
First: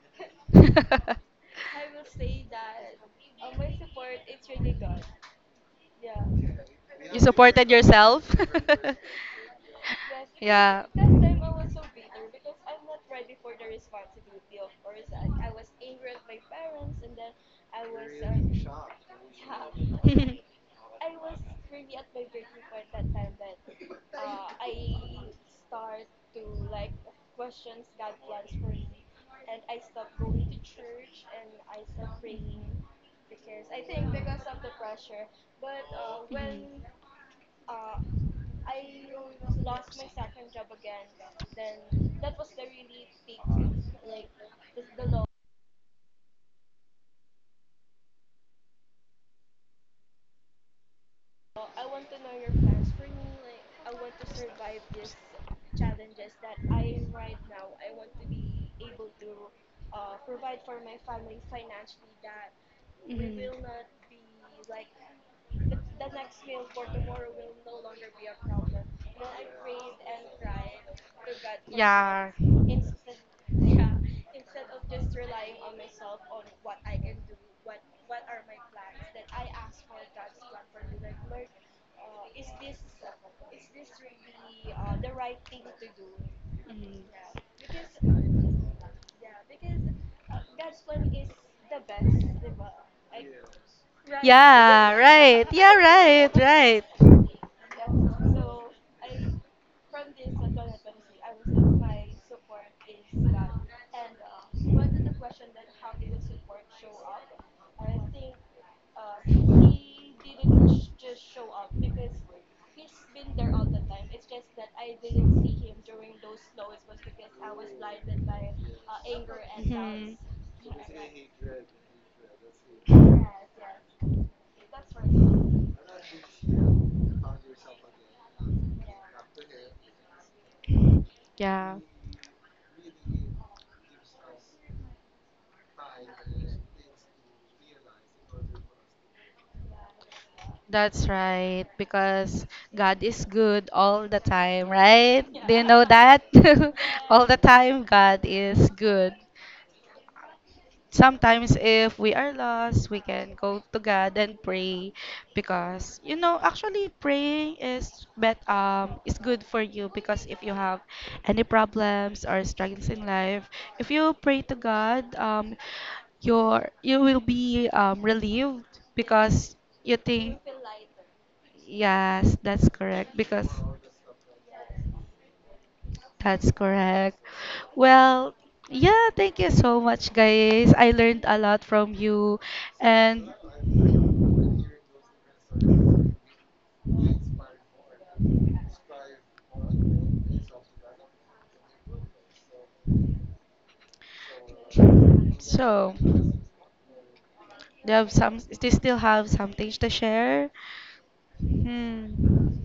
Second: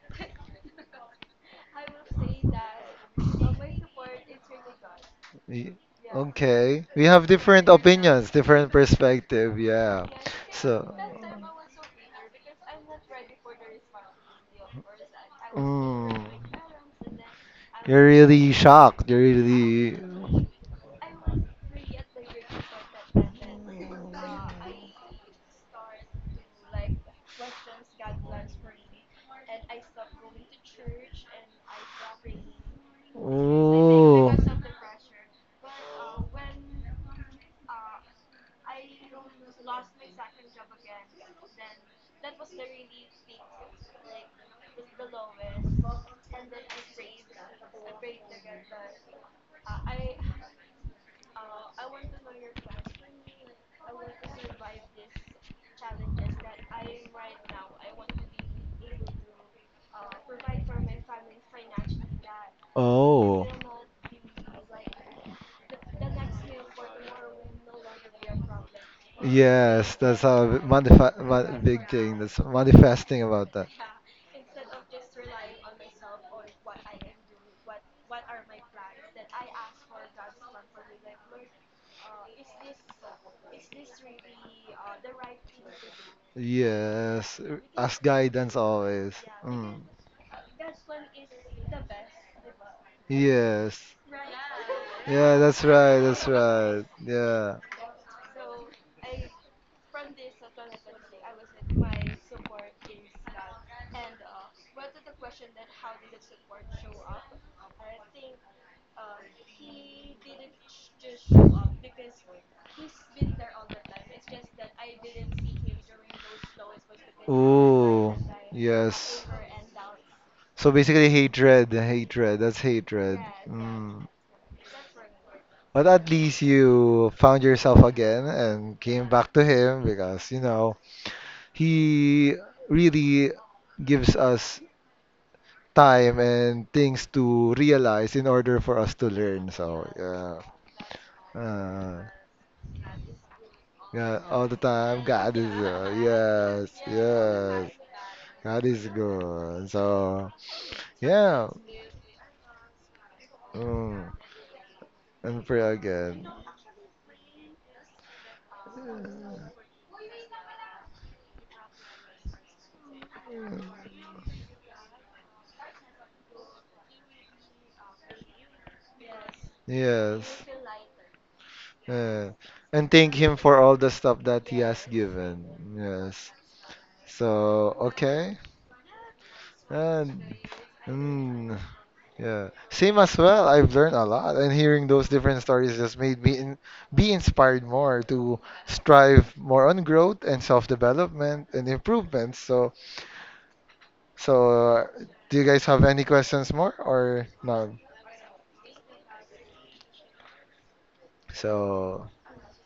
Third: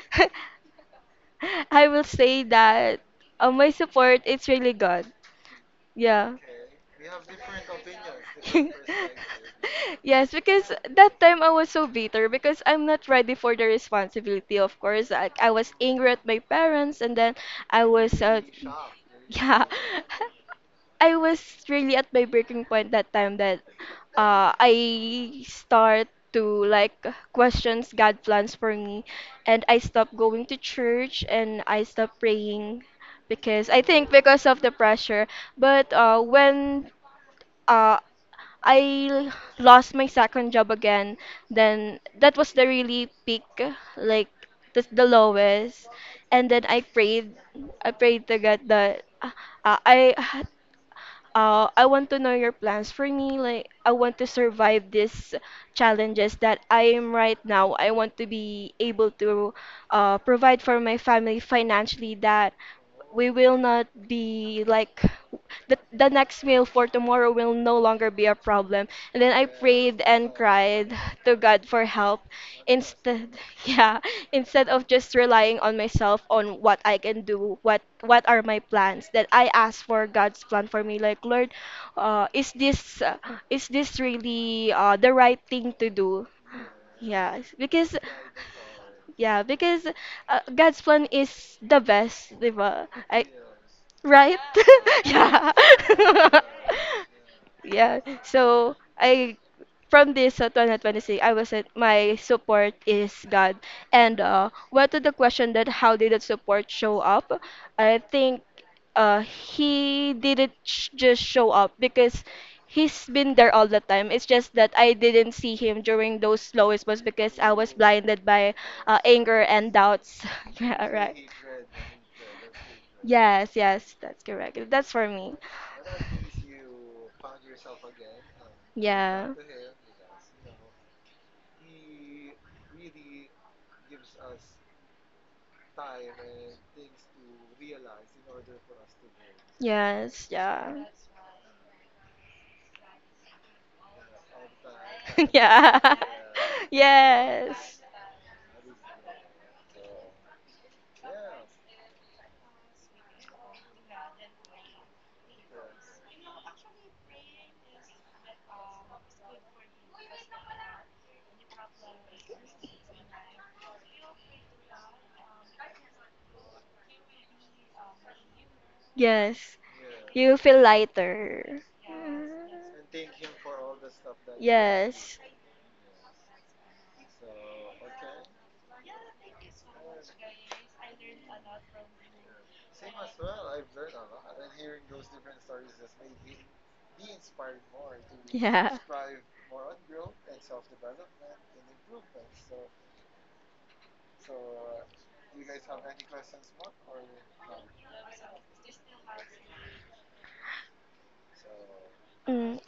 S2: I will say that my support is really good.
S1: Y-
S2: Yeah.
S1: Okay, we
S3: You
S1: have
S3: supported
S1: different opinions,
S3: yourself?
S1: different perspective. Yeah.
S2: Yes, because
S3: Yeah.
S1: So.
S2: that time I was so bitter because I'm not ready for the responsibility, of course. Like I was angry
S1: Mm.
S2: at my parents and then I
S1: You're
S2: was
S1: really shocked. You're
S2: yeah.
S1: really.
S3: Mhm.
S2: I was really at my breaking point that time that I start to like questions God plans for me and I stopped going to church and I stopped praying because I think
S1: Oh.
S2: because of the pressure but when uh, I lost my second job again, then that was the really peak, like the lowest. And then I prayed. I prayed to God that I I want to know your plans for me. Like, I want to survive these challenges that I am right now. I want to be able to provide for my family financially, that we
S1: Oh.
S2: will not
S3: Mhm.
S2: be like the next meal for tomorrow will no longer be a problem. And then I
S1: Yes,
S2: prayed
S1: that's
S2: and
S1: a
S2: cried
S1: manif-
S2: to
S1: ma
S2: God for
S1: big
S2: help
S1: thing.
S3: Yeah.
S1: That's manifesting
S2: instead,
S1: about that.
S2: yeah, instead of just relying on myself on what I can do, what are my plans, that I ask for god's plan for me. Like, lord, uh, is this uh, is this really the right thing to do?
S3: Mhm.
S2: Yeah
S1: Yes,
S2: because
S1: ask guidance always.
S2: yeah
S1: Mm.
S2: because god's plan is the best, diba? I,
S1: Yes.
S2: right.
S3: Yeah,
S1: Yeah,
S3: right.
S2: yeah.
S1: that's
S3: Yeah,
S1: right. That's
S3: right,
S1: right.
S3: right.
S1: Yeah.
S2: Yeah. So I from this 2026, I was at my support is God. And what to the question that how did that support show up? I think he didn't just show up because he's been there all the time. It's just that I didn't see him during those lowest months because I was
S1: Oh.
S2: blinded by
S1: Yes.
S2: anger and
S3: Mhm.
S2: doubts.
S1: So
S2: yeah,
S1: basically,
S2: right.
S1: hatred, hatred, that's hatred.
S2: Yes, yes,
S1: Mm.
S2: that's correct. That's for me.
S1: But at least you found yourself again and came
S2: Yeah.
S1: back to him because, you know,
S3: Yeah,
S1: he really gives us time and things to realize in order for us to learn. So,
S2: Yes,
S1: yeah.
S2: yeah.
S3: that's right.
S1: Uh,
S3: Because God is good all
S1: yeah,
S3: the
S1: all the
S3: time,
S1: time.
S3: right?
S1: God is
S3: Do you know
S2: Yeah.
S3: that?
S1: yes,
S3: All the
S1: yes.
S2: Yes.
S3: time, God
S1: God
S3: is
S1: is
S3: good.
S1: good. So, yeah.
S3: Sometimes, if we are lost, we can go to
S1: Mm.
S3: God and pray
S1: And pray
S3: because you
S1: again.
S3: know, actually, praying is bet is good for you because if you have any problems or struggles in life, if you pray to God, you will be, relieved
S2: Yes.
S3: because you
S2: You
S3: think
S1: Yes.
S2: feel lighter.
S1: Uh,
S3: yes that's
S1: and thank
S3: correct
S1: him
S3: because
S1: for all the stuff that he has
S2: Yes.
S1: given. Yes.
S3: that's correct
S1: So,
S3: well
S1: okay.
S3: yeah thank you so much
S1: And,
S3: guys I learned a
S1: mm,
S3: lot from you
S1: yeah. Same as
S3: and
S1: well. I've learned a lot, and hearing those different stories just made me be inspired more to
S2: Yeah.
S1: strive more on growth and self-development and improvements. So, so uh, do you guys have
S3: so,
S1: any questions more or not?
S3: they have some. They still have some things to share.
S1: So,
S3: Hmm.
S2: Mm,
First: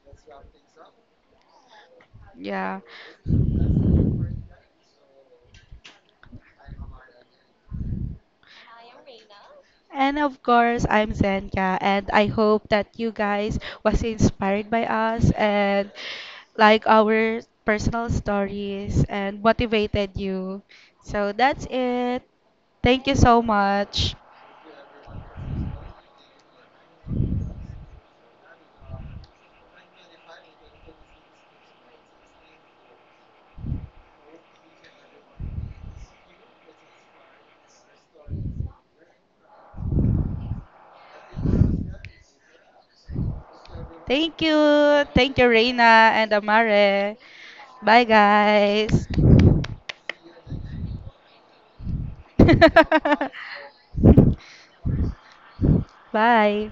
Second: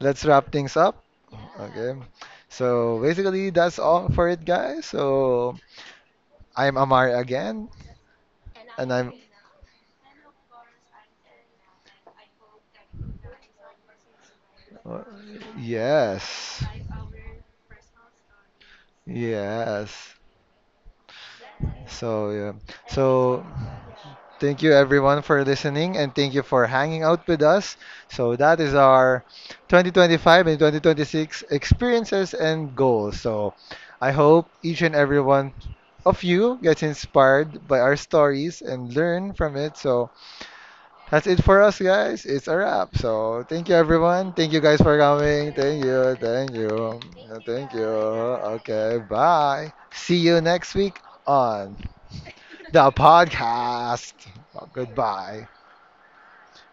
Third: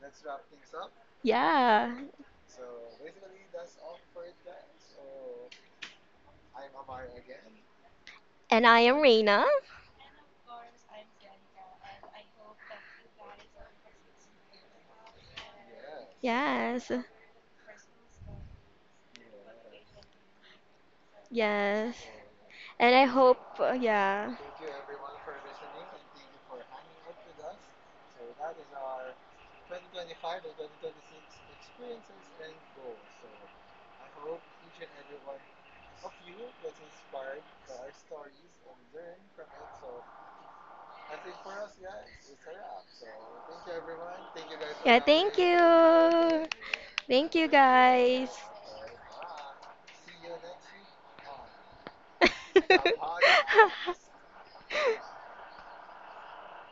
S1: let's wrap things up.
S2: yeah.
S1: Okay.
S3: Yeah.
S1: So basically, that's all for it, guys. So I'm Amari again,
S2: And I
S1: and
S2: am
S1: I'm
S2: Reina.
S3: And of course, I'm Zenka, and I hope that you guys was inspired by
S1: uh,
S3: us and
S1: yes,
S3: like
S2: Yes.
S3: our personal stories and
S1: yes.
S3: motivated you. So that's
S2: Yes.
S3: it.
S1: So yeah.
S2: And I
S3: Thank you
S2: hope,
S3: so
S1: So
S3: much.
S2: yeah.
S1: thank you everyone for listening, and thank you for hanging out with us. So that is our 2025 and 2026 experiences and goals. So I hope each and every one of you gets inspired by our stories and learn from it. So that's it for us, guys. It's a wrap. So thank you, everyone.
S3: Thank
S1: Thank
S3: you.
S1: you guys for
S2: Yeah, thank
S3: Thank you,
S1: coming. Thank you.
S3: Reina and
S2: you.
S1: Thank you.
S3: Amare.
S2: Thank you
S1: Thank you.
S3: Bye,
S2: guys.
S1: Okay.
S3: guys.
S1: Bye. See you next week on the podcast. Goodbye.
S3: Bye.